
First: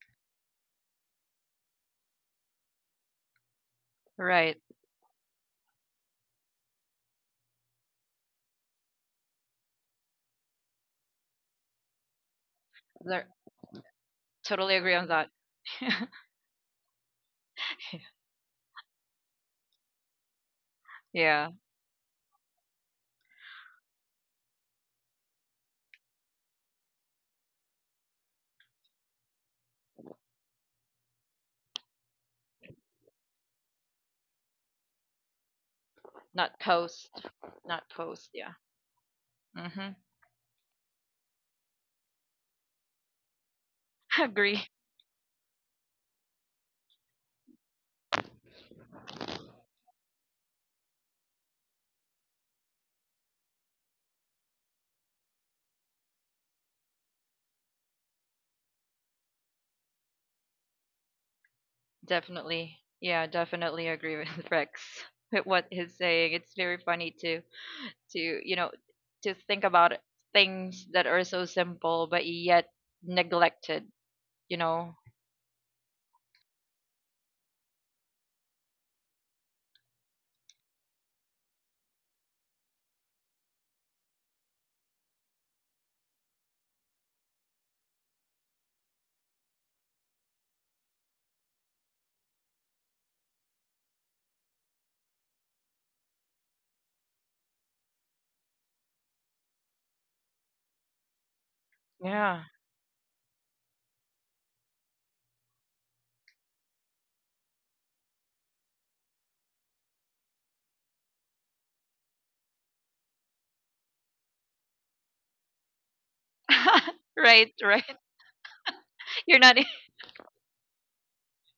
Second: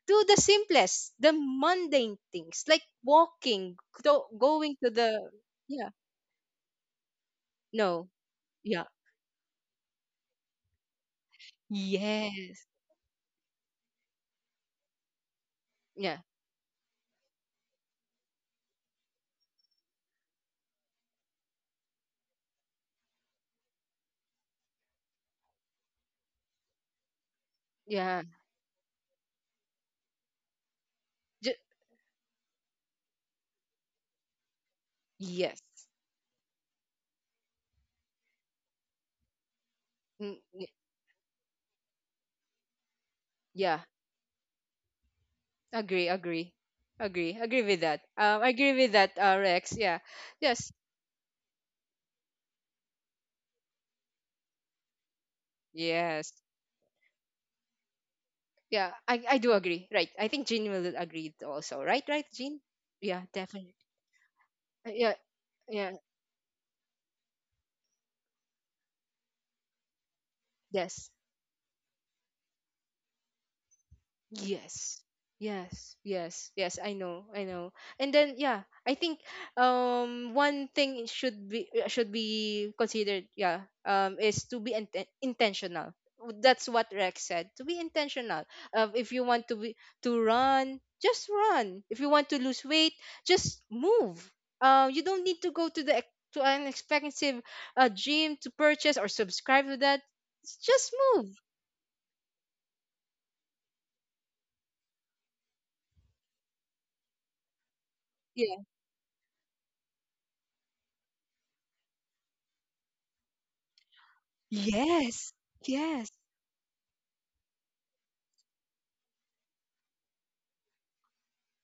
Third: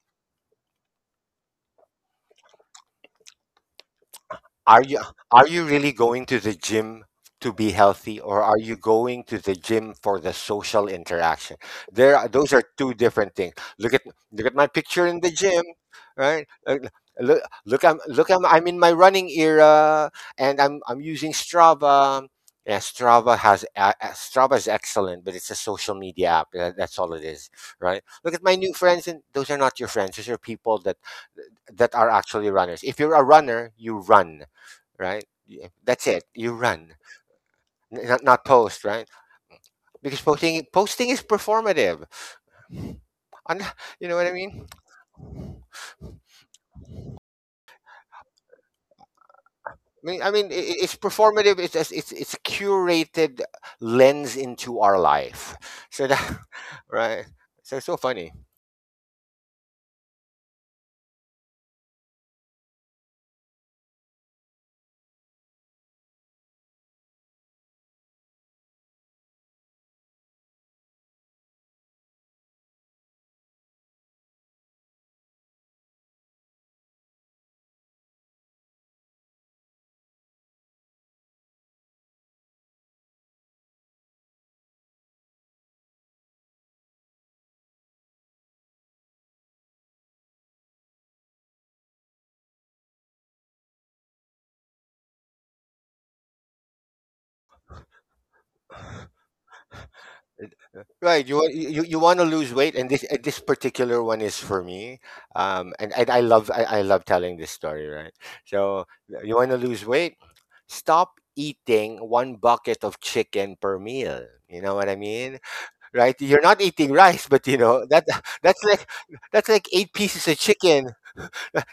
A: do the simplest, the mundane things like walking,
C: Right.
A: going
B: Are
A: to
B: you
A: the,
B: are you really
A: yeah,
B: going to the gym to be
A: no,
B: healthy, or are you
A: yeah,
B: going to the gym for the social interaction? Those are
A: yes,
B: two different
C: There,
B: things. Look at my
C: totally agree
B: picture
C: on
B: in the
C: that.
B: gym,
A: yeah,
B: right? Uh, Look, look, I'm look, I'm I'm in my running era, and I'm using
C: Yeah.
B: Strava. Yeah, Strava has Strava is excellent, but it's a social media app. That's all it is, right?
A: yeah,
B: Look at my new friends, and those are not your friends. Those are people that
A: Ju-,
B: that are actually runners. If you're a runner, you run, right?
A: yes,
B: Yeah, that's it.
C: Not
B: You run,
C: post. Not post.
B: Not
C: Yeah.
B: post, right?
C: Mm-hmm.
B: Because
A: Mm, y-,
B: posting is performative. And
A: yeah.
B: you know what I
C: Agree.
B: mean?
A: Agree, agree, agree, agree with that. I agree with that, Rex. Yeah, yes,
B: It's performative. It's just- it's a curated lens into our life. So
A: yes,
B: that, right. So funny.
A: yeah. I do agree. Right. I think Jean will agree also. Right, right, Jean.
C: Definitely.
A: Yeah,
C: Yeah,
A: definitely.
C: definitely agree with Rex
A: Yeah,
C: with what
A: yeah,
C: he's saying. It's very funny to, you know, to think about things that
A: yes.
C: are so simple but yet neglected, you know.
A: Yes. Yes, yes, yes, I know, I know. And then, yeah, I think, one thing it should be considered, yeah, is to be intentional. W- That's what Rex said. To be intentional. If you want to be to run, just run. If you want to lose weight, just move. You don't need to go to the ex-, to an expensive gym to purchase or subscribe to that. Just
B: Right, you
A: move.
B: want you, you want to lose
C: Yeah.
B: weight, and this particular one is for me. And I love telling this story, right?
A: Yeah.
B: So you want to lose weight, stop eating one bucket of chicken per meal. You know what I mean,
A: Yes.
B: right?
A: Yes.
B: You're not eating rice, but you
C: Right,
B: know that
C: right.
B: that's like that's
C: You're
B: like
C: not. In-
B: eight pieces of chicken.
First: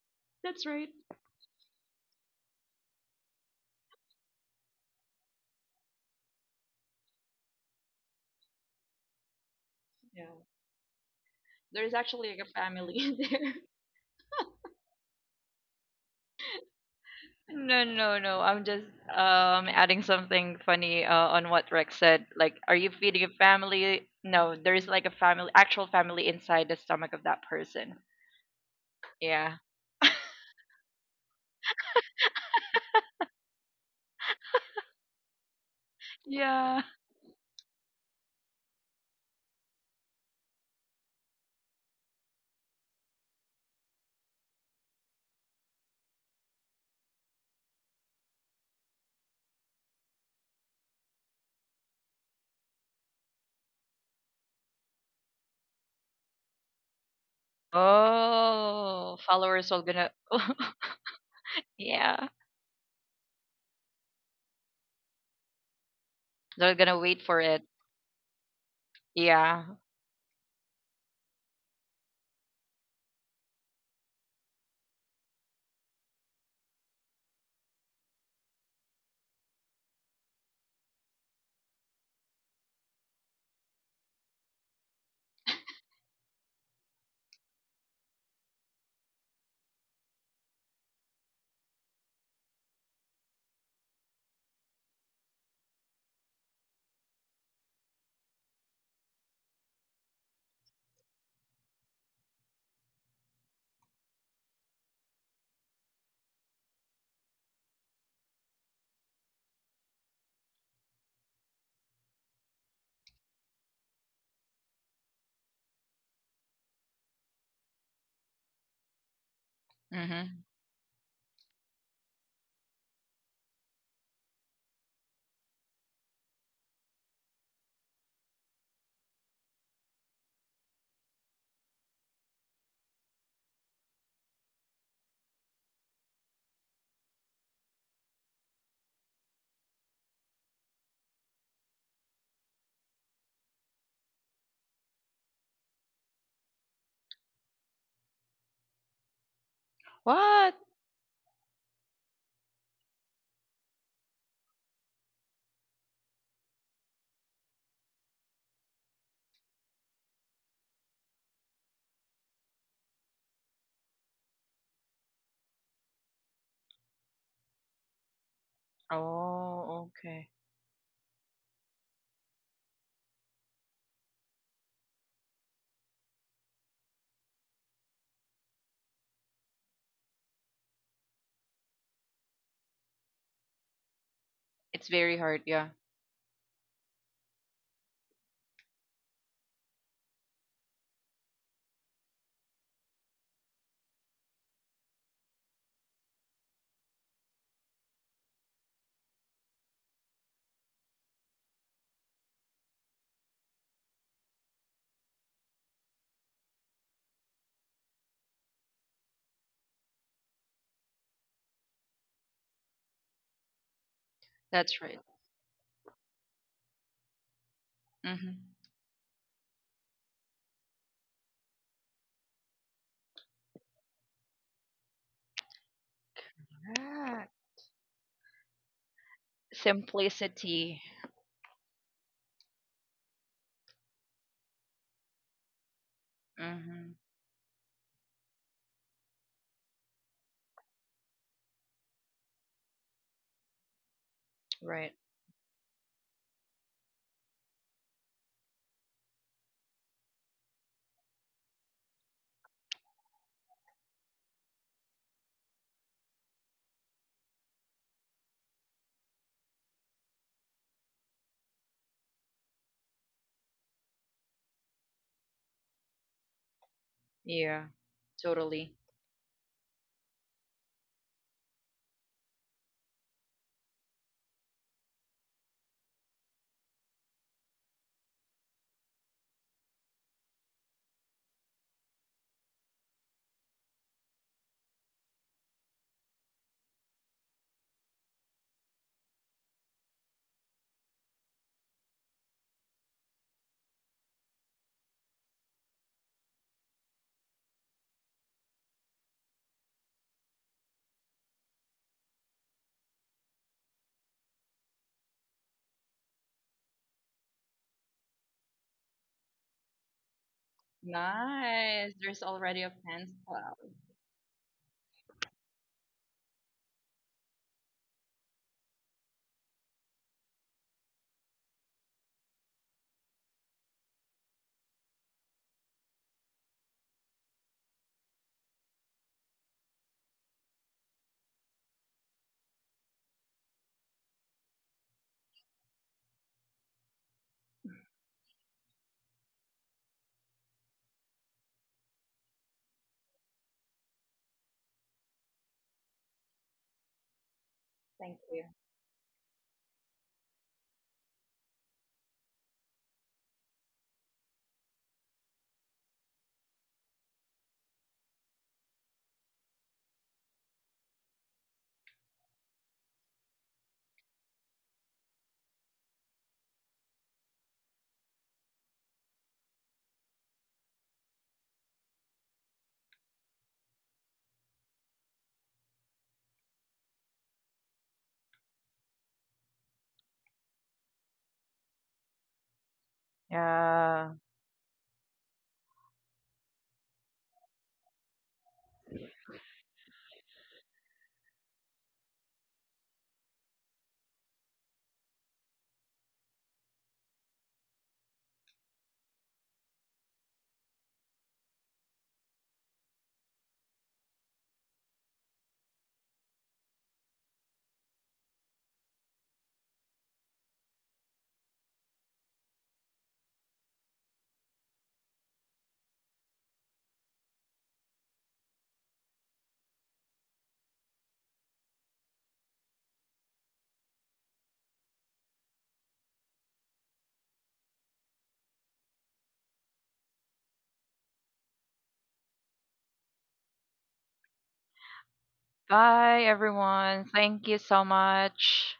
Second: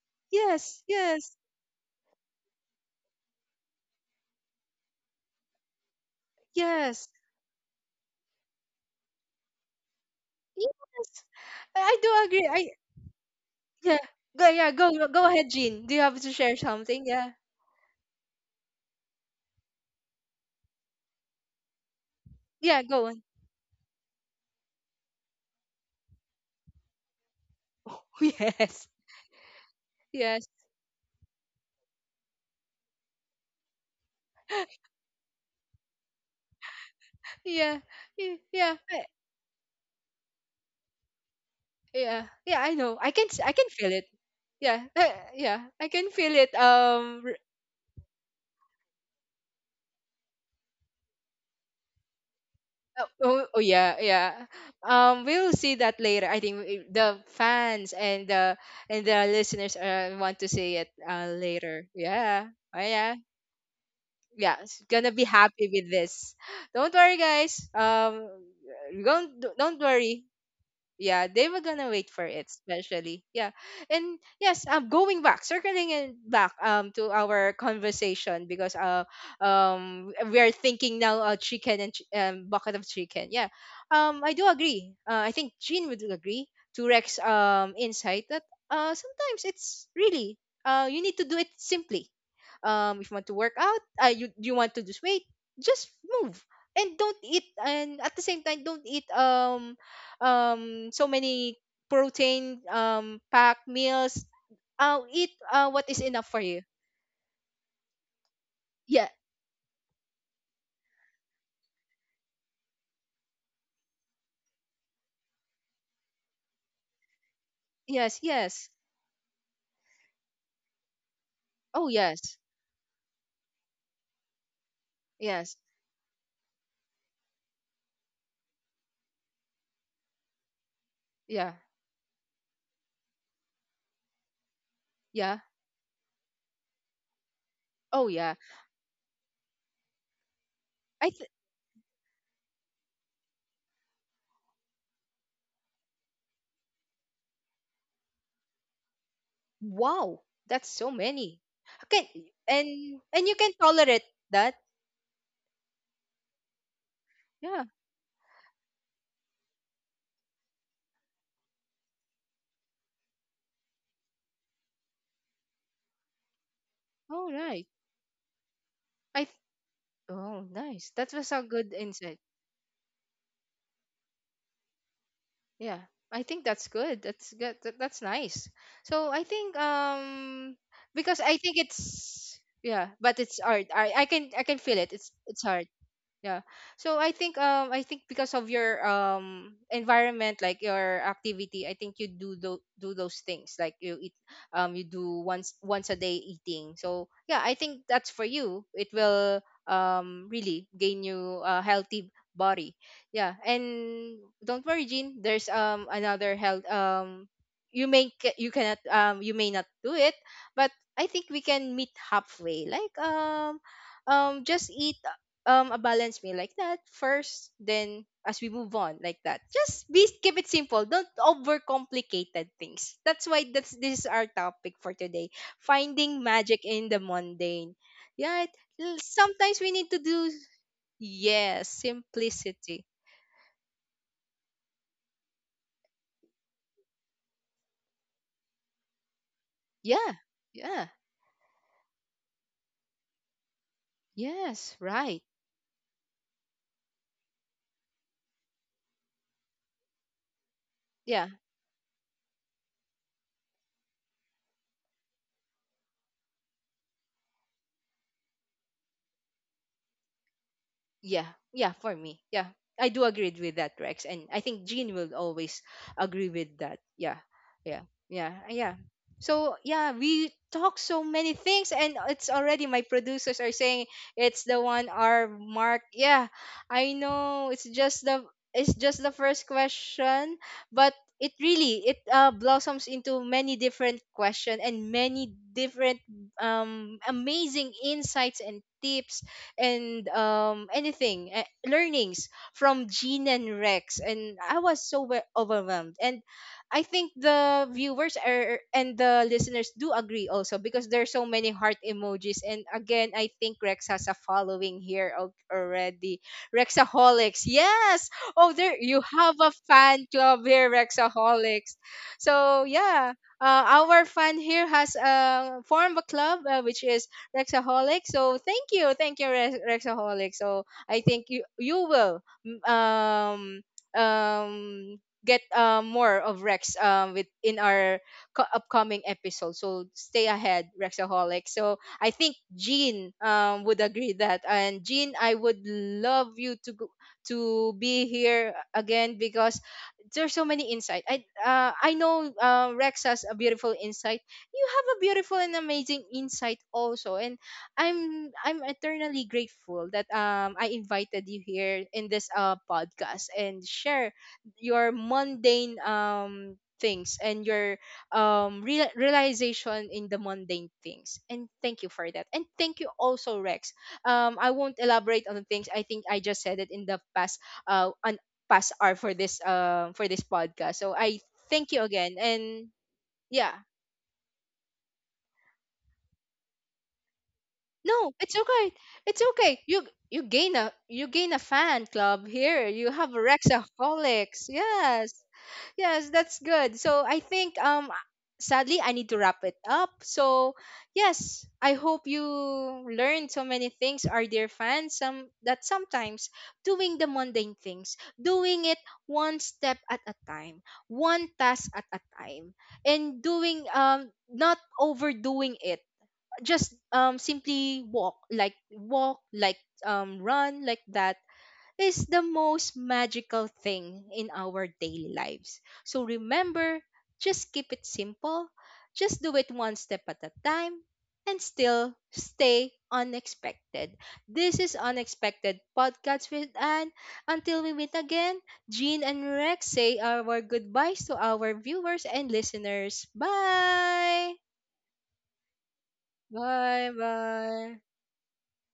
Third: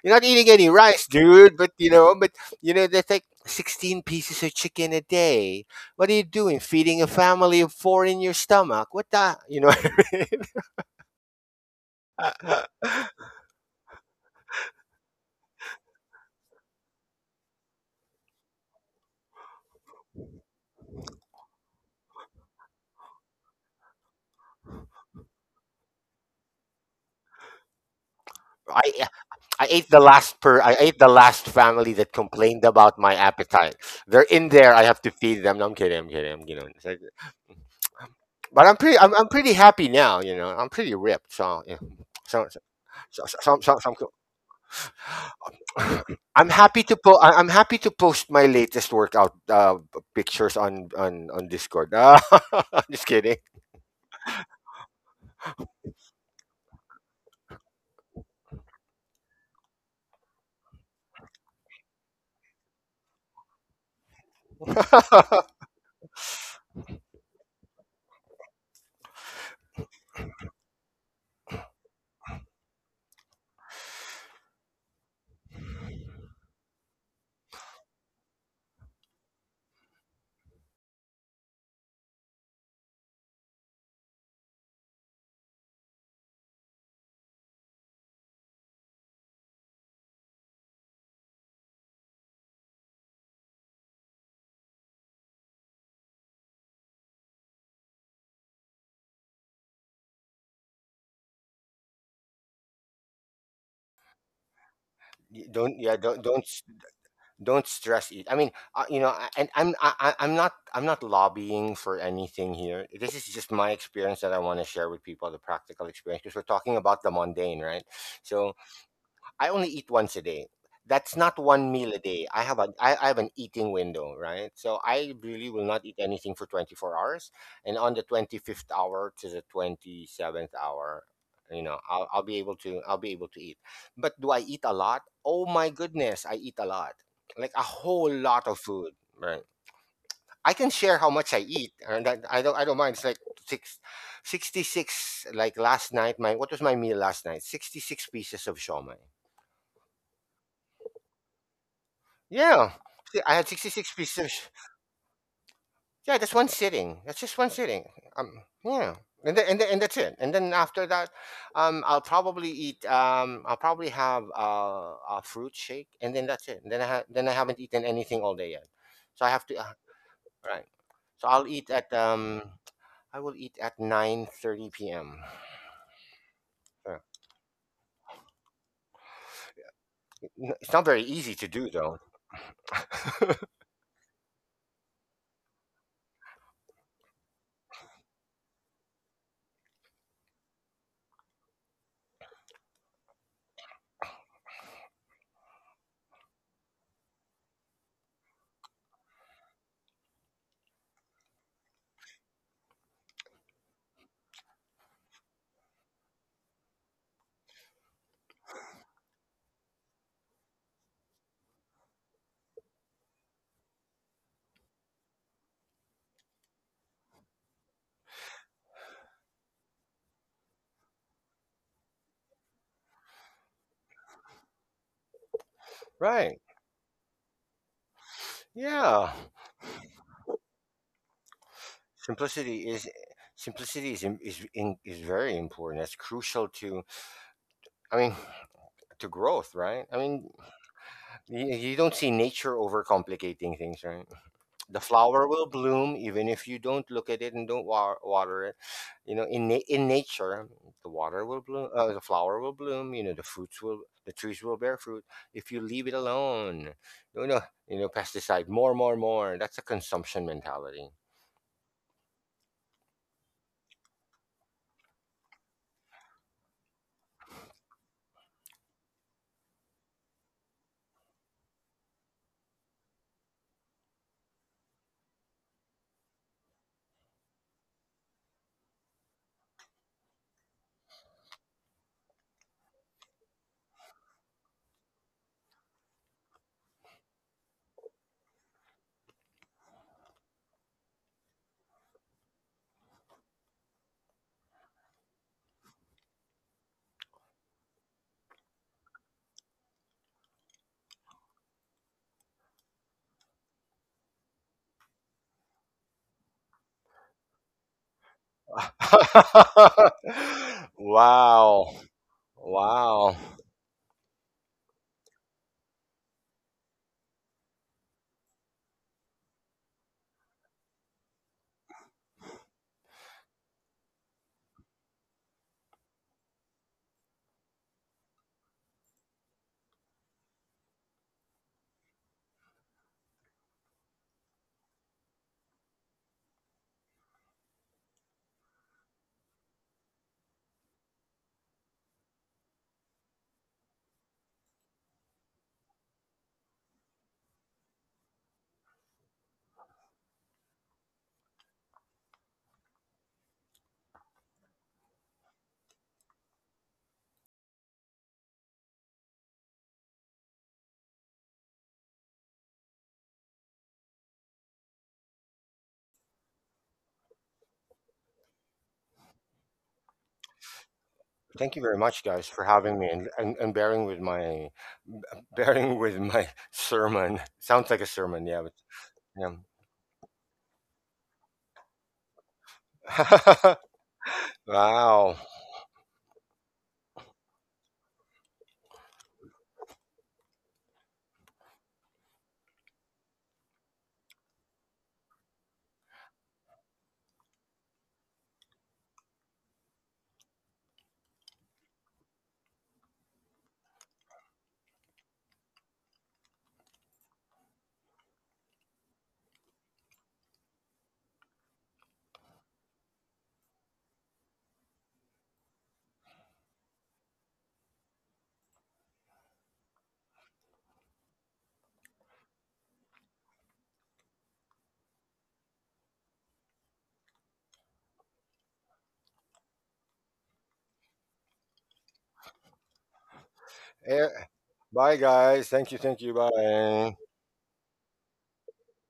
B: You're not eating
C: That's
B: any
A: Yes,
C: right.
B: rice,
A: yes,
B: dude. But you know, that's like 16 pieces of chicken a day. What are you doing?
A: yes,
B: Feeding a family of four in your stomach? What the? You know
C: Yeah.
B: what I mean?
A: yes.
C: There's
A: I do
C: actually like a
A: agree. I
C: family there.
A: Yeah. Go, yeah, go go ahead, Jean. Do you have to share something? Yeah.
C: No, No. I'm just adding something funny on what Rex said. Like, are
A: Yeah,
C: you
A: go on.
C: feeding a family? No, there is like a family, actual family inside the stomach of that person.
A: Yes.
B: I
C: Yeah.
B: I ate the
A: Yes.
B: last per I ate the last family that complained about my appetite. They're in there. I have to feed them. No, I'm kidding. I'm kidding. I'm kidding.
C: Yeah.
B: It's like—
A: Yeah. y-.
B: But I'm
A: Yeah.
B: pretty. I'm,
A: I-.
B: I'm pretty happy now. You know, I'm pretty ripped. So yeah.
A: Yeah.
B: So, so,
A: Yeah, I know. I
B: so, so,
A: can s-, I
B: so,
A: can
B: so,
A: feel
B: so
A: it. Yeah. Yeah. I can feel
B: I'm
A: it.
B: happy to po-
A: Um,
B: I-
A: r-,
B: I'm happy to post my latest workout pictures on Discord. Ah, just kidding.
A: oh, oh yeah, yeah. Um, we'll see that later. I think the fans and
C: Oh,
A: the
C: followers
A: listeners
C: are gonna.
A: want to see it later.
C: Yeah,
A: Yeah. Oh yeah. Yeah, she's gonna be happy with this.
C: they're
A: Don't
C: gonna
A: worry,
C: wait for it.
A: guys. Don't
C: Yeah.
A: don't worry. Yeah, they were gonna wait for it, especially. Yeah, and yes, I'm going back, circling and back to our conversation, because we are thinking now, chicken and bucket of chicken. Yeah, I do agree. I think Jean would agree to Rex insight that sometimes it's really, you need to do it simply. If you want to work out, you, you want to lose weight, just move. And don't eat, and at the same time, don't eat so many protein packed meals. I'll eat
B: Y- don't yeah,
A: what is enough for you.
B: don't stress it. I mean, you know,
A: Yeah.
B: I- and I'm I- I'm not lobbying for anything here. This is just my experience that I want to share with people, the practical experience, because we're talking about the mundane, right?
A: Yes.
B: So
A: Yes.
B: I only eat once a day.
C: Mhm.
B: That's not one meal a
A: Oh
B: day. I
A: yes.
B: have a I, I have an eating window, right? So I really will
A: Yes.
B: not eat anything for 24 hours. And on the 25th hour to the 27th hour, you
A: Yeah.
B: know, I'll be able to eat. But do I eat a lot? Oh
A: Yeah.
B: my goodness, I eat a lot. Like a whole
A: Oh
B: lot
A: yeah.
B: of food, right? I can share how
A: I
B: much I
A: th-,
B: eat, and that, I don't. I don't mind. It's like six, 66. Like last night, my what was my meal last night? 66 pieces of shawmai.
A: wow.
C: What?
A: That's so many. Okay.
B: Yeah.
A: and
B: See, I
A: and
B: had
A: you can
B: 66
A: tolerate
B: pieces of
A: that.
B: yeah, that's one sitting. That's just one
A: Yeah.
B: sitting. Yeah. And, then and, then and that's it. And then after that, I'll probably eat. I'll probably have a fruit shake, and then that's it. And then I
A: All
B: haven't
A: right.
B: eaten anything all day yet, so I
A: I
B: have
A: th-,
B: to.
C: Oh, okay.
A: oh
B: Right.
A: nice. That
B: So
A: was
B: I'll
A: a
B: eat
A: good
B: at.
A: insight.
B: Um, I will eat at 9:30 p.m.
A: Yeah, I think that's
B: Yeah.
A: good. That's good. That, that's nice. So I think,
B: It's not very easy
A: because
B: to
A: I
B: do,
A: think
B: though.
A: it's, yeah, but it's hard. I can, I can feel
C: It's
A: it. It's
C: very hard.
A: it's hard.
C: Yeah,
A: Yeah. So I think, I think, because of your environment, like your activity, I think you do tho-, do those things, like you eat, you do once, once a day eating. So yeah, I think that's for you. It will really gain you a healthy body. Yeah. And don't worry, Jean, there's another health you may ca-, you cannot you may not do it, but I think we can meet halfway. Like, just
C: that's right.
A: eat a balanced meal like that first, then
C: Mm-hmm.
A: as we move on. Like that, just be, keep it simple, don't overcomplicated things. That's why, that's, this is our topic for today, finding
B: Right.
A: magic in the
C: Yeah.
A: mundane. Yeah,
B: Yeah.
A: sometimes we need to do,
C: Simplicity.
A: yes,
B: Simplicity is
A: simplicity.
B: simplicity is im- is in, is very important. That's crucial to—
C: Mm-hmm.
B: I mean, to growth, right? I
A: Yeah,
B: mean,
A: yeah,
B: you don't see nature overcomplicating things, right? The
A: yes,
C: Right.
B: flower
A: right,
B: will bloom even if you don't look at it and don't water it. You know, in nature,
A: yeah.
B: the flower will bloom. You know, the trees will bear fruit if you leave it alone. You know, pesticide, more, more, more. That's a consumption mentality.
A: Yeah, yeah, for me. Yeah. I do agree with that, Rex. And I think Jean will always agree with that. Yeah.
C: Yeah.
A: Yeah. Yeah.
C: Totally.
A: Yeah. So yeah, we talk so many things, and it's already, my producers are saying, it's the 1 hour mark. Yeah. I know it's just the, it's just the first question, but it really it blossoms into many different question and many different amazing insights and tips, and anything learnings from Gene and Rex. And I was so overwhelmed. And I think the viewers are, and the listeners do agree also, because there's so many heart emojis. And again, I think Rex has a following here al- already. Rexaholics, yes. Oh, there, you have a fan club here.
B: Wow, wow,
A: Rexaholics.
C: Nice. There's already
A: So
C: a
B: wow.
C: pen.
A: yeah,
C: Wow.
A: our fan here has formed a club, which is Rexaholic. So thank you, Rex-, Rexaholic. So I think you, you will, mm, um um get more of Rex with in our co-, upcoming episode. So stay ahead, Rexaholic. So I think Jean would agree that, and Jean, I would love you to go, to be here again, because there's so many insight. I know Rex has a beautiful insight. You have a beautiful and amazing insight also. And
C: Thank
A: i'm
C: you.
A: i'm eternally grateful that I invited you here in this podcast, and share your mundane things and your real, realization in the mundane things. And thank you for that. And thank you also, Rex. Um, I won't elaborate on the things. I think I just said it in the past on past hour for this podcast. So I,
B: Thank you very
A: thank you
B: much, guys,
A: again,
B: for having
A: and
B: me and,
A: yeah.
B: bearing with my bearing with my sermon. Sounds like a sermon,
A: No,
B: yeah.
A: it's
B: But,
A: okay.
B: yeah.
A: It's okay. You gain a, you gain a fan club here. You have a
C: Yeah.
A: Rexaholics.
B: Wow.
A: Yes. Yes, that's good. So I think, sadly I need to wrap it up. So yes, I hope you learned so many things, our dear fans. Some that sometimes doing the mundane things, doing it one step at a time, one task at a time, and doing, not overdoing it, just, simply walk, like walk, like, run like that, is the most magical thing in our daily lives. So remember, just keep it simple, just do it one step at a time, and still stay unexpected. This is Unexpected Podcast with Anne. Until we meet again, Jean and Rex, say our goodbyes to our viewers and listeners.
B: Eh,
A: Bye,
B: Bye, guys. Thank you. Thank you.
C: Bye,
B: Bye.
A: bye,
C: everyone. Thank you so
A: bye.
C: much.